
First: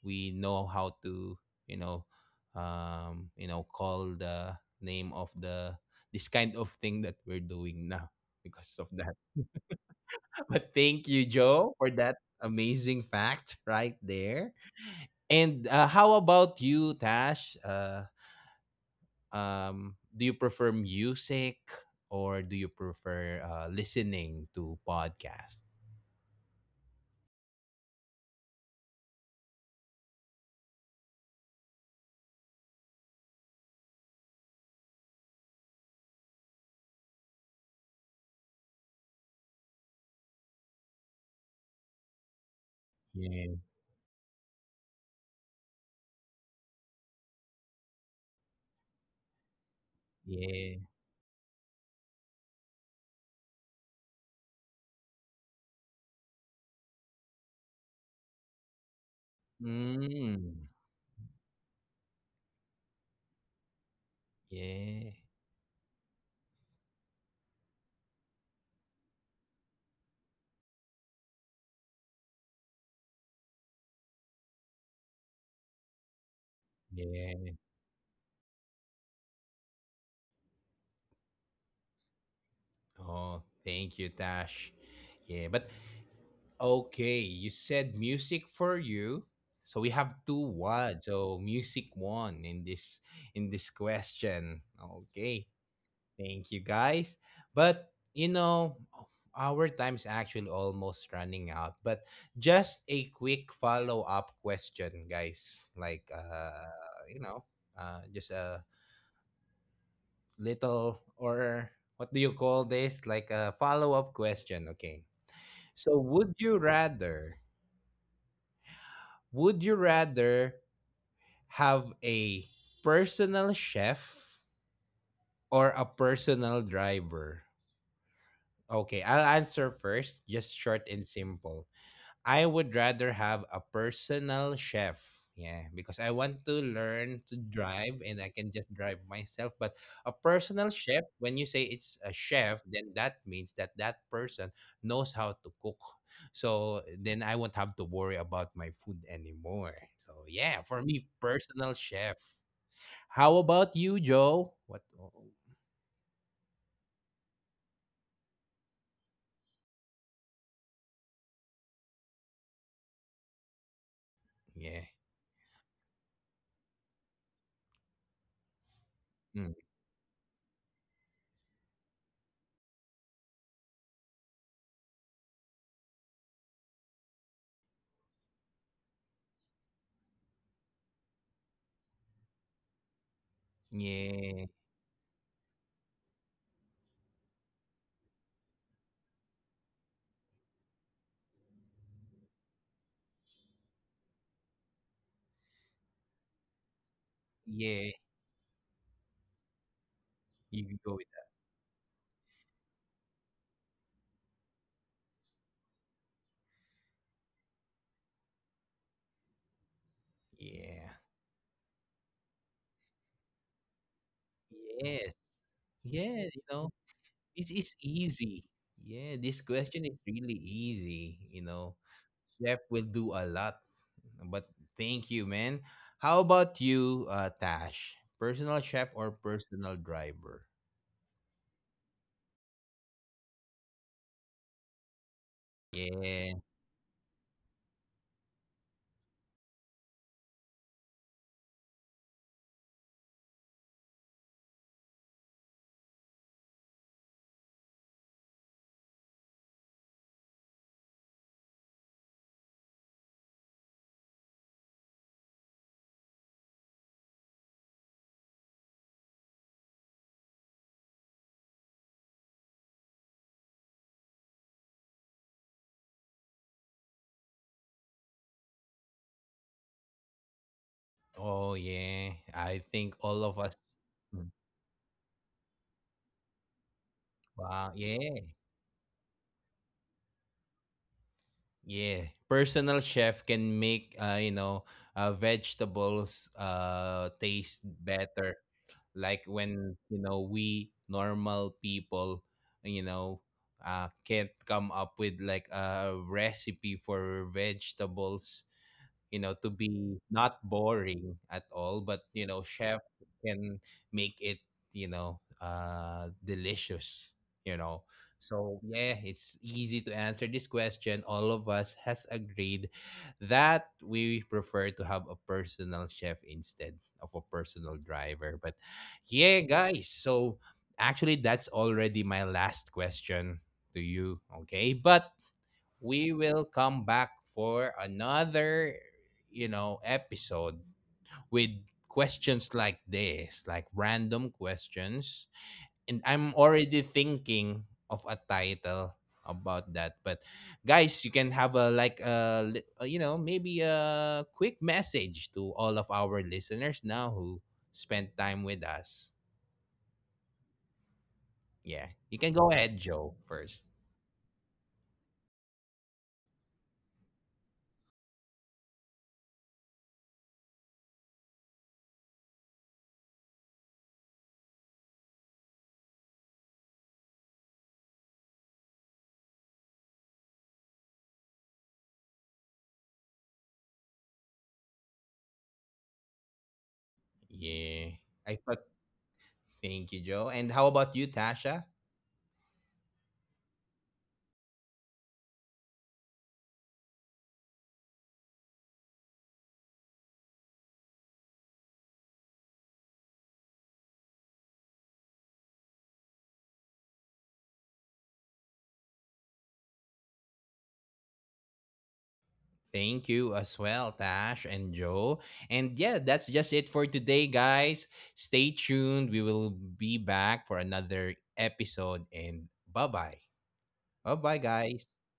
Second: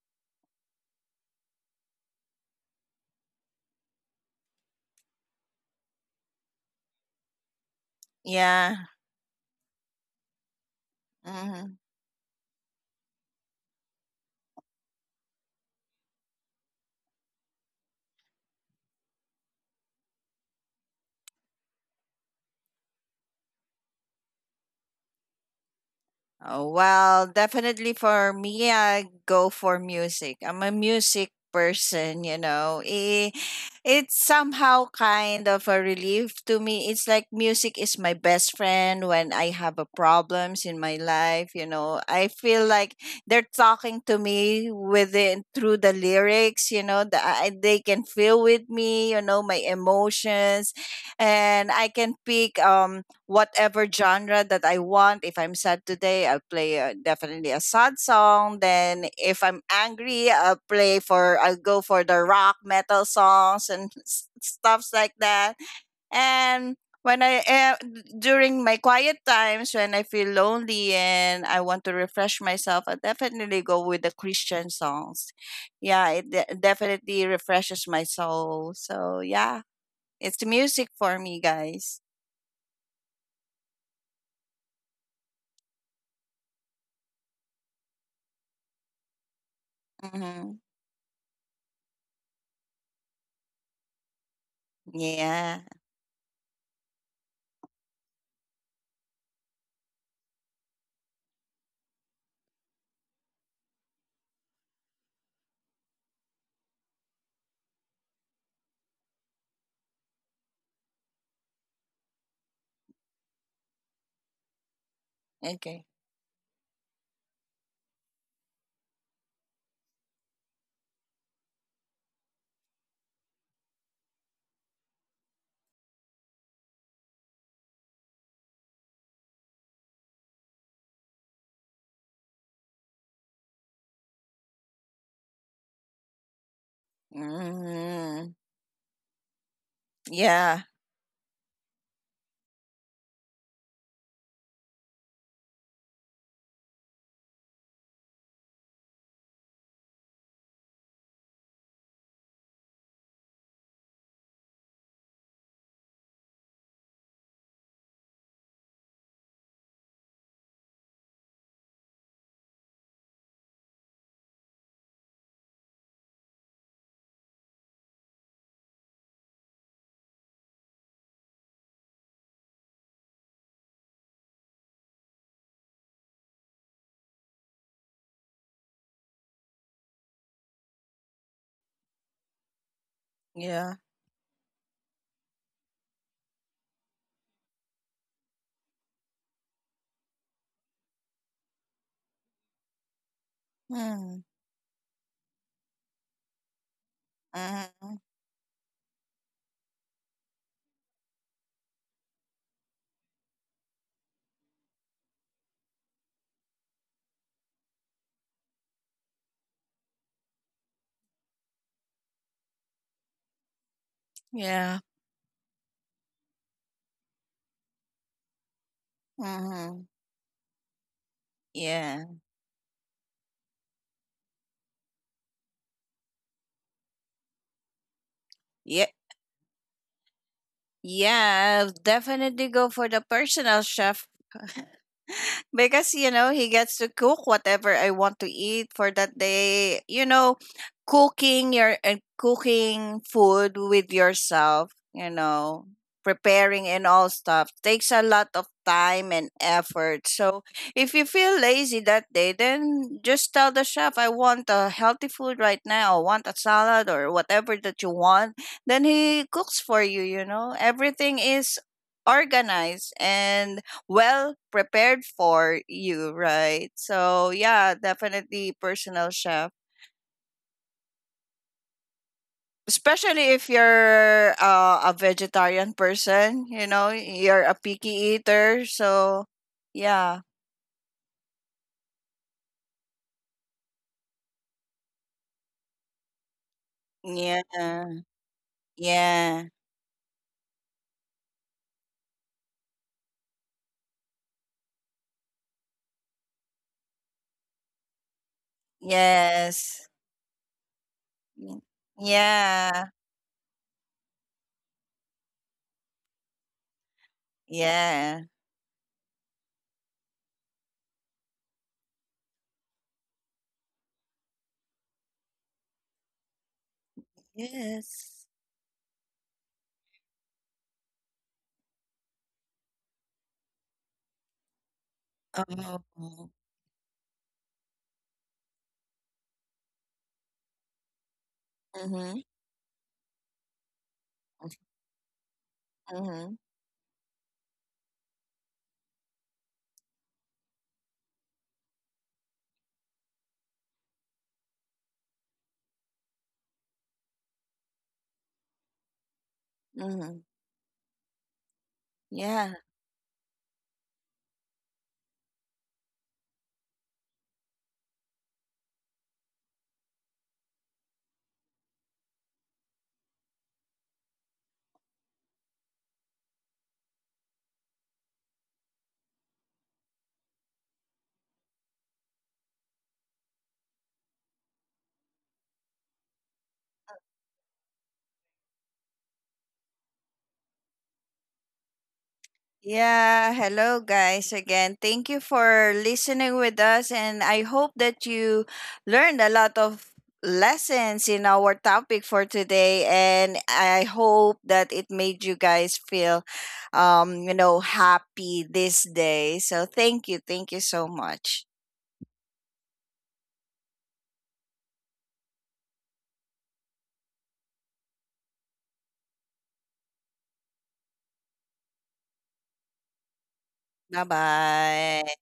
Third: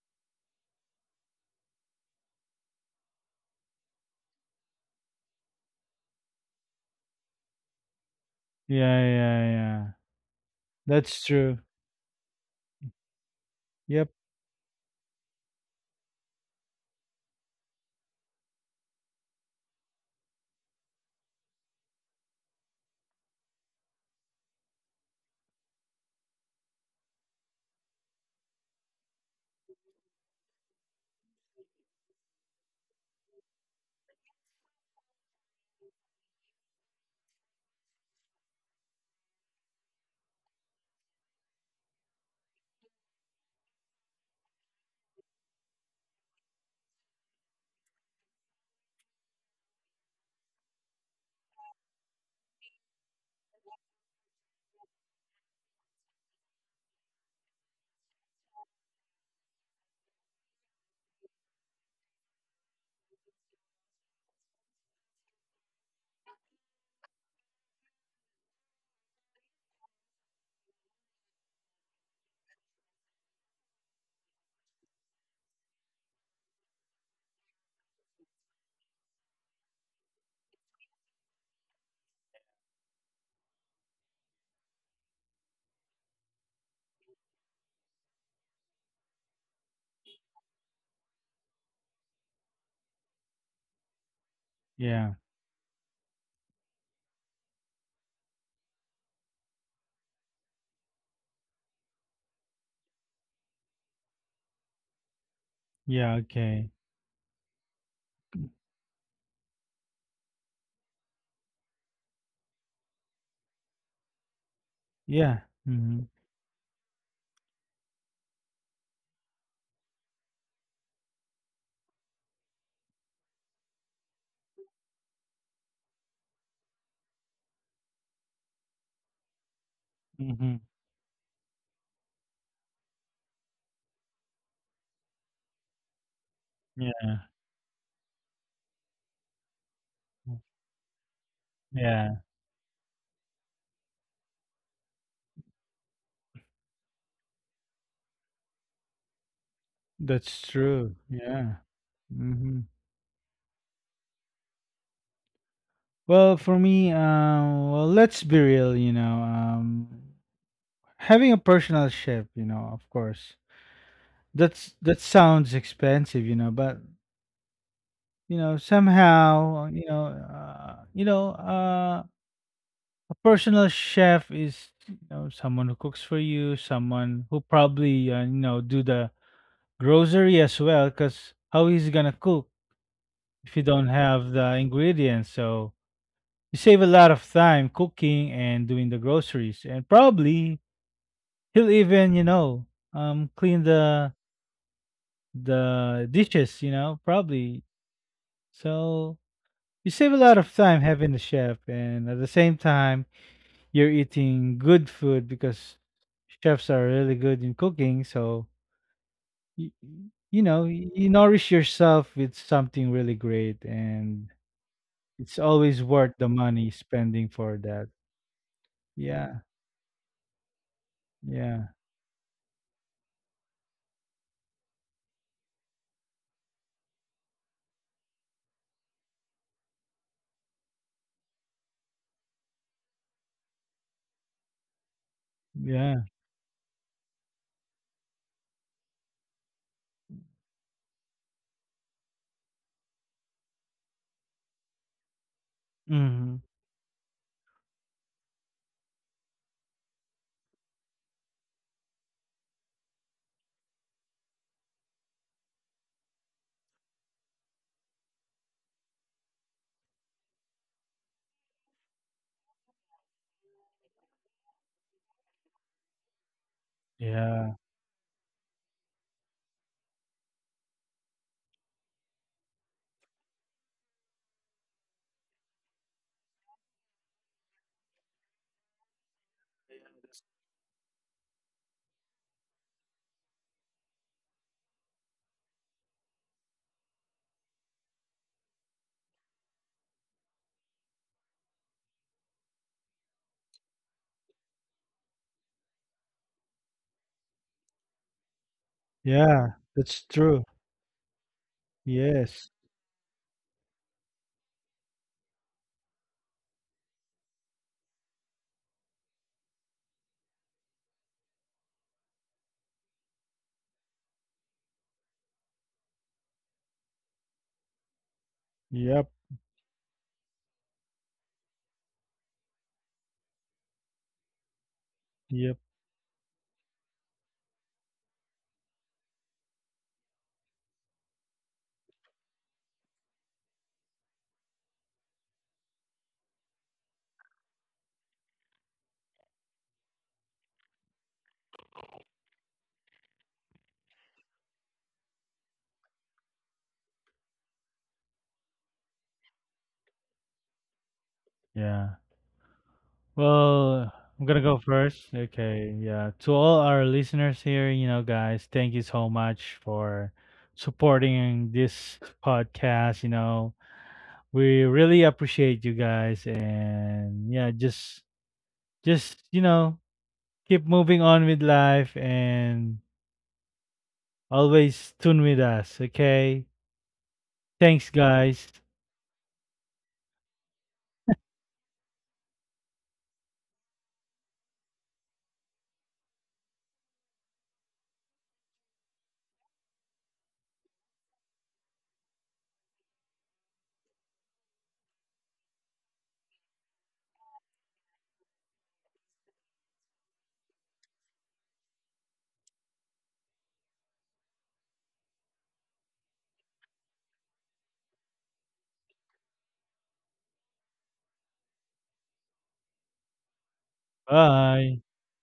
Speaker 1: we know how to, you know, you know, call the name of the this kind of thing that we're doing now
Speaker 2: Yeah.
Speaker 1: because of
Speaker 3: Yeah,
Speaker 1: that.
Speaker 3: yeah, yeah.
Speaker 1: But thank
Speaker 3: That's
Speaker 1: you,
Speaker 3: true.
Speaker 1: Joe,
Speaker 2: Mm-hmm.
Speaker 1: for that amazing fact right
Speaker 3: Yep.
Speaker 1: there. And how about you, Tash? Do you prefer music or do you prefer listening to podcasts?
Speaker 2: Oh, well, definitely for me, I go for music. I'm a music person, you know. It's somehow kind of a relief to me. It's like music is my best friend when I have a problems in my life, you know. I feel like they're
Speaker 1: Yeah,
Speaker 2: talking to me within through the lyrics, you know, that I, they can feel with me, you know, my emotions,
Speaker 1: yeah.
Speaker 2: and I can pick, whatever genre that I want. If I'm sad today, I'll play, definitely a sad song. Then if I'm angry,
Speaker 1: Mm,
Speaker 2: I'll go for the rock metal songs and stuffs like
Speaker 1: yeah,
Speaker 2: that. And when I during my quiet times, when I feel lonely and I want to refresh myself, I definitely go with the Christian songs. Yeah, it definitely
Speaker 1: yeah.
Speaker 2: refreshes my soul. So yeah, it's music for me, guys.
Speaker 1: Oh, thank you, Tash. Yeah, but okay, you said music for you. So we have two
Speaker 2: Hmm.
Speaker 1: what? So music one in this question.
Speaker 3: Yeah.
Speaker 1: Okay.
Speaker 2: Yeah.
Speaker 1: Thank you, guys. But you know, our time's actually almost running out. But just a quick follow-up question, guys. Like
Speaker 3: Yeah, okay.
Speaker 1: you know, just a little or what do you call this? Like a follow-up question, okay.
Speaker 3: Yeah.
Speaker 2: Okay.
Speaker 1: So
Speaker 3: Mhm.
Speaker 1: would you rather have a personal chef or a personal driver? Okay, I'll answer first, just
Speaker 3: Mhm.
Speaker 1: short and simple. I would rather have a personal chef. Yeah, because I want to learn
Speaker 3: Yeah.
Speaker 1: to drive and
Speaker 2: Mm,
Speaker 1: I can just drive myself. But a
Speaker 2: yeah,
Speaker 1: personal chef, when you say it's a
Speaker 3: Yeah.
Speaker 1: chef, then that means that that person knows how to cook. So then I won't have to worry about my food anymore. So
Speaker 3: That's
Speaker 1: yeah, for
Speaker 3: true.
Speaker 1: me,
Speaker 3: Yeah.
Speaker 1: personal chef.
Speaker 3: Mhm.
Speaker 1: How about you, Joe? What? Oh,
Speaker 3: Well, for me, well, let's be real, you know, having a personal chef, you know, of course,
Speaker 1: yeah.
Speaker 3: that sounds expensive, you know. But you know,
Speaker 1: Mm.
Speaker 3: somehow, you know, a personal chef is, you know, someone who cooks for you, someone who probably, you know, do the grocery as well, because how he's gonna cook if you
Speaker 2: yeah.
Speaker 3: don't have
Speaker 1: Yeah.
Speaker 3: the ingredients? So you save a lot of time cooking and doing the groceries, and probably he'll even, you know, clean the
Speaker 2: Mm,
Speaker 3: the dishes, you know, probably.
Speaker 1: Yeah.
Speaker 2: mm,
Speaker 3: So you save a lot of
Speaker 1: You can
Speaker 3: time
Speaker 1: go with
Speaker 3: having the
Speaker 1: that.
Speaker 3: chef, and at the same time you're eating good food, because chefs are really good in cooking. So you, you know
Speaker 1: Yeah.
Speaker 3: you nourish yourself with something really great, and
Speaker 2: yeah.
Speaker 1: Yes.
Speaker 3: it's always worth
Speaker 1: Yeah.
Speaker 3: the
Speaker 1: You know.
Speaker 3: money spending
Speaker 1: This
Speaker 3: for
Speaker 1: is
Speaker 3: that.
Speaker 1: easy. Yeah, this
Speaker 3: Yeah,
Speaker 1: question
Speaker 2: Mm,
Speaker 1: is really easy. You
Speaker 3: yeah,
Speaker 1: know,
Speaker 2: yeah.
Speaker 1: chef will do a lot. But thank you, man. How about you, Tash? Personal chef
Speaker 2: Yeah.
Speaker 1: or personal driver?
Speaker 2: Yeah, I'll definitely go for the personal chef, because
Speaker 3: yeah.
Speaker 2: you
Speaker 1: Yeah.
Speaker 2: know he gets to cook whatever I want to eat for that day. You know, cooking food with yourself, you know,
Speaker 3: Hmm,
Speaker 2: preparing and all stuff takes a lot of time and effort. So if you feel lazy that day, then just tell the chef, "I want a healthy food right now. I want a salad or whatever that you want." Then he cooks for you, you know. Everything is organized and well prepared for you, right? So,
Speaker 3: yeah,
Speaker 2: yeah, definitely personal chef.
Speaker 1: Oh, yeah. I think all of
Speaker 2: Especially
Speaker 1: us.
Speaker 2: if
Speaker 1: Mm.
Speaker 2: you're a vegetarian person, you know, you're a
Speaker 1: Wow. Yeah.
Speaker 2: picky eater. So, yeah.
Speaker 1: Yeah. Personal chef can make, you know, vegetables taste
Speaker 2: Yeah.
Speaker 1: better, like
Speaker 2: Yeah.
Speaker 1: when you know we normal people, you know, can't come up with like a recipe for vegetables, you know, to
Speaker 3: yeah,
Speaker 2: Yes.
Speaker 1: be
Speaker 3: that's
Speaker 1: not
Speaker 3: true,
Speaker 1: boring at
Speaker 2: Y-
Speaker 1: all. But you know,
Speaker 3: yes,
Speaker 1: chef
Speaker 2: Yeah.
Speaker 1: can make it, you know, delicious, you know.
Speaker 2: Yeah.
Speaker 1: So yeah, it's easy to answer this question. All of us has agreed that we prefer to have a personal chef instead of a personal
Speaker 2: Yes.
Speaker 1: driver. But
Speaker 3: yep,
Speaker 1: yeah, guys, so actually that's already my last question to you, okay. But
Speaker 3: yep,
Speaker 2: Oh.
Speaker 1: we will come back for another, you know, episode with
Speaker 2: Mm-hmm.
Speaker 1: questions like this, like random questions. And
Speaker 2: Mm-hmm.
Speaker 1: I'm already thinking of a title about that. But guys, you can have a like a you know, maybe a quick message to all of our listeners now who spent time with us.
Speaker 2: Mm-hmm.
Speaker 1: Yeah.
Speaker 3: yeah.
Speaker 1: You can
Speaker 2: Yeah.
Speaker 1: go ahead, Joe, first.
Speaker 3: Well, I'm gonna go first. Okay, yeah. To all our listeners here, you know, guys, thank you so much for supporting this podcast. You know, we really appreciate you guys, and yeah, just you know, keep moving on with life, and always tune with us. Okay, thanks,
Speaker 1: Yeah. I
Speaker 3: guys.
Speaker 1: thought thank you, Joe. And how about you, Tasha?
Speaker 2: Yeah. Hello, guys, again. Thank you for listening with us. And I hope that you learned a lot of lessons in our topic for today. And I hope that it made you guys feel, you know, happy this day. So thank you. Thank you so much.
Speaker 1: Thank you as well, Tash and Joe. And yeah, that's just it for today, guys. Stay tuned. We will be back for another episode. And bye bye.
Speaker 2: Bye
Speaker 1: Bye bye,
Speaker 3: Bye.
Speaker 1: guys.
Speaker 2: bye.